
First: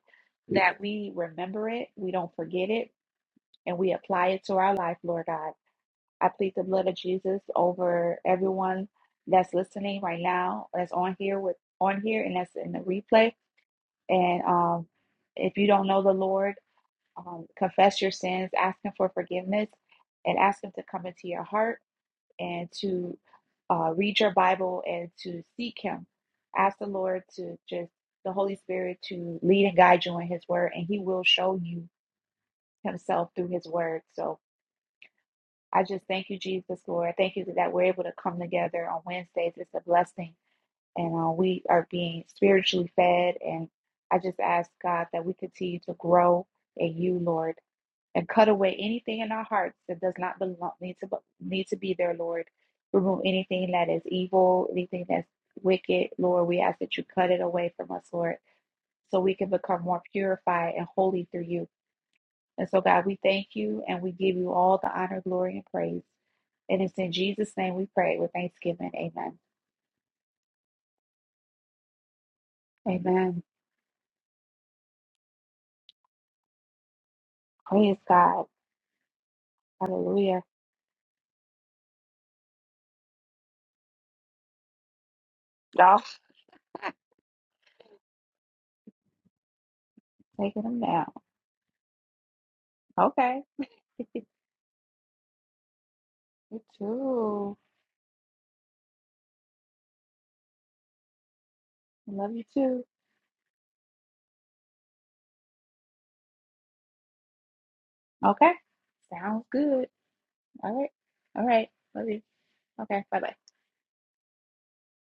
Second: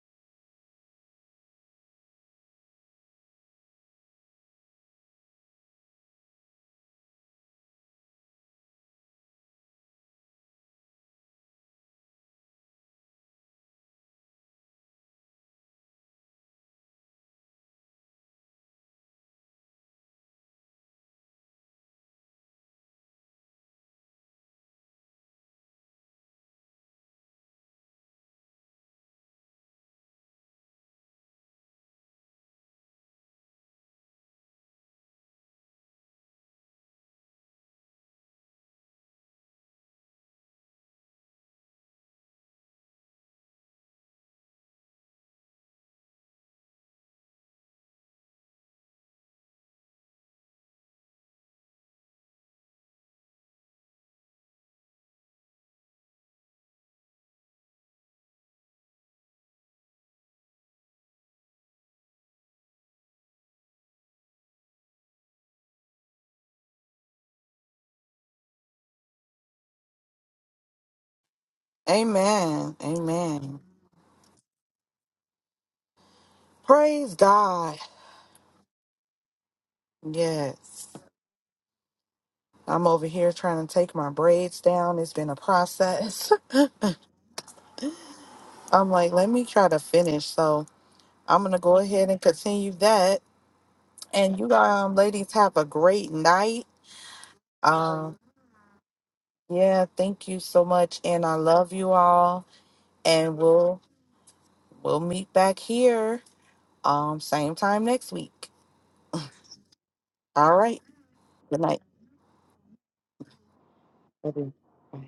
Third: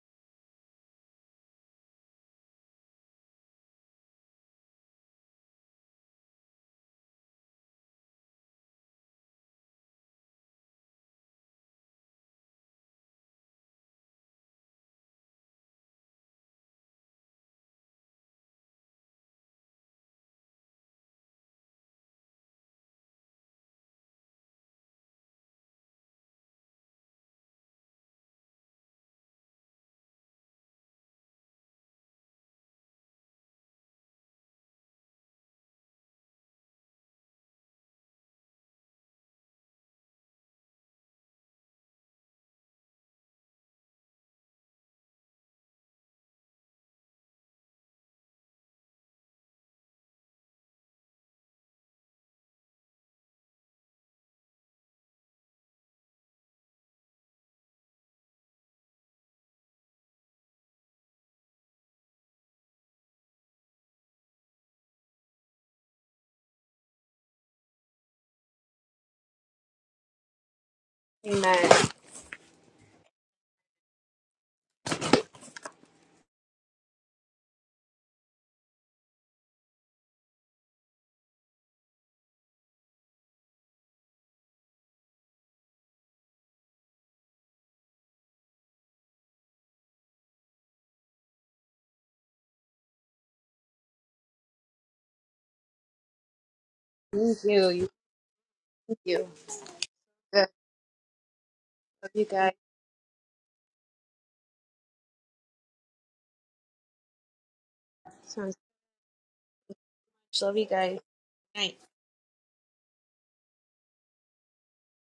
[SPEAKER 2] that we remember it, we don't forget it, and we apply it to our life, Lord God. I plead the blood of Jesus over everyone that's listening right now, that's on here with on here, and that's in the replay. And um, if you don't know the Lord, um, confess your sins, ask Him for forgiveness, and ask Him to come into your heart and to uh, read your Bible and to seek Him. Ask the Lord to just the Holy Spirit to lead and guide you in His Word, and He will show you Himself through His Word. So I just thank you, Jesus, Lord. Thank you that we're able to come together on Wednesdays. It's a blessing, and uh, we are being spiritually fed. And I just ask God that we continue to grow in You, Lord and cut away anything in our hearts that does not belong need to need to be there, Lord. Remove anything that is evil, anything that's wicked, Lord. We ask that you cut it away from us, Lord, so we can become more purified and holy through you. And so, God, we thank you and we give you all the honor, glory, and praise. And it's in Jesus' name we pray with thanksgiving. Amen.
[SPEAKER 3] amen.
[SPEAKER 1] Amen.
[SPEAKER 2] Amen.
[SPEAKER 1] Amen. Praise God.
[SPEAKER 2] Praise God. Hallelujah.
[SPEAKER 1] Yes. I'm over here trying to take my braids down. It's been a
[SPEAKER 2] Y'all
[SPEAKER 1] process. [laughs] I'm like, let me try to finish.
[SPEAKER 2] taking
[SPEAKER 1] So
[SPEAKER 2] them down.
[SPEAKER 1] I'm going to go ahead and continue that
[SPEAKER 2] Okay.
[SPEAKER 1] And you um ladies have a great
[SPEAKER 2] You
[SPEAKER 1] night.
[SPEAKER 3] Thank
[SPEAKER 2] too.
[SPEAKER 3] you. You-
[SPEAKER 1] Um
[SPEAKER 3] Thank you.
[SPEAKER 1] yeah, thank you
[SPEAKER 3] Good.
[SPEAKER 1] so much and I love you
[SPEAKER 3] Love
[SPEAKER 2] I
[SPEAKER 3] you
[SPEAKER 2] love you
[SPEAKER 1] all
[SPEAKER 3] guys.
[SPEAKER 2] too.
[SPEAKER 1] and we'll we'll meet back here um same time next
[SPEAKER 3] So
[SPEAKER 1] week.
[SPEAKER 2] Okay.
[SPEAKER 3] much.
[SPEAKER 2] Sounds good.
[SPEAKER 1] All
[SPEAKER 3] Love you
[SPEAKER 2] All
[SPEAKER 1] right.
[SPEAKER 2] right.
[SPEAKER 3] guys.
[SPEAKER 2] All
[SPEAKER 1] Good
[SPEAKER 2] right.
[SPEAKER 3] Night.
[SPEAKER 1] night.
[SPEAKER 2] Love you. Okay. Bye bye.
[SPEAKER 1] Love you. Bye.